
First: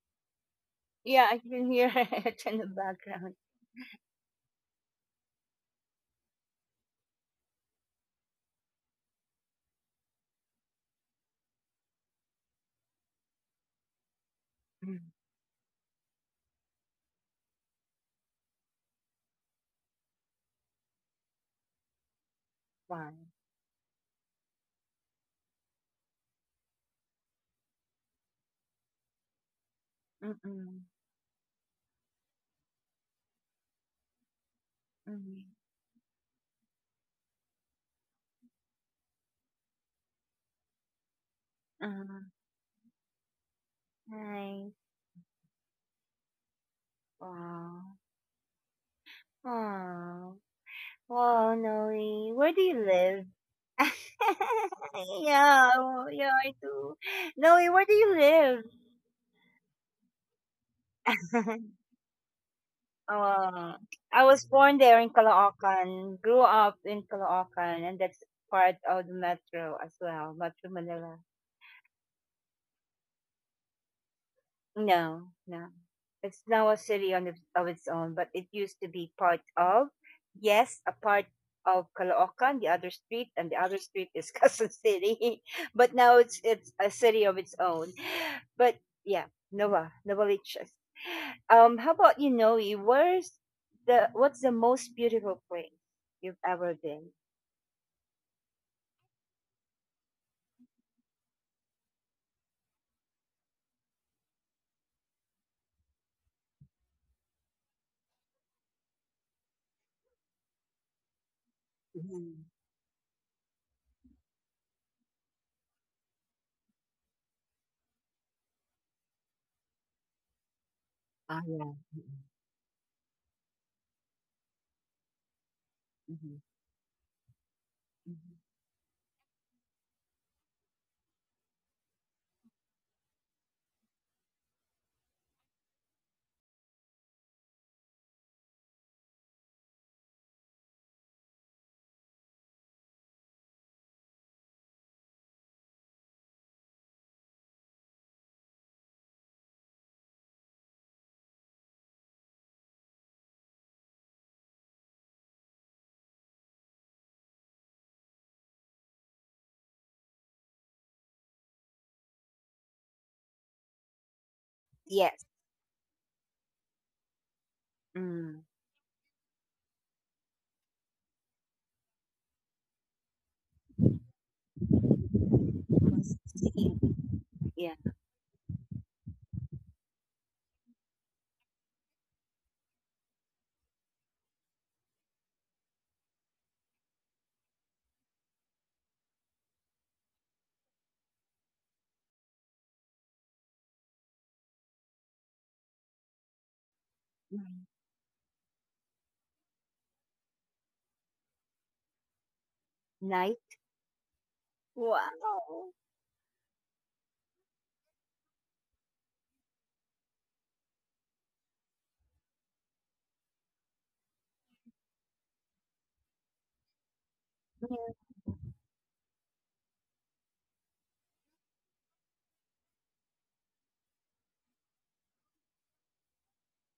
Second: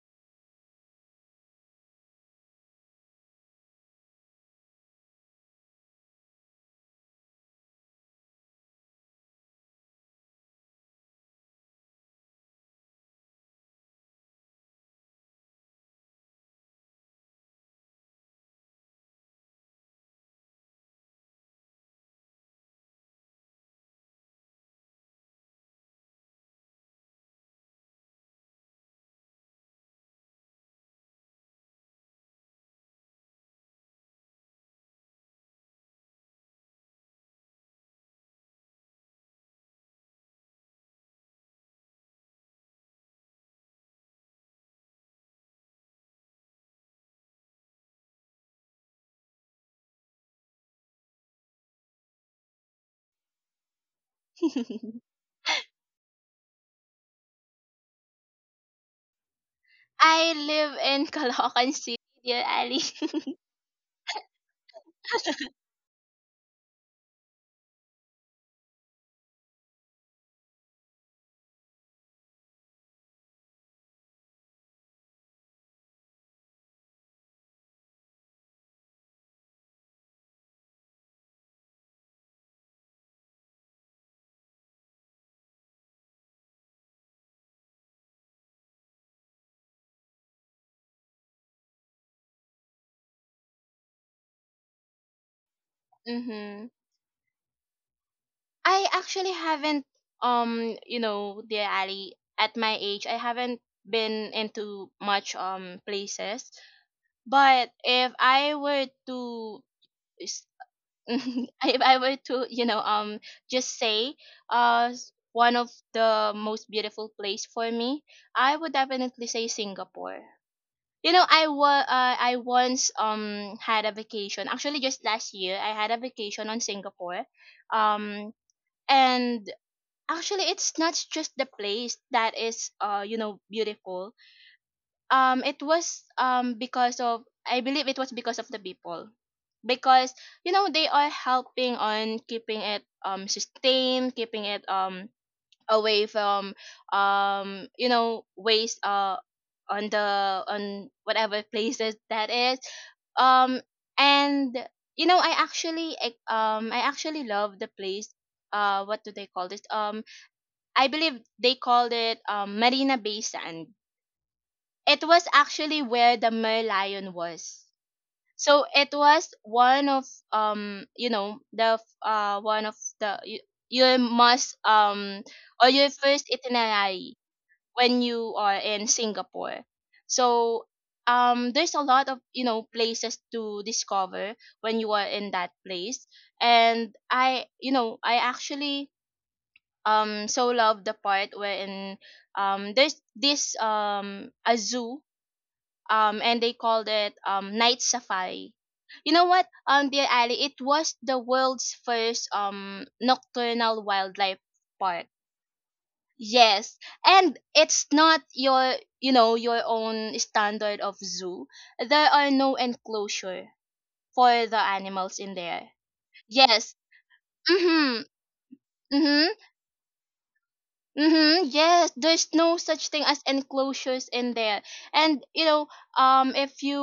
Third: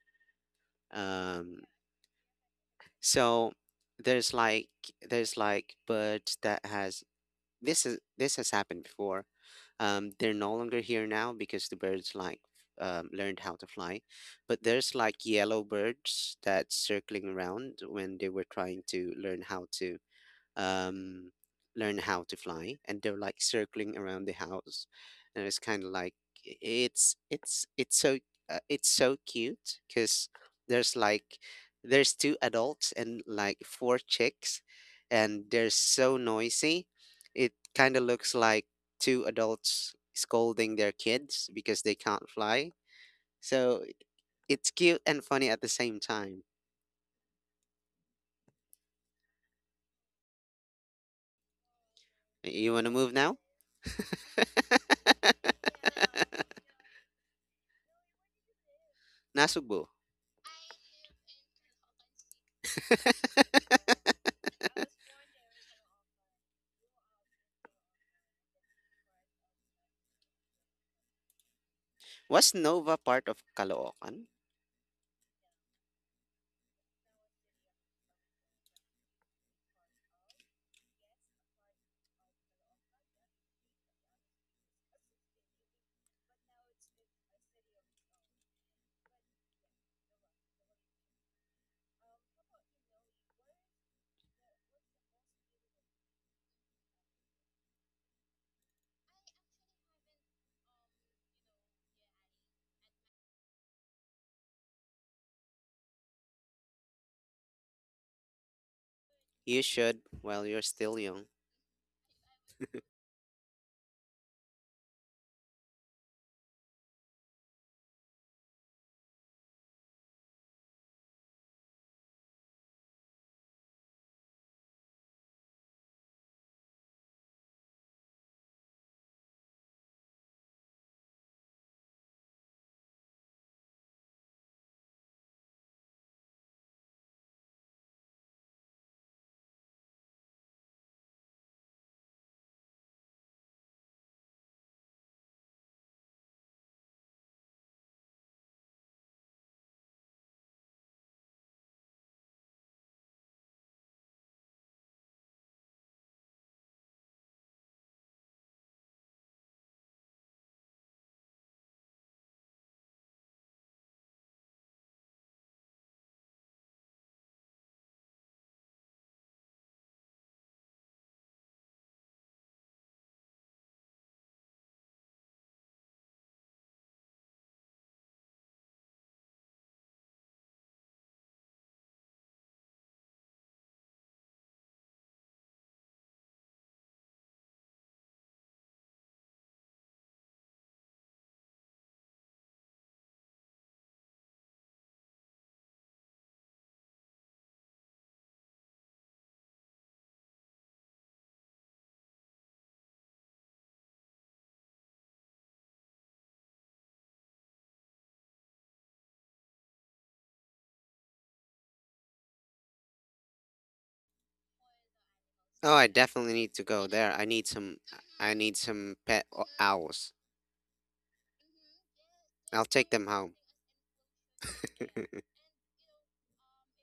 I Um can hear it in the background. so there's like there's like birds that has, this is this has happened before. Um, they're no longer here now because the birds like, um, learned how to fly. But there's Mm, like yellow birds that circling around when they were trying to learn how to, um, learn how to fly, and they're fine. like circling around the house, and it's kind of like i- it's it's it's so uh, it's so cute because Mm-mm. there's like, there's two adults and like four chicks, and Mm-mm. they're so noisy. It kind of looks like two adults scolding their kids because Uh, they can't fly. So it's nice. cute and funny at the same time. Wow. Wow. Wow, Noe. Where do You you want to move live? now? this. Yeah, yeah, I do. Noe, where do you Nasugbo. I live in live? Caloocan City, dear Ali. Uh, I was born there in Caloocan, grew up in Caloocan, and that's part of the metro as well, Metro Manila. Was Nova part of Caloocan? No, no. It's now a city on its, of its own, but it used to be part of, yes, a part of Caloocan, the other street, and the other street is Quezon City. But now it's it's a city of its own. But yeah, Nova, Novaliches. Um, how about you, Noe? Where's the what's the most beautiful place you've Mm-hmm. ever been? I actually haven't, um, you know, dear Ali, at my age, I haven't been into much um places. But if I were to, You should s- while you're still young. if I were Mm-hmm. to, you know, um, just say, uh, s- one of the most beautiful place for me, I would definitely say Singapore. You know, I Ah, yeah. wa- uh, I once um had a vacation. Actually, just last year, I had a Mm-hmm. vacation on Singapore. Um, Mm-hmm. and actually, it's not just the place that is uh you know beautiful. Um, it was um because of, I believe it was because of, the people, because you know they are helping on keeping it um sustained, keeping it um away from um you know waste uh on the on whatever places that is. Um and you know i actually I, um i actually love the place. Uh what do they call this? Um i believe they called it um Marina Bay Sand. It was Yes. actually where the Merlion was, Mm. so it was one of um you know the f- uh one of the, you, you must, um or your first It itinerary yeah. when you are in Singapore. So, um, there's a lot of, you know places to discover when you are in that place. And I you know I actually um so love the part wherein um there's this, um a zoo, um and they called it um Mhm. night safari. You know what, um, dear Ali, it was the world's first um Nice. nocturnal wildlife park. Wow. Yes, and it's not your, you know, your own standard of zoo. There are no enclosure for the animals in there. Oh, I definitely need to Yes. go there. I need some, Mhm. I need some pet Mhm. o- owls. Mhm. Yes, there's no I'll such take thing them as home. enclosures in there. And you know, um if you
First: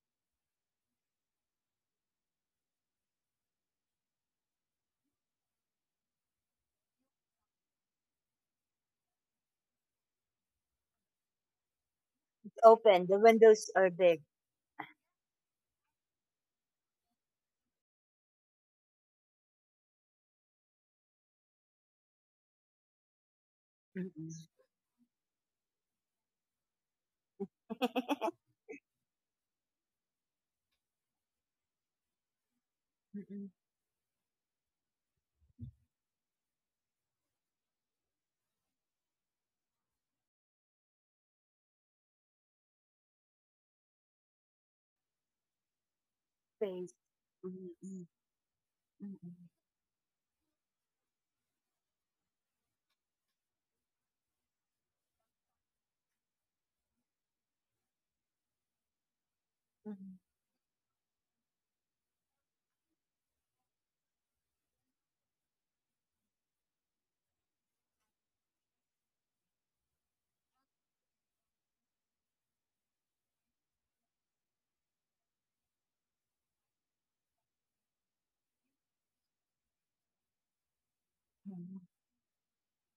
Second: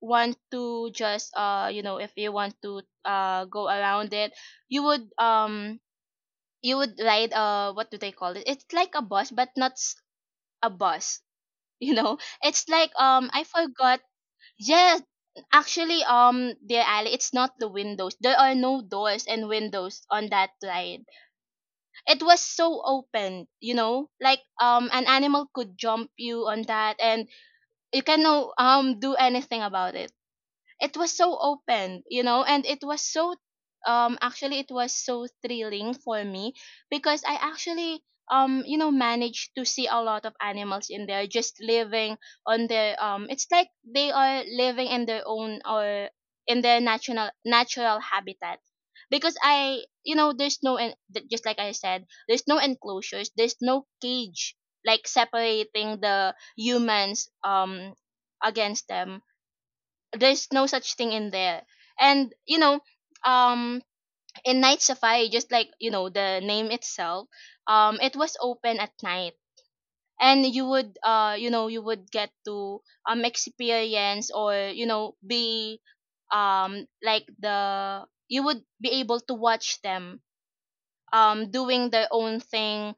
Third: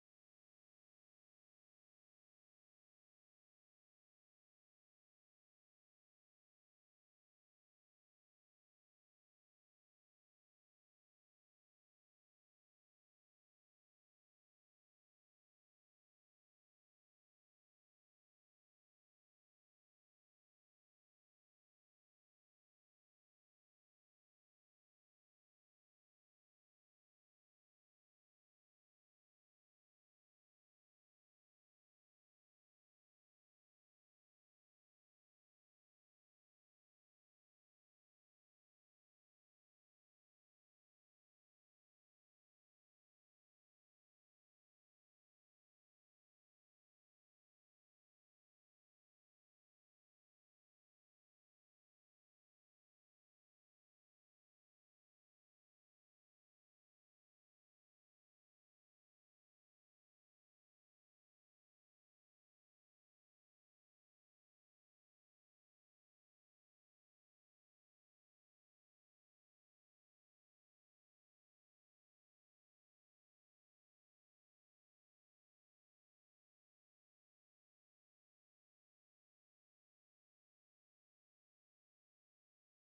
want to just, uh, you know, if you want to uh go around it, you would um you would ride, uh what do they call it? It's like a bus, but not, s- a bus. You know it's like, Open. The um I windows are forgot. big. Yes, actually, um dear Ali, it's not the windows. There are no doors and windows on that ride. It was so open, you know, like Mm-mm. um an animal could jump you on that, and you cannot um do anything about it. It was so open, you know, and it was so, Mm-mm. um actually, it was so thrilling for me, because I actually um you know managed to see a lot of animals in there, just living on their, um it's like they are living in their own, or in their Space. natural natural Mm-mm. habitat. Because Mm-mm. I you know there's no, en- th- just like I said, there's no enclosures, there's no cage, like separating the humans um against them. There's no such thing in there. And you know um in night safari, just like, you know the name itself, um it was open at night, and you would uh you know you would get to um experience, or you know be, um like the you would be able to watch them um Mm-mm. doing their own thing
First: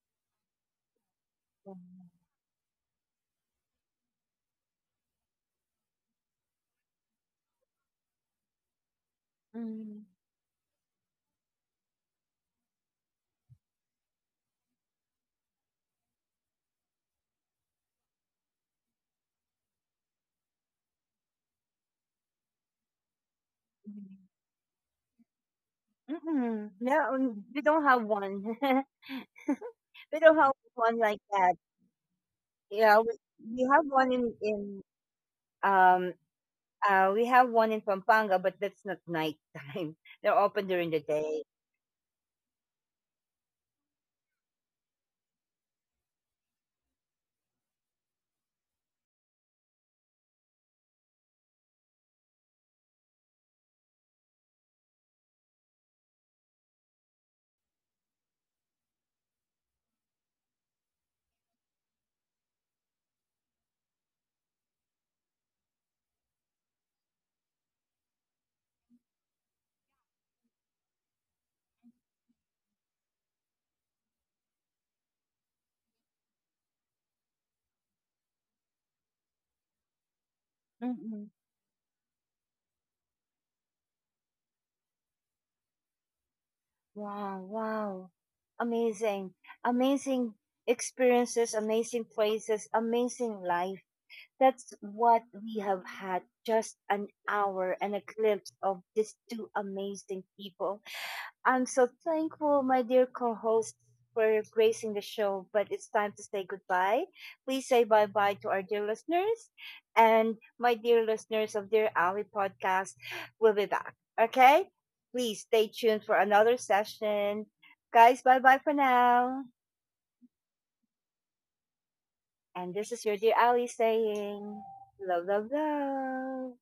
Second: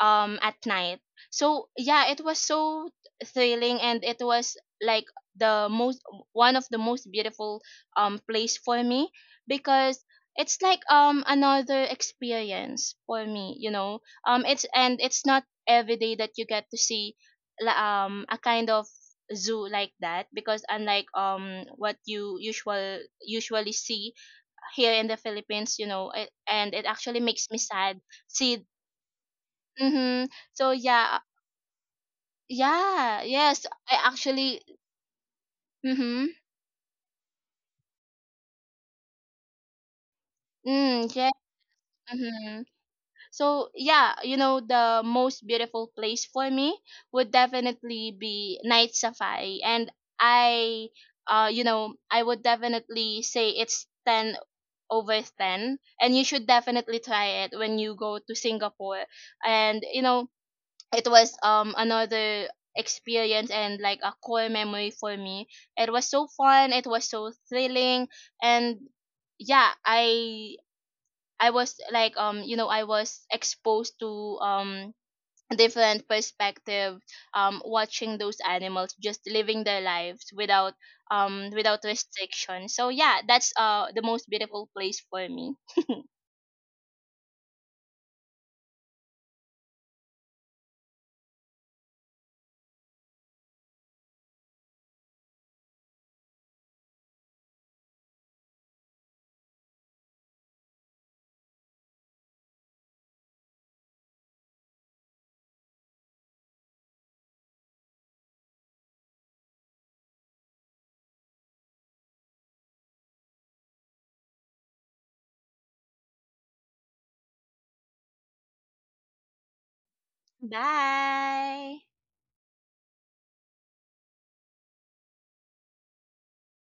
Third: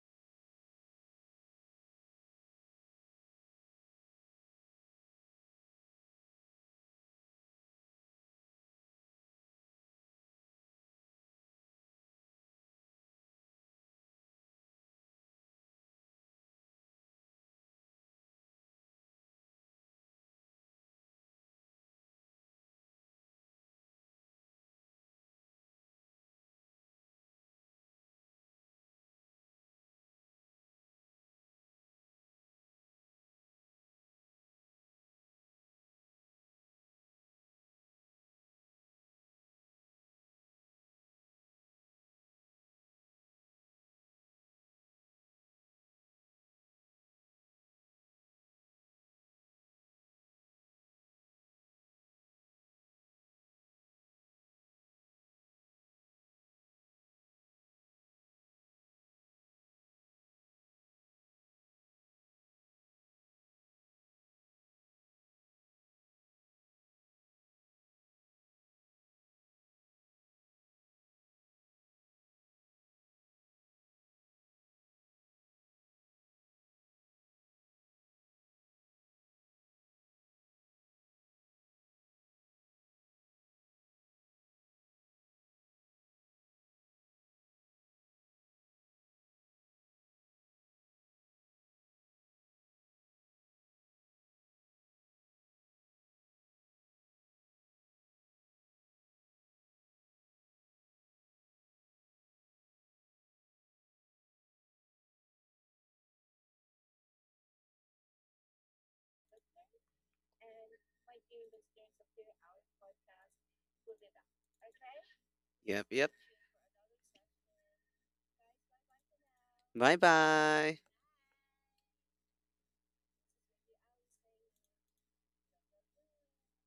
um at night. So yeah, it was so thrilling, and it was like the most one of the most beautiful um place for me. Because Mm-mm. it's like, um another experience for me. You know um it's and it's not every day that you get to see la- um a kind of zoo like that, because unlike um what you usual usually see here in the Philippines, you know, it, Mm-mm. and it No, actually n- makes me we don't sad. have one. See. We Mm-hmm. don't have So one yeah. like that. Yeah, we, Yeah, yes, we have I one in actually, in um mm-hmm, uh we have one in Pampanga, but that's not nighttime. They're open during the mm, yeah, day. mm-hmm. So yeah, you know, the most beautiful place for me would definitely be night safari, and I, uh, you know, I would definitely say it's ten over ten, and you should definitely try it when you go to Singapore. And you know it was um another experience and like a core memory for me. It was so fun, it was so thrilling. And yeah, i i was like, um you know I was exposed to um different perspective, um watching those animals just living their lives without Mm-mm. um without restriction. So yeah, that's uh the most beautiful place for me. Wow! Wow! Amazing, amazing experiences, amazing places, amazing life. That's what we have had just an hour and a glimpse of these two amazing people. I'm so thankful, my dear co hosts for gracing the show, but it's time to say goodbye. Please say bye bye to our dear listeners. And my dear listeners of Dear Ali podcast, we'll be back. Okay? Please stay Yep, tuned yep. for another session. Guys, bye bye for now. Bye bye. Bye. And this is your dear Ali saying, love, love, love.